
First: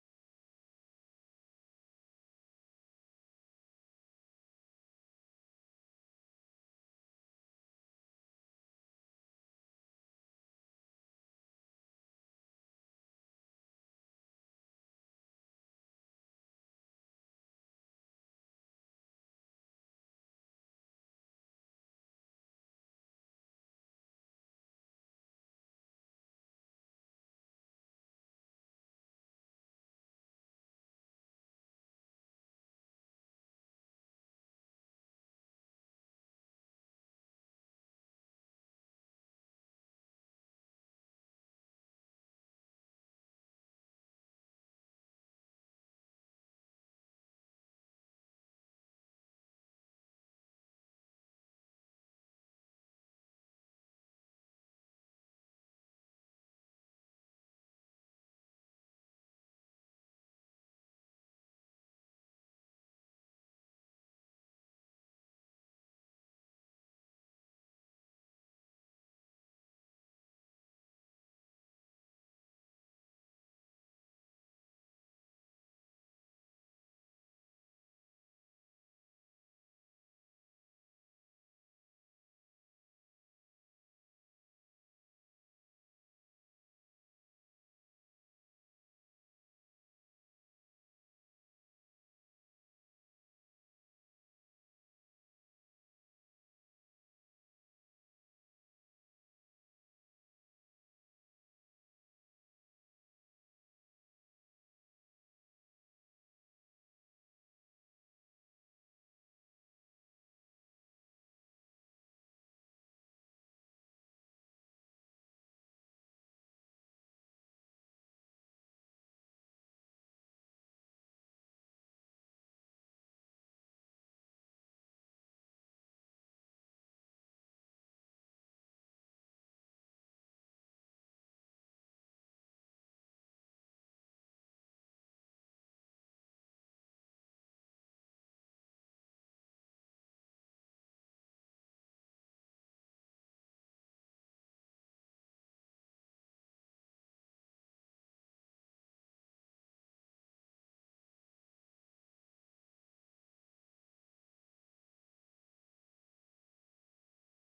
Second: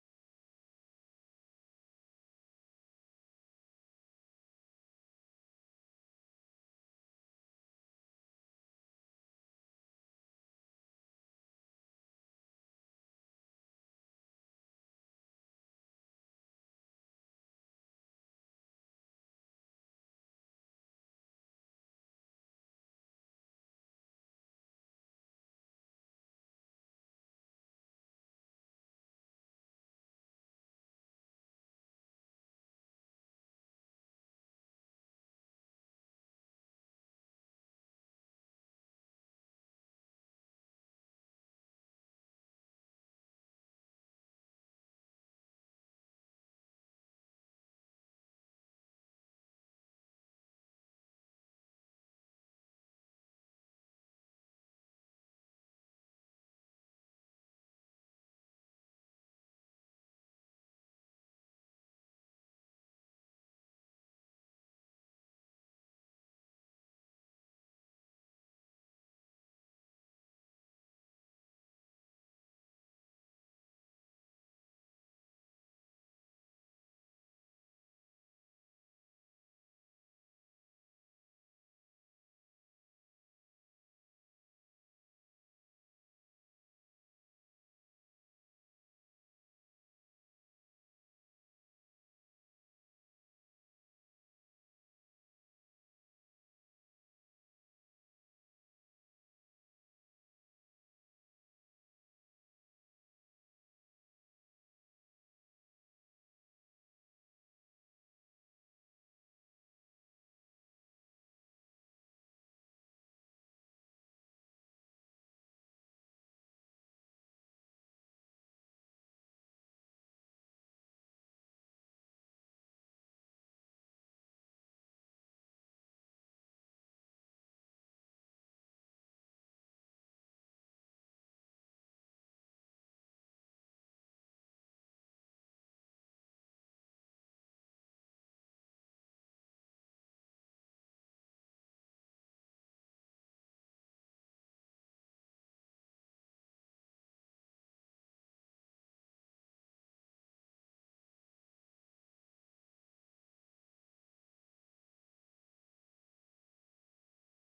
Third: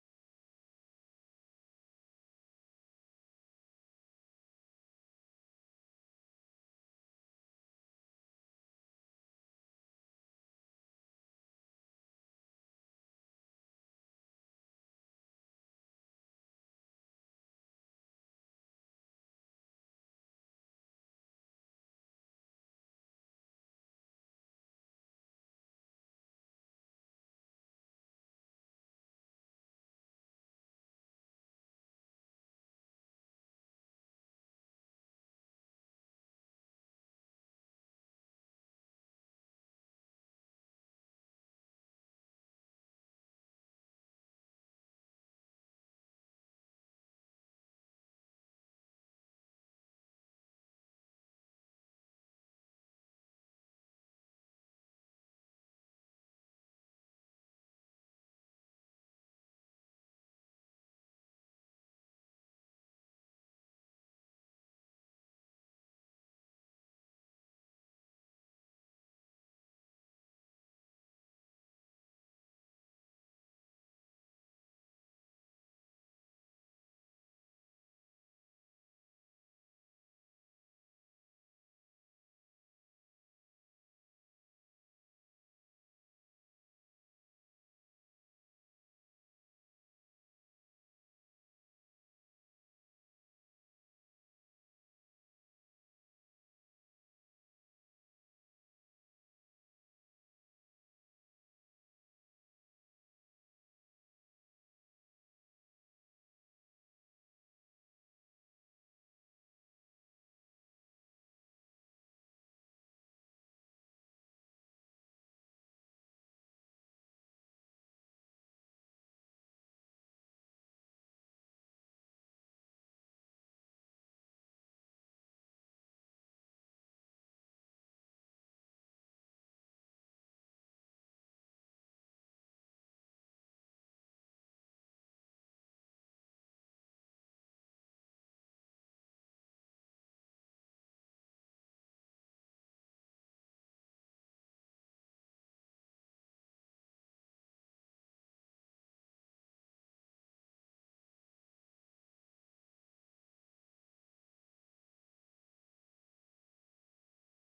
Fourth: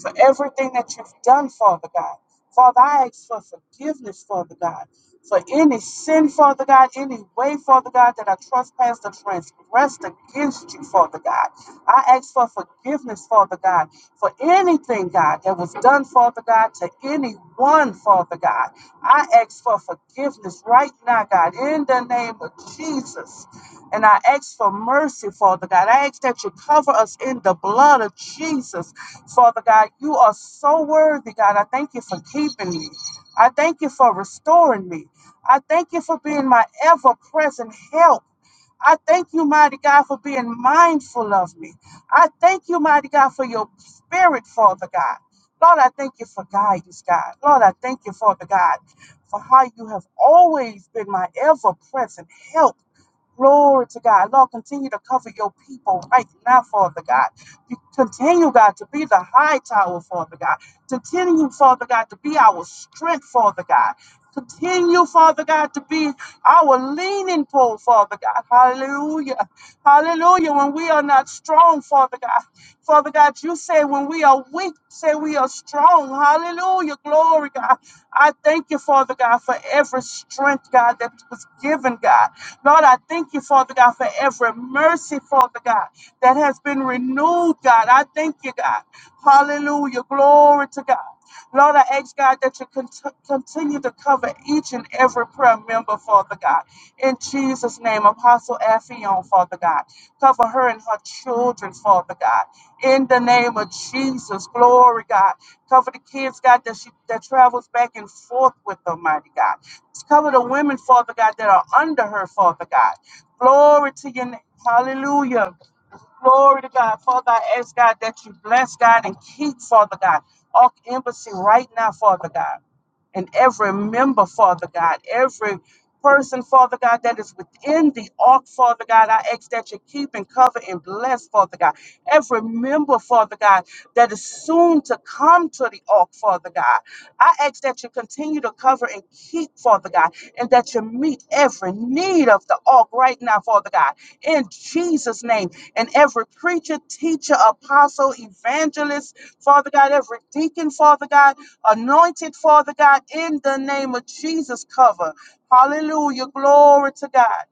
for everything that you've done, Father God. Father, I ask for forgiveness, Father God, for any sin, Father God, any way, Father God, that I trespassed or transgressed against you, Father God. I ask for forgiveness, Father God, for anything, God, that was done, Father God, to anyone, Father God. I ask for forgiveness right now, God, in the name of Jesus. And I ask for mercy, Father God. I ask that you cover us in the blood of Jesus, Father God. You are so worthy, God. I thank you for keeping me. I thank you for restoring me. I thank you for being my ever present help. I thank you, mighty God, for being mindful of me. I thank you, mighty God, for your spirit, Father God. Lord, I thank you for guidance, God. Lord, I thank you, Father God, for how you have always been my ever present help. Glory to God. Lord, continue to cover your people right now, Father God continue, God, to be the high tower, Father God. Continue, Father God, to be our strength, Father God. Continue, Father God, to be our leaning pole, Father God. Hallelujah. Hallelujah. When we are not strong, Father God. Father God, you say when we are weak, say we are strong. Hallelujah. Glory, God. I thank you, Father God, for every strength, God, that was given, God. Lord, I thank you, Father God, for every mercy, Father God, that has has been renewed, God. I thank you, God. Hallelujah. Glory to God. Lord, I ask God that you cont- continue to cover each and every prayer member, Father God. In Jesus' name, Apostle Affion, Father God. Cover her and her children, Father God. In the name of Jesus, glory, God. Cover the kids, God, that, she, that travels back and forth with Almighty God. Cover the women, Father God, that are under her, Father God. Glory to your name. Hallelujah. Glory to God. Father, I ask God that you bless God and keep, Father God, Ark Embassy right now, Father God, and every member, Father God, every person, Father God, that is within the Ark, Father God. I ask that you keep and cover and bless, Father God. Every member, Father God, that is soon to come to the Ark, Father God. I ask that you continue to cover and keep, Father God and that you meet every need of the ark right now, Father God, in Jesus' name. And every preacher, teacher, apostle, evangelist, Father God, every deacon, Father God, anointed, Father God, in the name of Jesus, cover. Hallelujah. Glory to God.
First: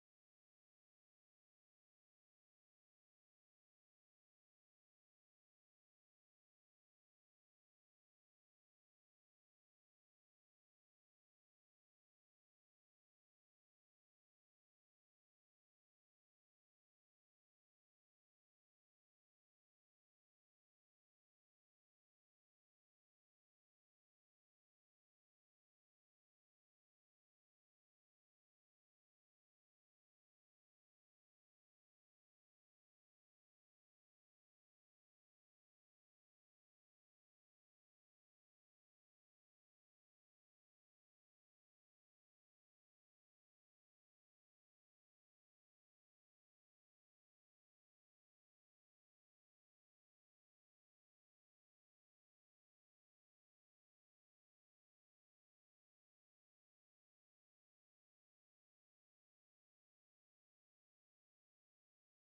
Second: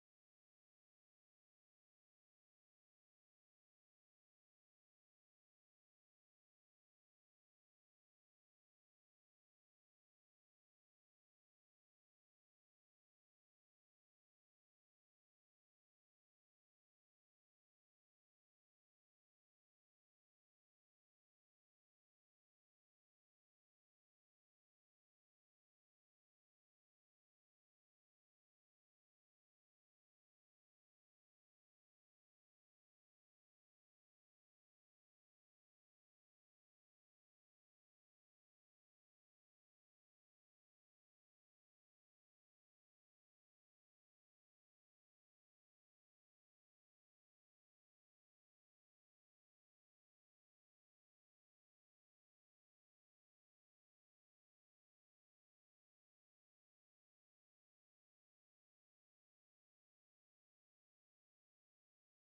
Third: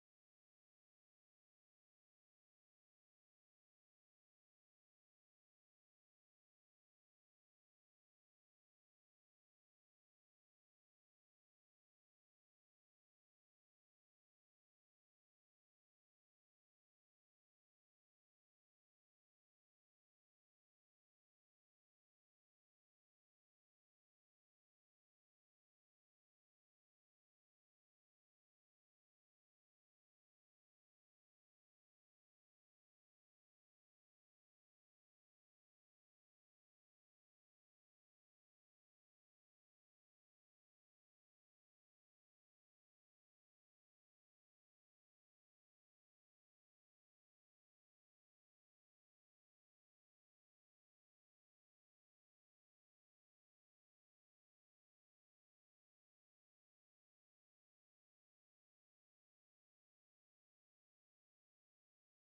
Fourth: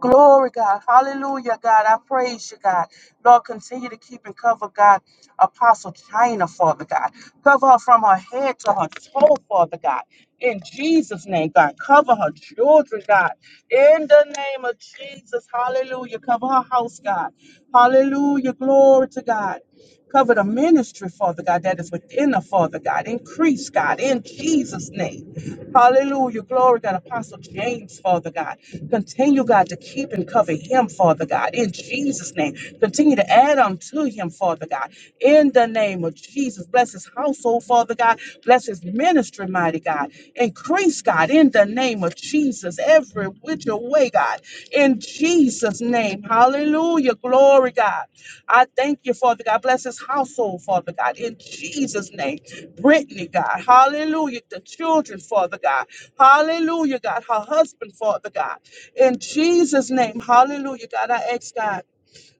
Glory, God. Hallelujah, God. I praise you, God. Lord, continue to keep and cover, God, Apostle China, Father God. Cover her from her head to her toe, Father God. In Jesus' name, God. Cover her children, God. In the name of Jesus. Hallelujah. Cover her house, God. Hallelujah. Glory to God. Cover the ministry, Father God, that is within the Father God. Increase, God, in Jesus' name. Hallelujah. Glory, God. Apostle James, Father God. Continue, God, to keep and cover him, Father God, in Jesus' name. Continue to add unto him, Father God, in the name of Jesus. Bless his household, Father God. Bless his ministry, mighty God. Increase, God, in the name of Jesus, every which way, God, in Jesus' name. Hallelujah. Glory, God. I thank you, Father God. Bless his household, Father God. In Jesus' name. Brittany, God. Hallelujah. The children, Father God. Hallelujah, God. Her husband, Father God. In Jesus' name. Hallelujah, God. I ask God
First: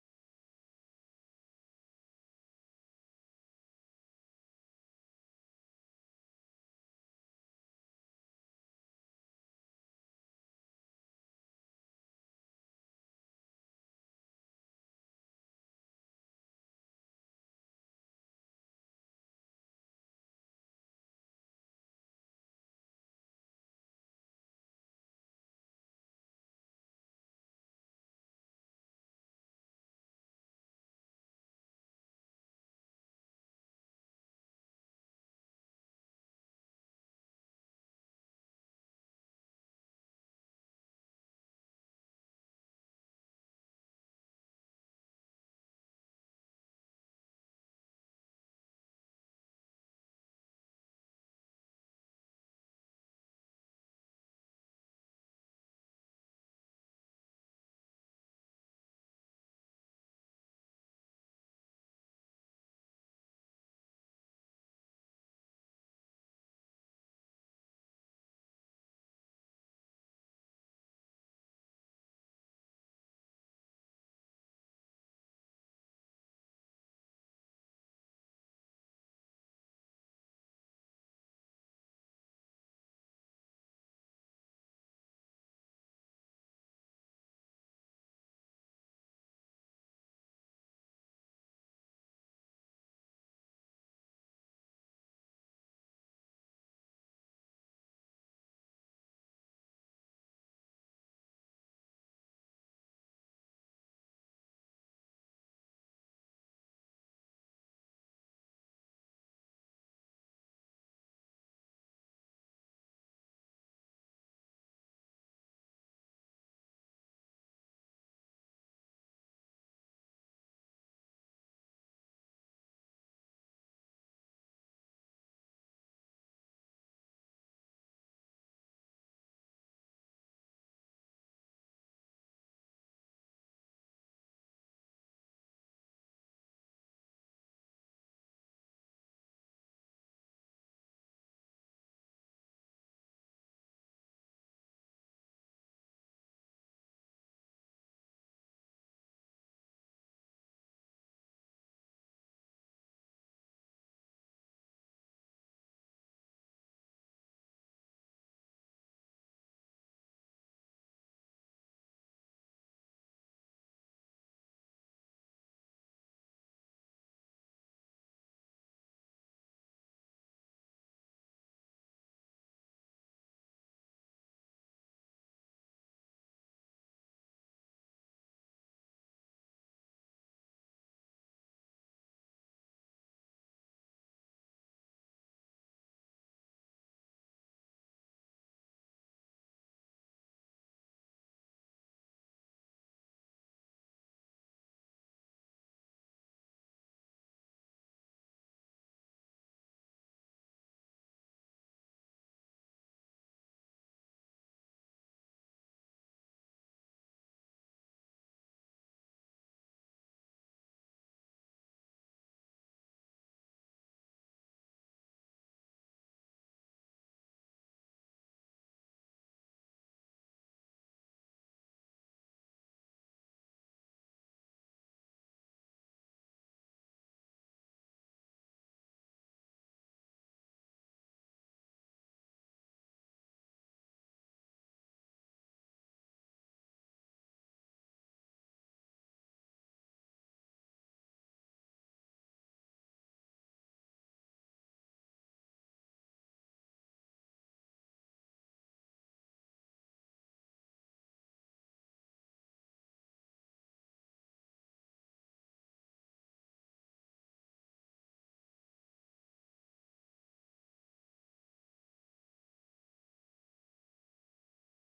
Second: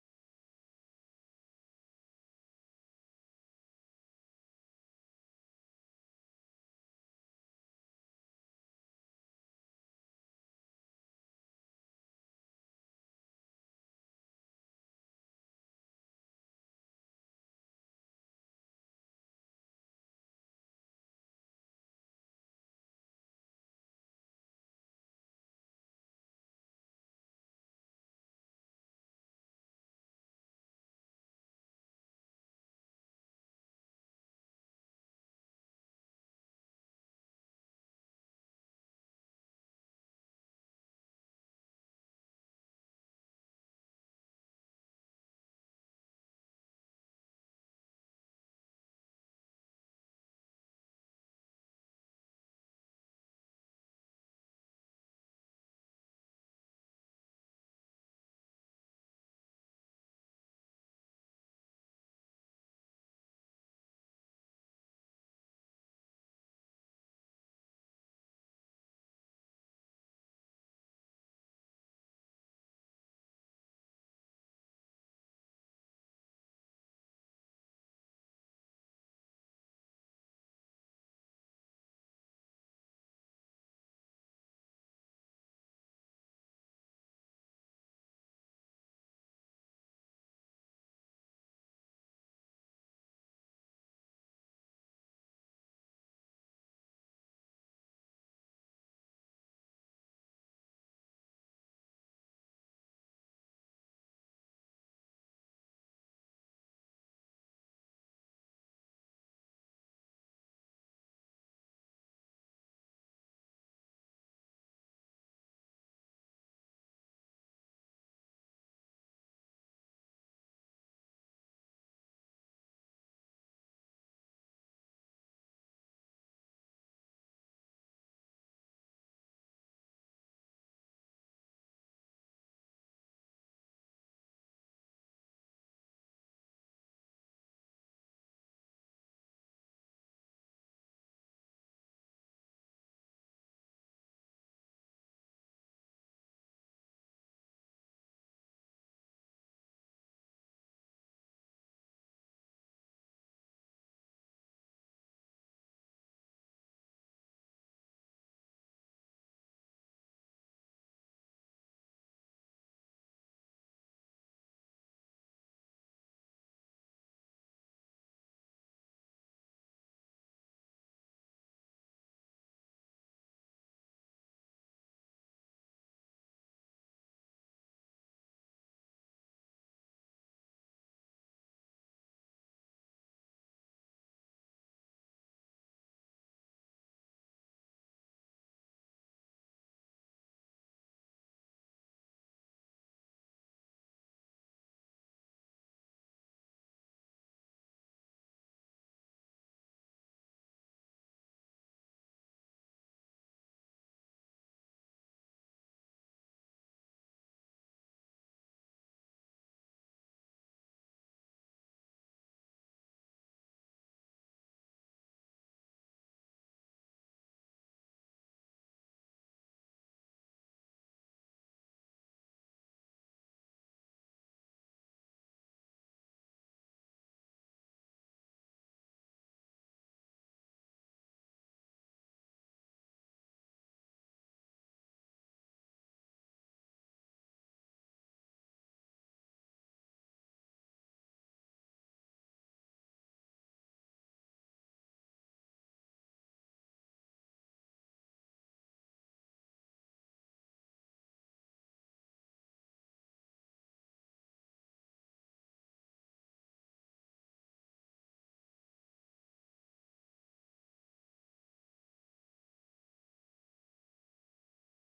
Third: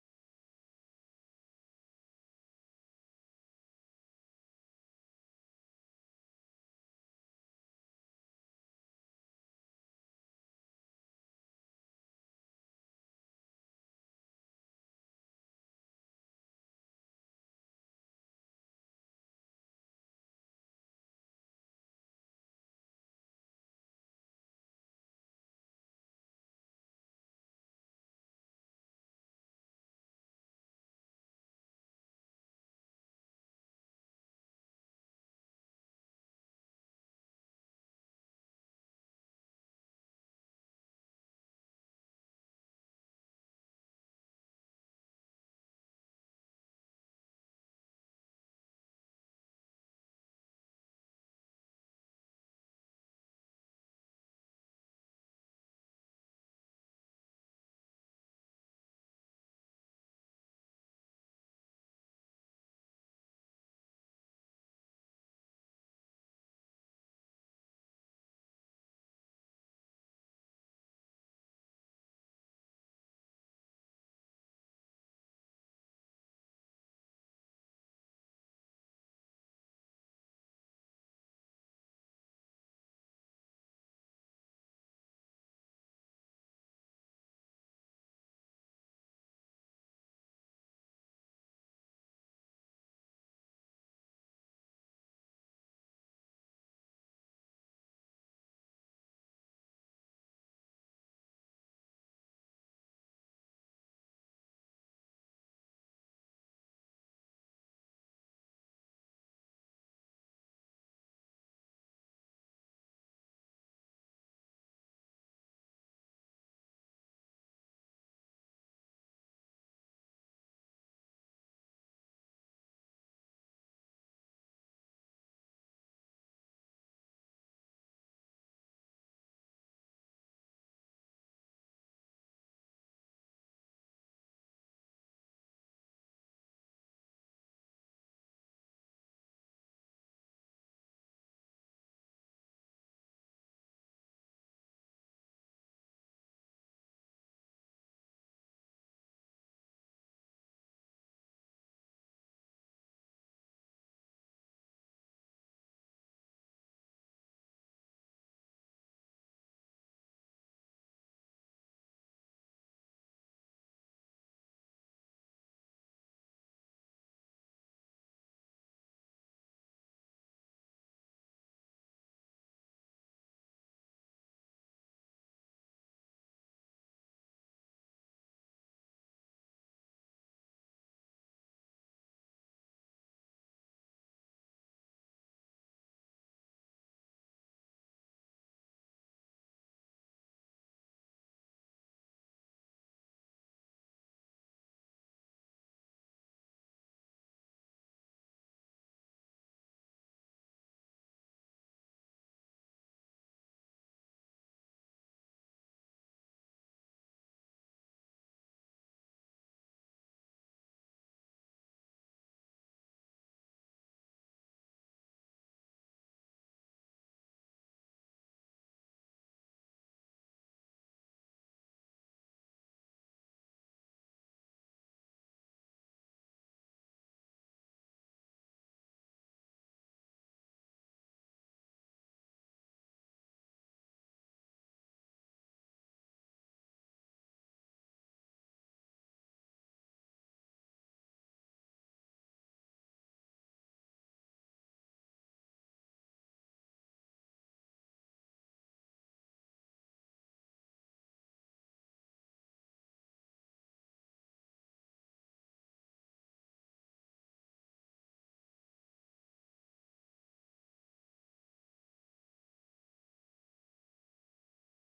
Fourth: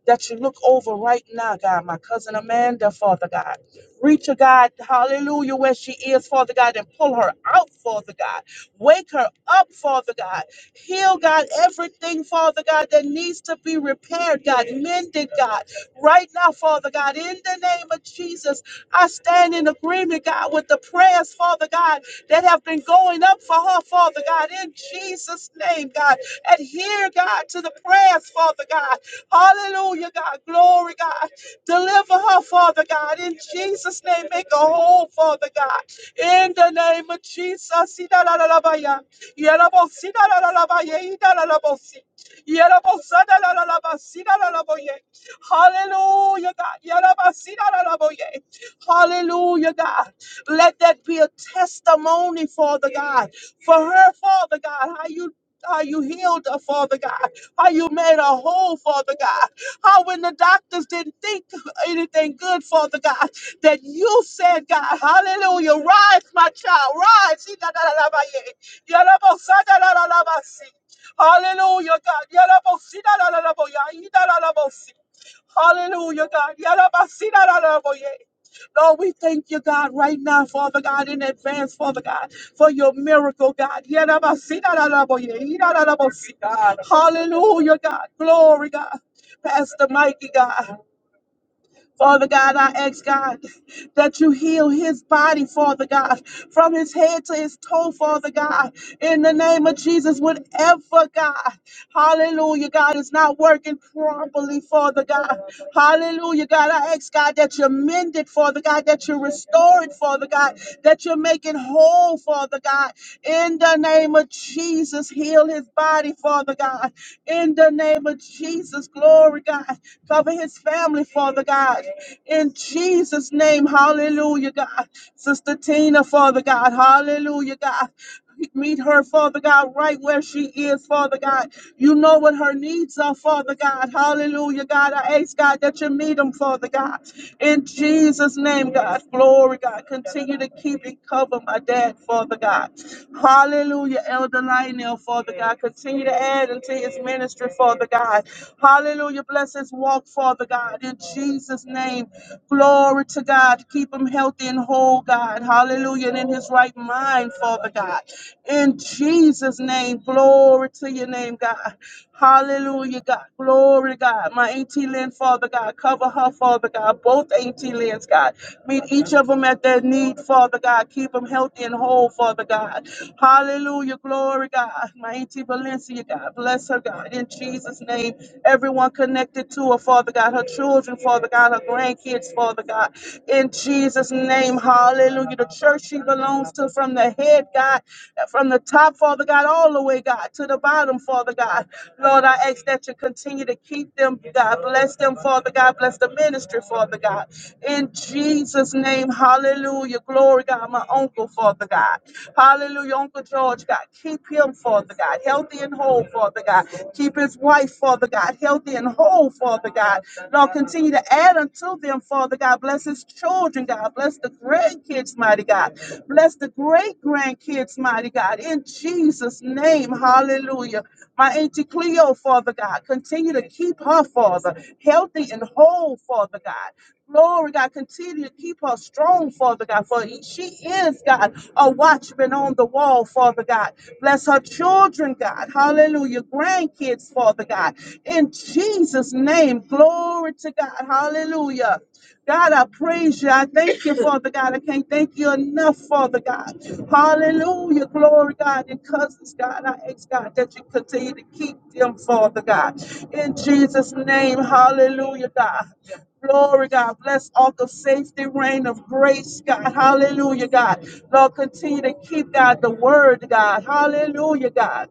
that you look over right now, God. My cousin Amanda, Father God. Reach her, God, hallelujah, where she is, Father God, and pull her out, Father God. Wake her up, Father God. Heal, God, everything, Father God, that needs to be repaired, God, mended, God. Right now, Father God, in the name of Jesus, I stand in agreement, God, with the prayers, Father God, that have been going up for her, Father God, in Jesus' name, God. Adhere, God, to the prayers, Father God, Hallelujah, God. Glory, God. Deliver her, Father God. In Jesus' name, make her whole, Father God. In the name of Jesus. Idalalabaya. Yerabosi, idalalabaya, idalalabosi. Yerabosa, idalalabasi, idalalaboye. Hallelujah, God. Yerabasi, idalalaboye. Hallelujah, God. Let that be a testimony, Father God, for her, Father God, how you how you healed her, Father God, how you made her whole, Father God, how when the doctors didn't think anything good, Father God, that you said, God, hallelujah, rise, my child, rise. Hallelujah, God. Hallelujah, God. Lord, we thank you, God, right now, Father God, in advance, Father God, for your miracle, God. Hallelujah, God. Glory, God. Pastor Mikey, God. Father God, I ask God that you heal his body, Father God, from his head to his toe, Father God, in the name of Jesus, whatever, God, hallelujah, God, is not working properly, Father God, hallelujah, God, I ask God that you mend it, Father God, that you restore it, Father God, that you're making whole, Father God. In the name of Jesus, heal his body, Father God. In the name of Jesus, glory, God. Cover his family, Father God. In Jesus' name, hallelujah, God. Sister Tina, Father God, hallelujah, God. Meet her, Father God, right where she is, Father God. You know what her needs are, Father God. Hallelujah, God. I ask, God, that you meet them, Father God. In Jesus' name, God. Glory, God. Continue to keep and cover my dad, Father God. Hallelujah, Elder Lionel, Father God. Continue to add into his ministry, Father God. Hallelujah. Bless his walk, Father God. In Jesus' name. Glory to God. Keep him healthy and whole, God. Hallelujah. And in his right mind, Father God. In Jesus' name, glory to your name, God. Hallelujah, God. Glory, God. My Auntie Lynn, Father God. Cover her, Father God. Both Auntie Lynn's, God. Meet each of them at their need, Father God. Keep them healthy and whole, Father God. Hallelujah, glory, God. My Auntie Valencia, God. Bless her, God. In Jesus' name, everyone connected connected to her, Father God, her children, Father God, her grandkids, Father God. In Jesus' name, hallelujah. The church she belongs to from the head, God, from the top, Father God, all the way, God, to the bottom, Father God. Lord, I ask that you continue to keep them, God. Bless them, Father God. Bless the ministry, Father God. In Jesus' name, hallelujah. Glory, God. My uncle, Father God. Hallelujah. Uncle George, God. Keep him, Father. Father God, healthy and whole, Father God. Keep his wife, Father God, healthy and whole, Father God. Lord, continue to add unto them, Father God. Bless his children, God. Bless the grandkids, mighty God. Bless the great grandkids, mighty God. In Jesus' name, hallelujah. My Auntie Cleo, Father God, continue to keep her, Father, healthy and whole, Father God. Glory, God, continue to keep her strong, Father God, for she is, God, a watchman on the wall, Father God. Bless her children, God. Hallelujah. Grandkids, Father God. In Jesus' name, glory to God. Hallelujah. God, I praise you. I thank you, Father God. I can't thank you enough, Father God. Hallelujah. Glory, God. And cousins, God, I ask, God, that you continue to keep them, Father God. In Jesus' name, hallelujah, God. Glory, God. Bless all the safety rain of grace, God. Hallelujah, God. Lord, continue to keep, God, the word, God. Hallelujah, God.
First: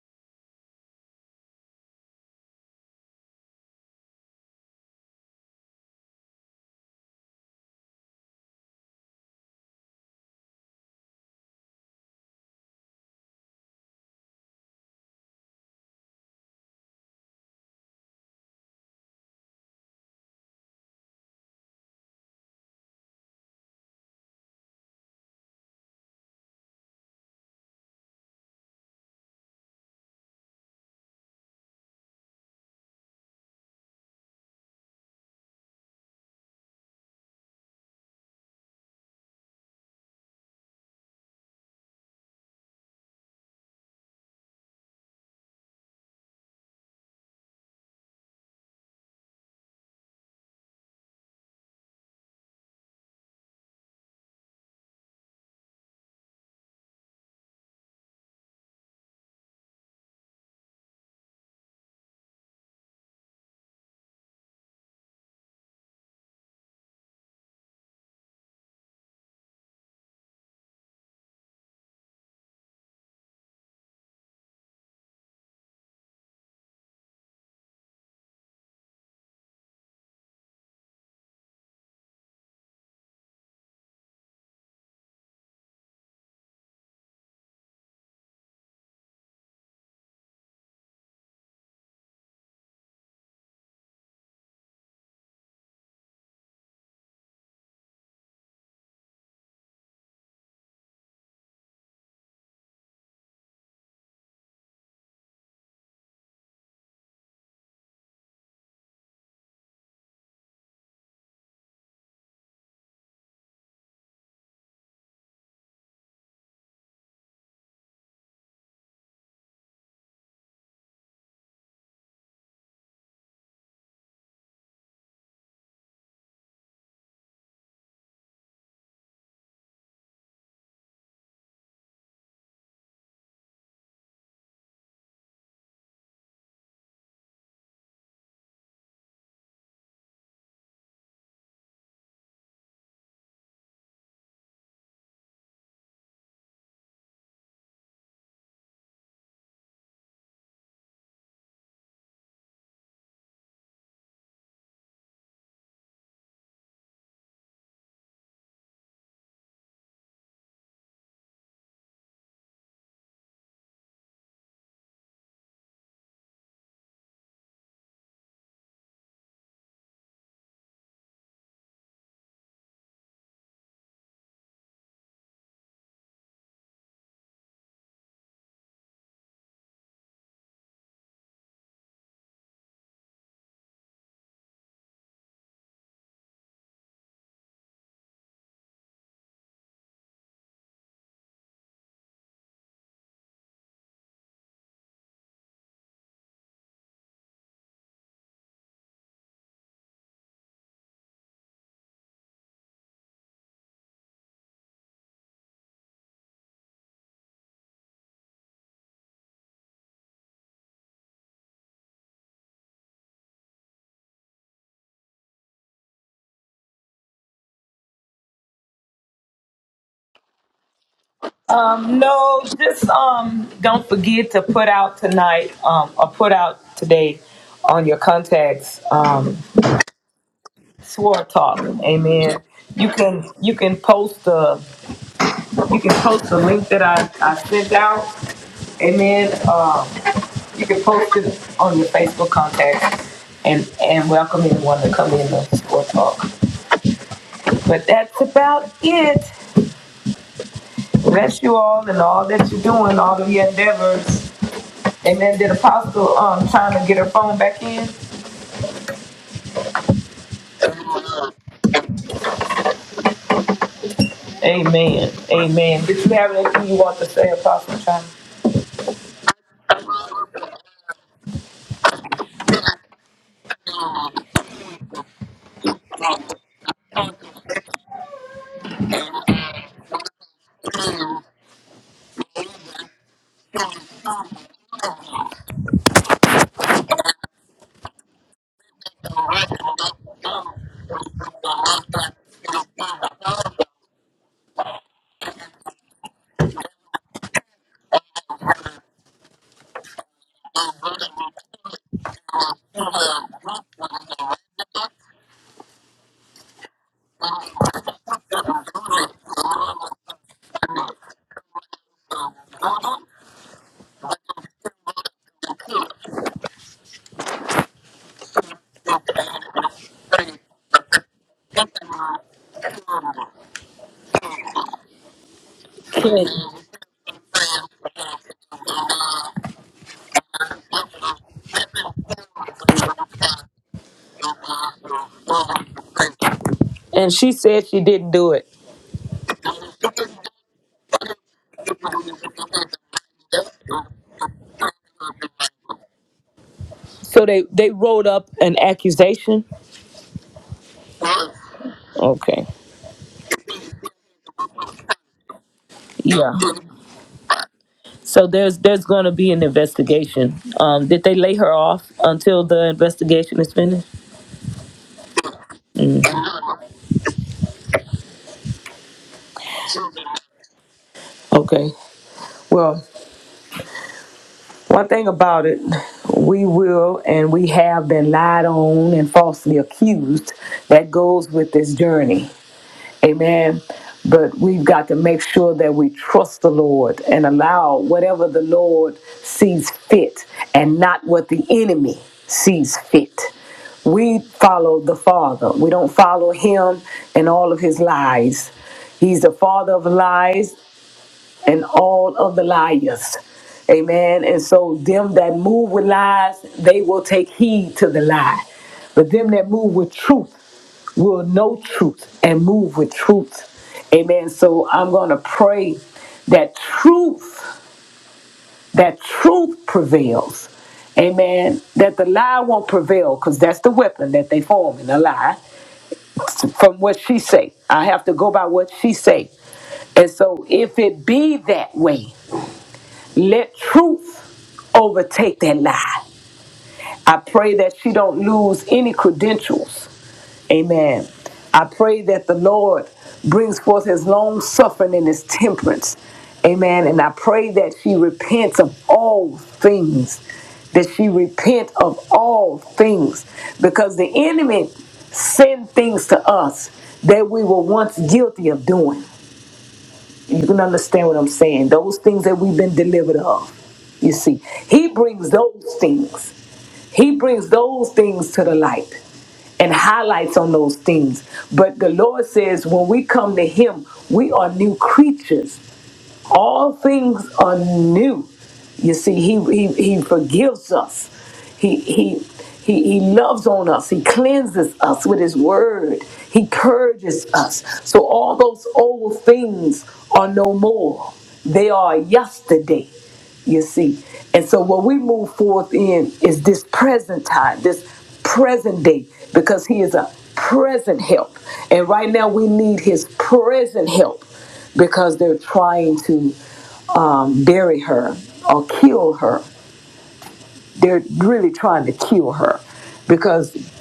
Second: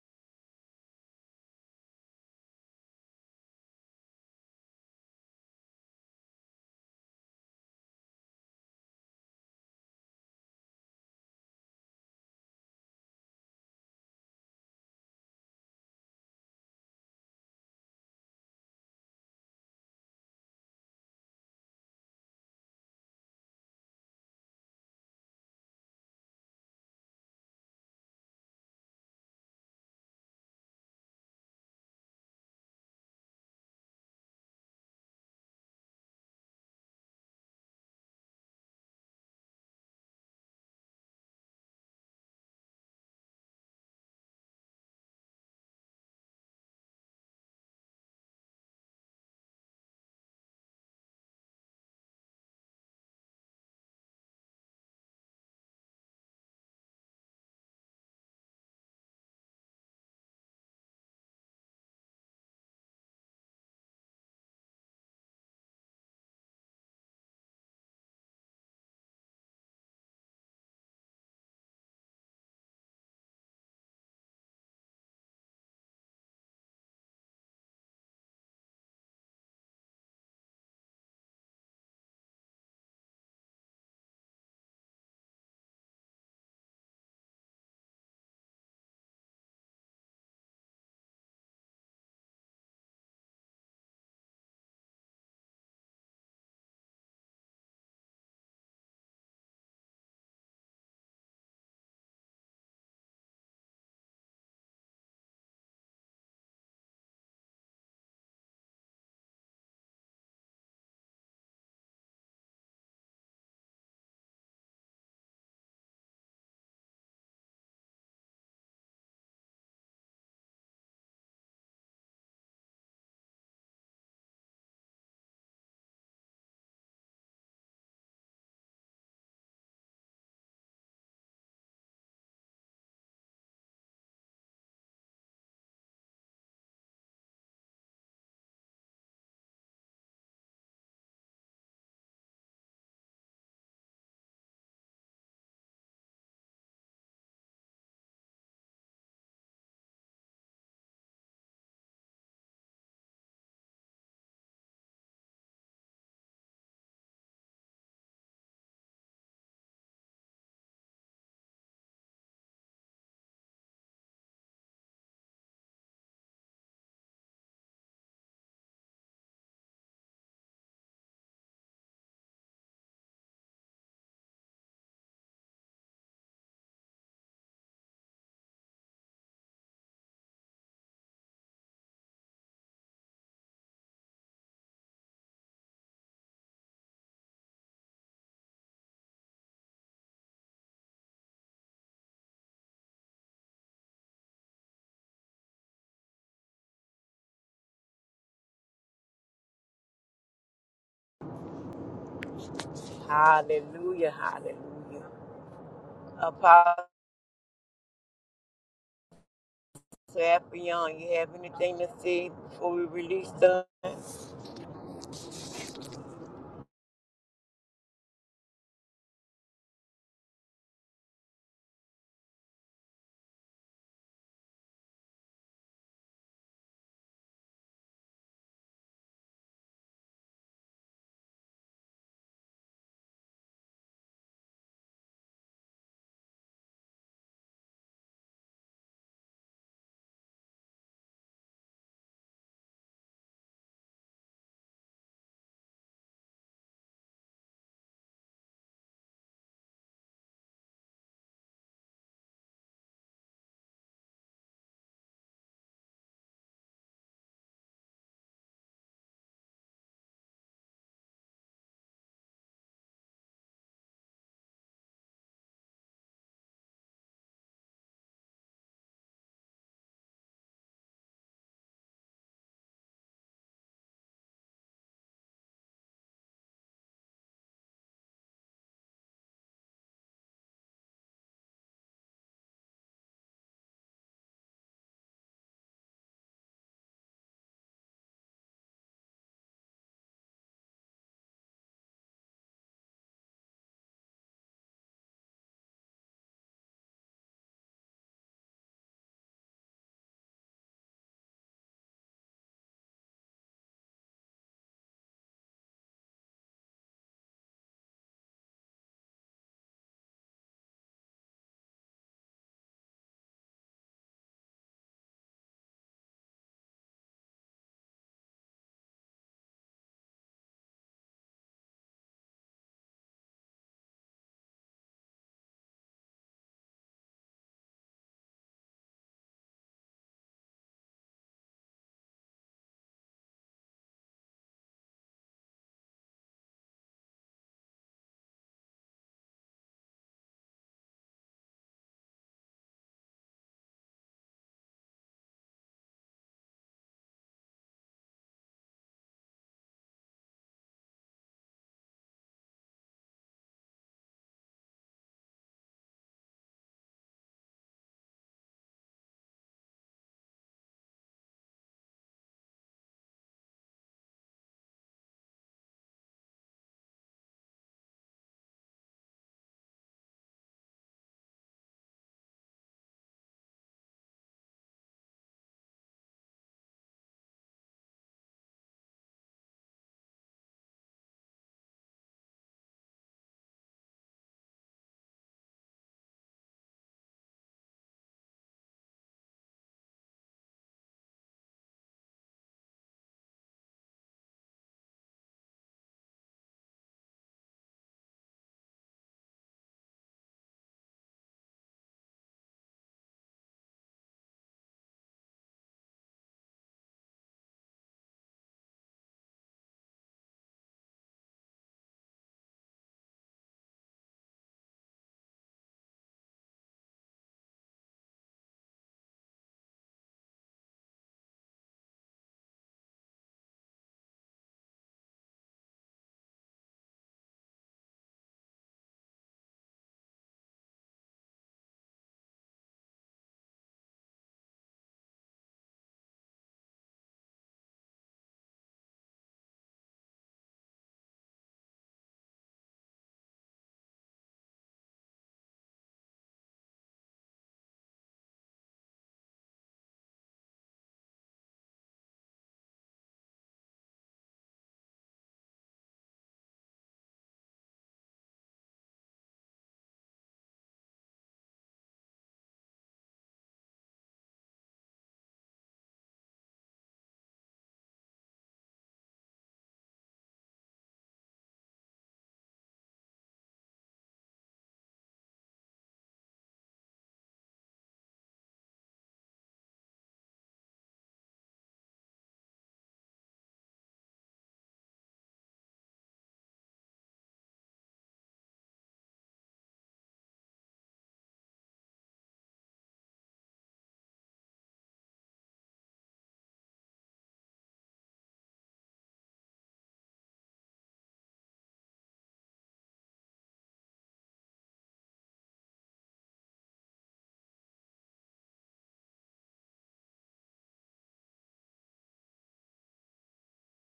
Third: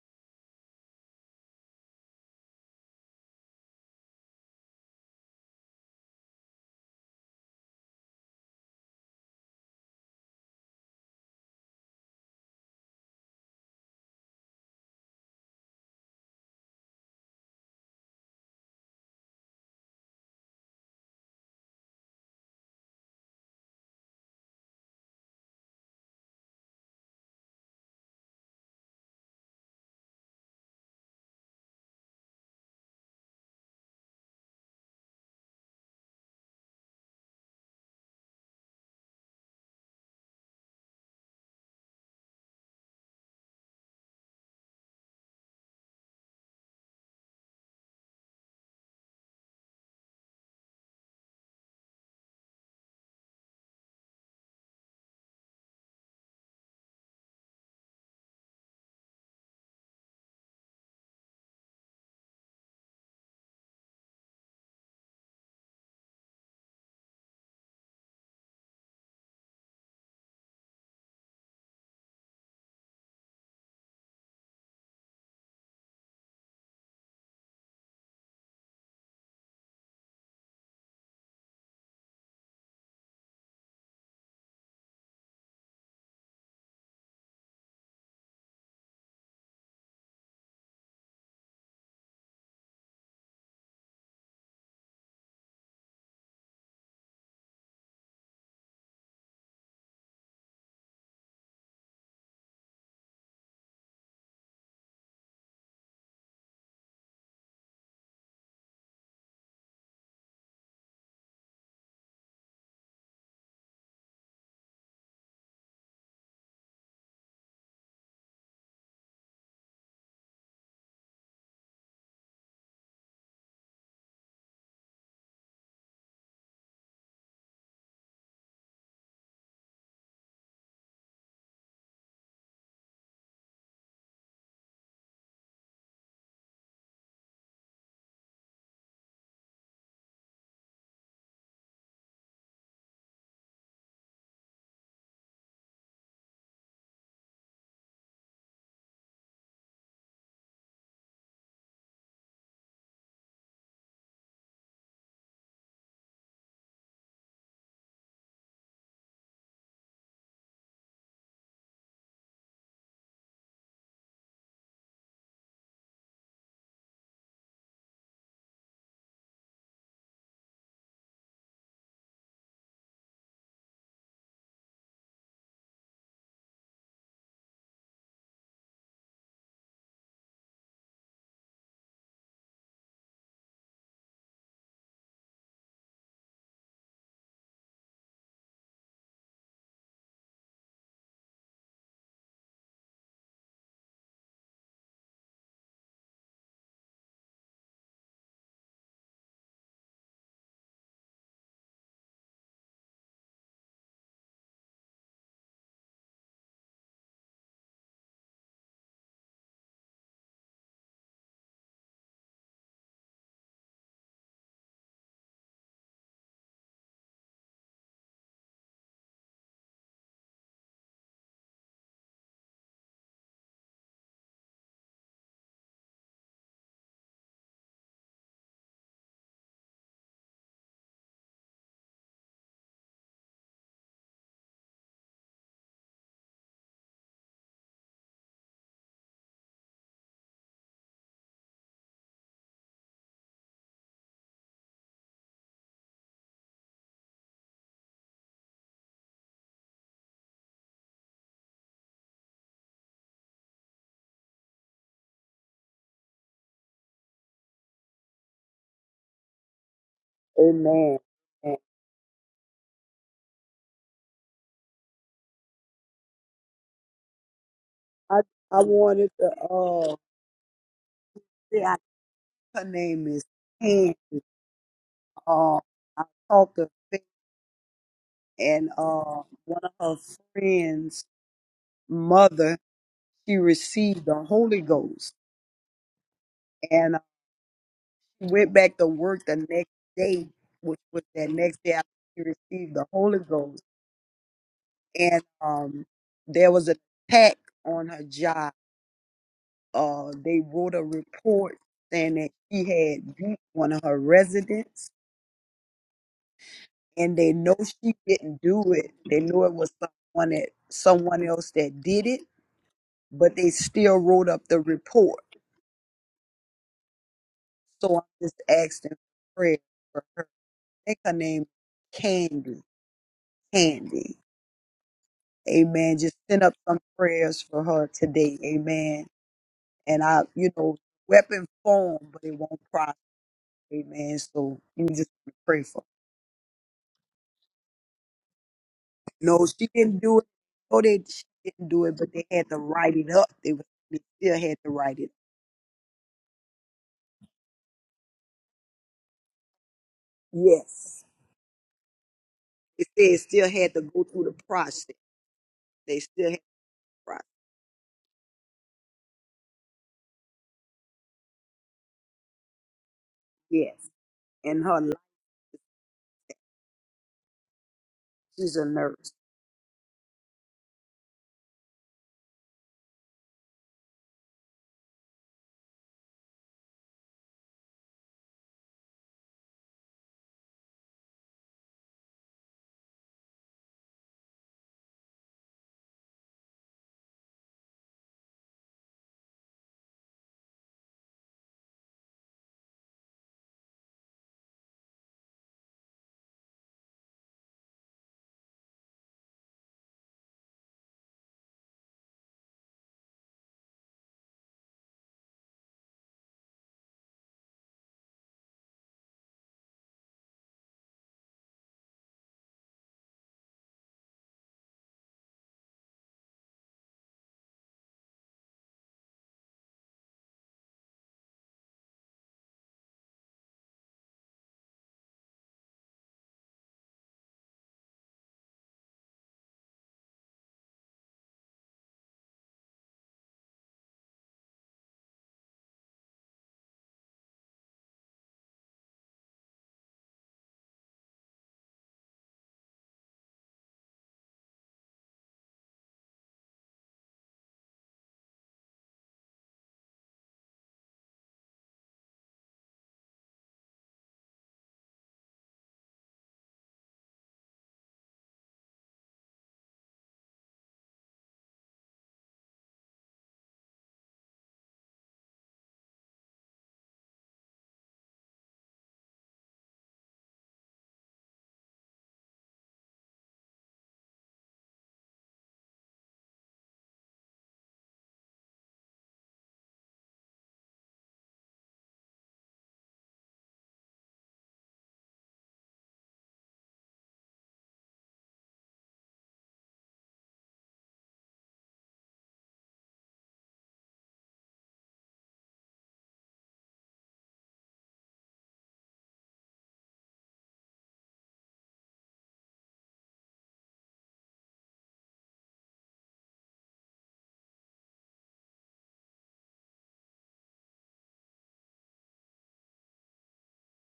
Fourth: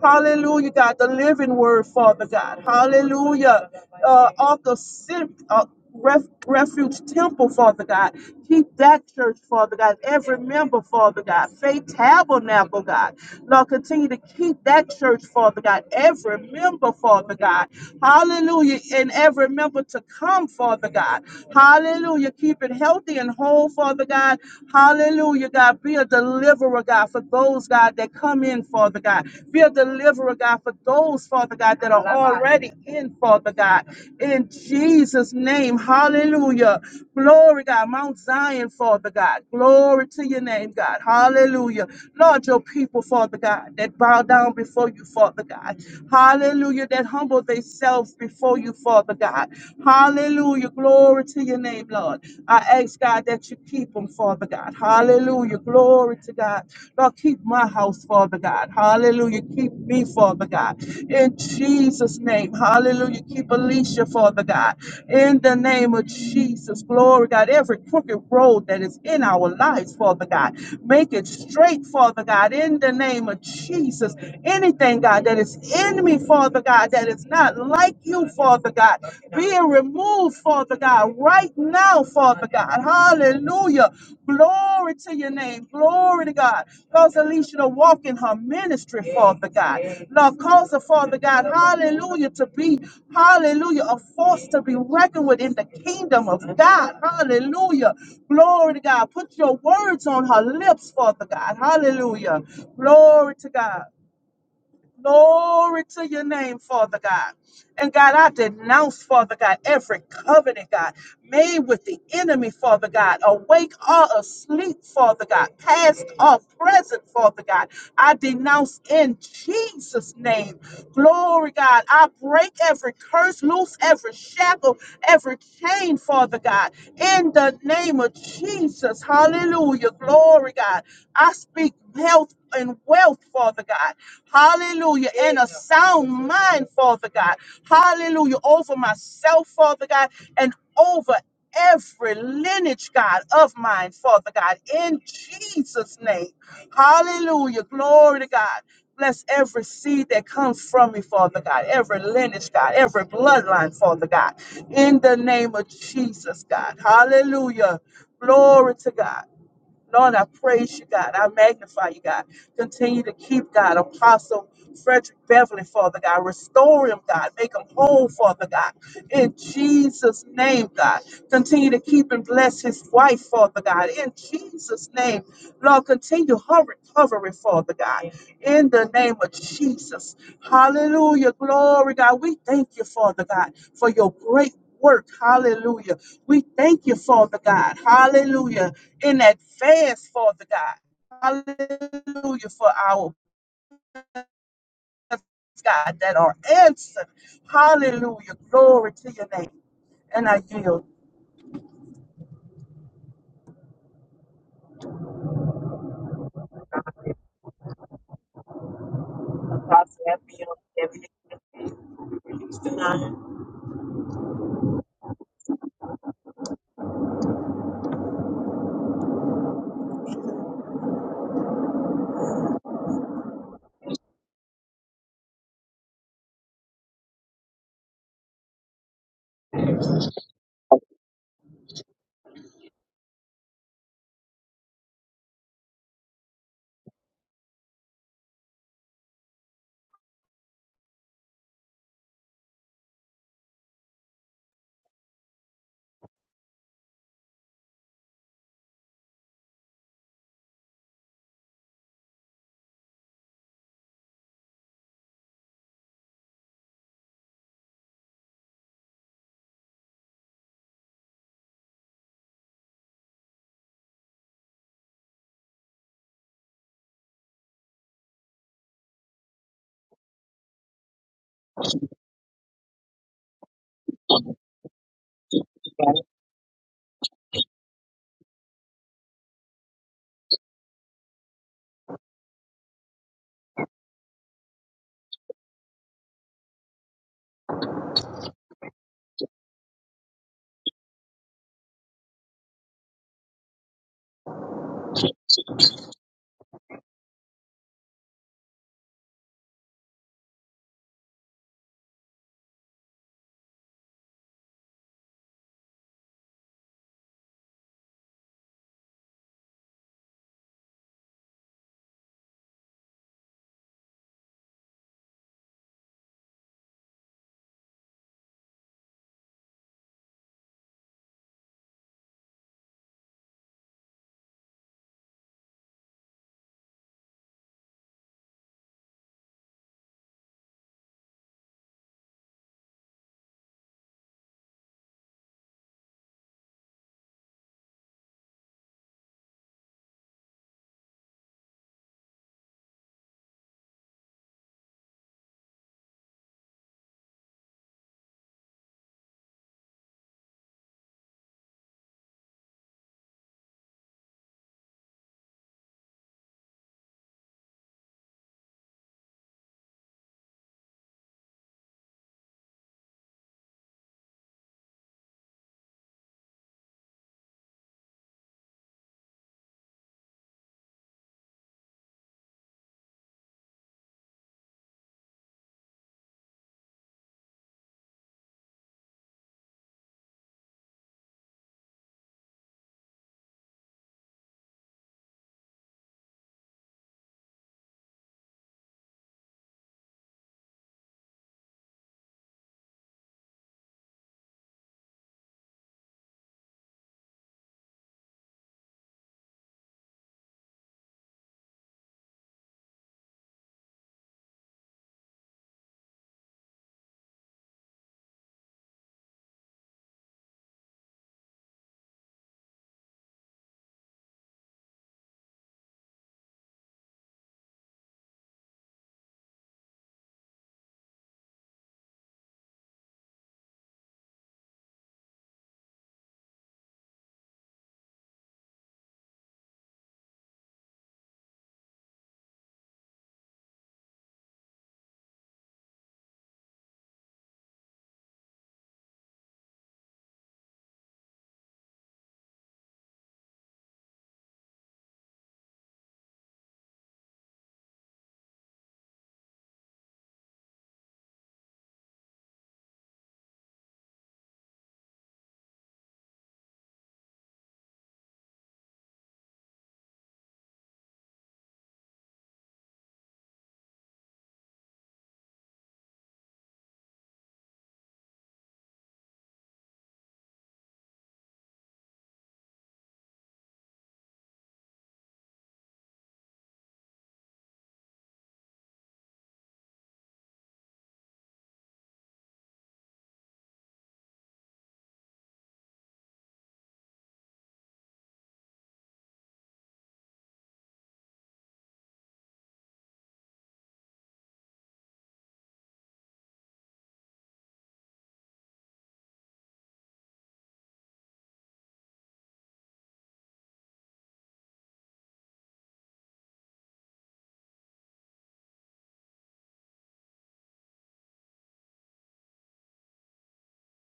Hallelujah, God, the living word, Father God. Hallelujah. Uh, Ark of Sim, uh, Ref, Refuge Temple, Father God. Keep that church, Father God. Every member, Father God. Faith Tabernacle, God. Lord, continue to keep that church, Father God. Every member, Father God. Hallelujah. And every member to come, Father God. Hallelujah. Keep it healthy and whole, Father God. Hallelujah, God. Be a delight deliverer, God, for those, God, that come in, Father God. Be a deliverer, God, for those, Father God, that are already in, Father God. In Jesus' name, hallelujah. Glory, God. Mount Zion, Father God. Glory to your name, God. Hallelujah. Lord, your people, Father God, that bow down before you, Father God. Hallelujah. That humble themselves before you, Father God. Hallelujah. Glory to your name, Lord. I I ask, God, that you keep them, Father God. Hallelujah. Glory to God. Lord, keep my house, Father God. Hallelujah. Keep me, Father God. In Jesus' name. Hallelujah. Keep Alicia, Father God. In the name of Jesus. Glory, God. Every crooked road that is in our lives, Father God. Make it straight, Father God. In the name of Jesus. Anything, God, that is in me, Father God, that is not like you, Father God being removed, Father God, right now, Father God. Hallelujah. Glory to your name. Glory to God. Cause Alicia to walk in her ministry, Father God. Lord, cause her, Father God, hallelujah, to be, hallelujah, a force to be reckoned with in the kingdom of God. Hallelujah. Glory to God. Put your words on her lips, Father God. Hallelujah. Glory to God. Glory to your name, Father God. And God, I denounce, Father God, every covenant, God, made with the enemy, Father God, awake or asleep, Father God, past or present, Father God. I denounce in Jesus' name. Glory, God. I break every curse, loose every shackle, every chain, Father God, in the name of Jesus. Hallelujah. Glory, God. I speak health and wealth, Father God. Hallelujah. And a sound mind, Father God. Hallelujah. Over myself, Father God, and over every lineage, God, of mine, Father God. In Jesus' name. Hallelujah. Glory to God. Bless every seed that comes from me, Father God, every lineage, God, every bloodline, Father God, in the name of Jesus, God. Hallelujah. Glory to God. Lord, I praise you, God. I magnify you, God. Continue to keep, God, Apostle Frederick Beverly, Father God. Restore him, God. Make him whole, Father God. In Jesus' name, God. Continue to keep and bless his wife, Father God. In Jesus' name, Lord, continue her recovery, Father God. In the name of Jesus. Hallelujah. Glory, God. We thank you, Father God, for your great work. Hallelujah. We thank you, Father God. Hallelujah in advance, Father God. Hallelujah for our prayers, God that are answered. Hallelujah. Glory to your name. And I yield.
Hallelujah. Hallelujah. Apostle Effion, you have anything to say before we release the?
Um, no, just um, don't forget to put out tonight, um, or put out today on your contacts, um, swore talk. Amen. You can you can post the You can post the link that I, I sent out, and then um, you can post it on your Facebook contacts and, and welcome anyone to come in and or talk. But that's about it. Bless you all and all that you're doing, all of your endeavors. Amen. Did Apostle um, trying to get her phone back in? Amen. Amen. Did you have anything you want to say, Apostle China?
I I wanted to uh yeah, her name is Pam. Uh, I talked to Pam and uh one of her friends' mother. She received the Holy Ghost and uh, she went back to work the next day, which was that next day after she received the Holy Ghost. And um, there was an attack on her job. Uh, they wrote a report saying that she had beat one of her residents and they know she didn't do it. They know it was someone that someone else that did it, but they still wrote up the report. So I'm just asking for prayer for her. I think her name is Candy. Candy. Amen. Just
Okay.
send up some prayers for her today. Amen. And I, you know, weapon formed, but it won't prosper. Amen. So you just pray for. Her.
And she said she didn't do it.
No, she didn't do it. No, they she didn't do it, but they had to write it up. They, was- they still had to write it
So they, they wrote up an accusation.
Yes.
Okay.
It said it still had to go through the process. They still
Yeah.
had the process.
So there's there's going to be an investigation. Um, did they lay her off until the investigation is
Yes.
finished?
And her life,
Mm,
she's a nurse.
okay. Well, one thing about it, we will and we have been lied on and falsely accused. That goes with this journey. Amen. But we've got we trust the Lord and allow whatever the Lord sees fit and not what the enemy sees fit. We follow We don't follow him and all of his lies. He's the father of lies, all of the liars. And, and so them that with lies, they will take heed to the lie. That move with truth will know truth and move with truth. Amen. So I'm gonna pray that truth, that truth prevails. Amen. That the lie won't prevail, because that's the weapon that they form in the lie. From what she say, I have to go by what she say. And so, if it be that way, let truth overtake that lie. I pray that she don't lose any credentials. Amen. I pray that the Lord brings forth his long suffering and his temperance. Amen. And I pray that she repents of all things, that she repent of all things, because the enemy send things to us that we were once guilty of doing. You can understand what I'm saying. Those things that we've been delivered of. You see, he brings those things. He brings those things to the light and highlights on those things. But the Lord says when we come to him, we are new creatures all things are new. You see, he he, he forgives us. He he he he loves on us. He cleanses us with his word. He purges us. So all those old things are no more. They are yesterday. You see. And so what we move forth in is this present time, this present day, because he is a present help. And right now we need his present help because they're trying to um, bury her or kill her. They're really trying to kill her because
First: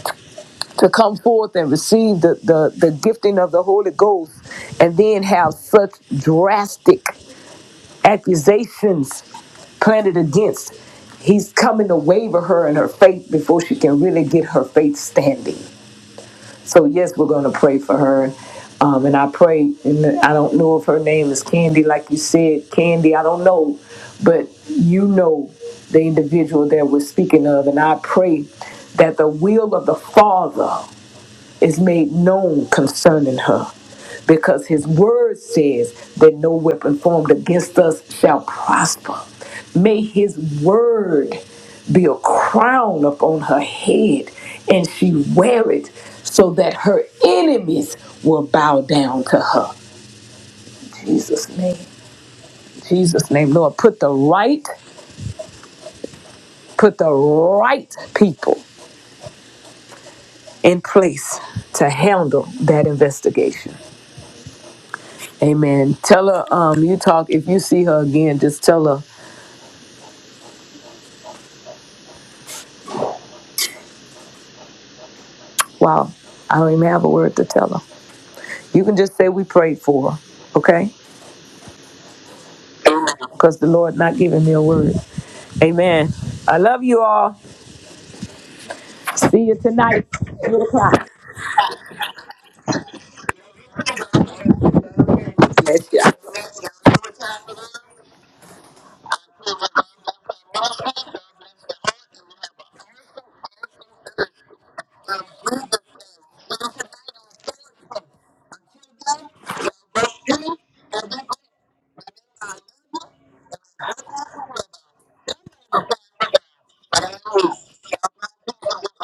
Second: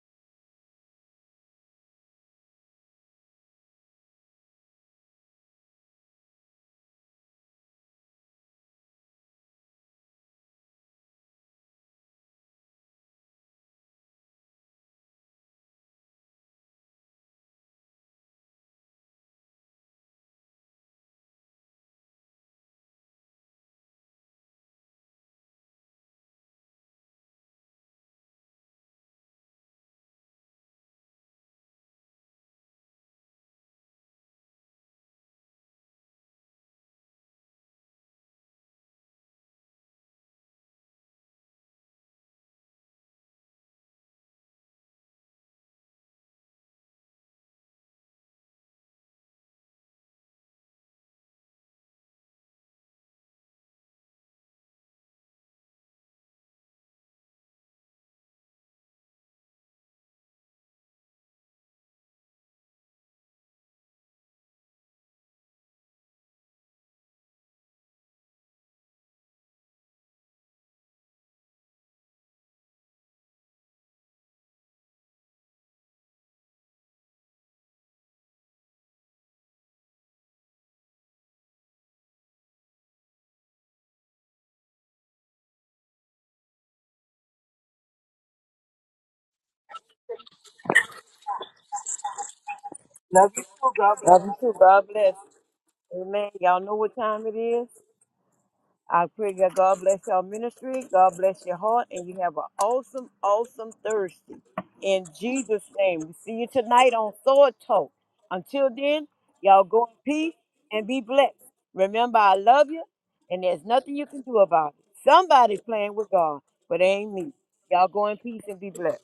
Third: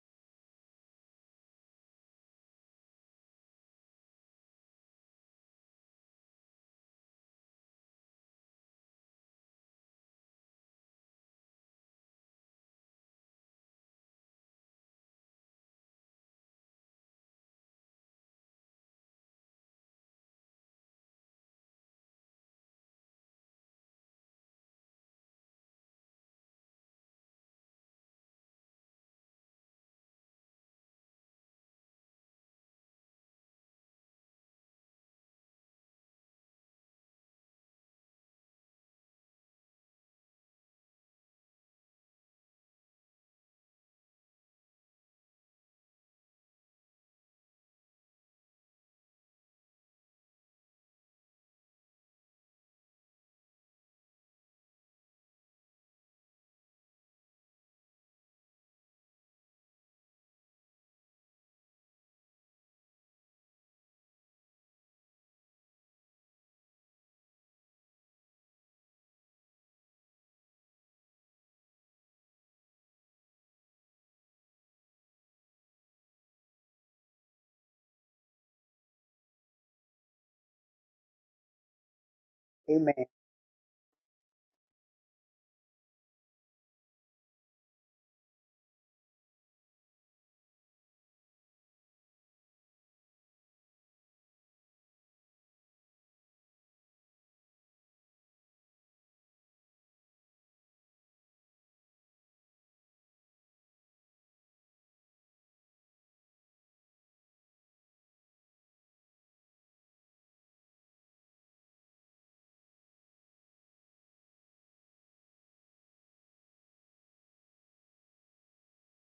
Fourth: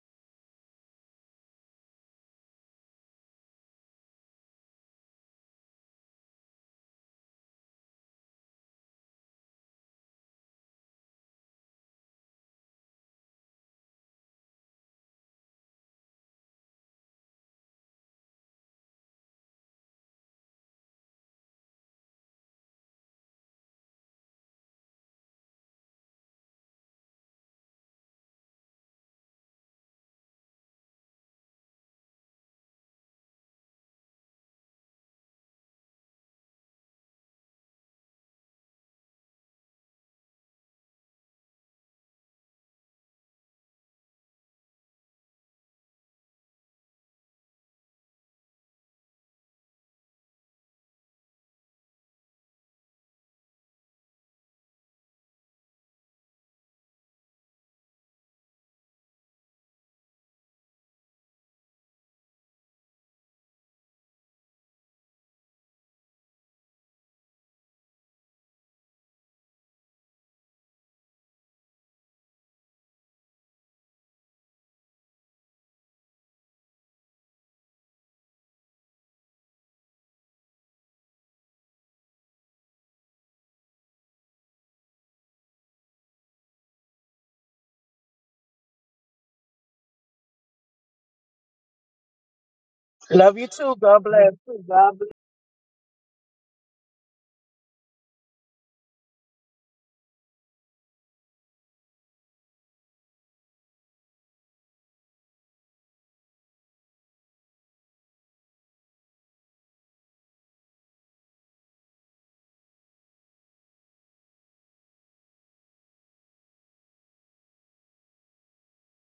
to come forth and receive the, the, the gifting of the Holy Ghost and then have such drastic accusations planted against, he's coming to waver her in her faith before she can really get her faith standing. So yes, we're going to pray for her. Um, and I pray, and I don't know if her name is Candy, like you said, Candy, I don't know, but you know the individual that we're speaking of. And I pray that the will of the Father is made known concerning her. Because his word says that no weapon formed against us shall prosper. May his word be a crown upon her head, and she wear it so that her enemies will bow down to her. Jesus' name. Jesus' name, Lord. Put the right, put the right people in pro- tell her um you talk have a word to tell her. Just say
Amen.
see you tonight.
Love you too. God bless. Love you too. God bless. Amen. Y'all know what time it is? I pray that God bless your ministry. God bless your heart. And you have an awesome, awesome Thursday. In Jesus' name. We see you tonight on Sword Talk. Until then, y'all go in peace and be blessed. Remember, I love you. And there's nothing you can do about it. Somebody playing with God, but it ain't me. Y'all go in peace and be blessed.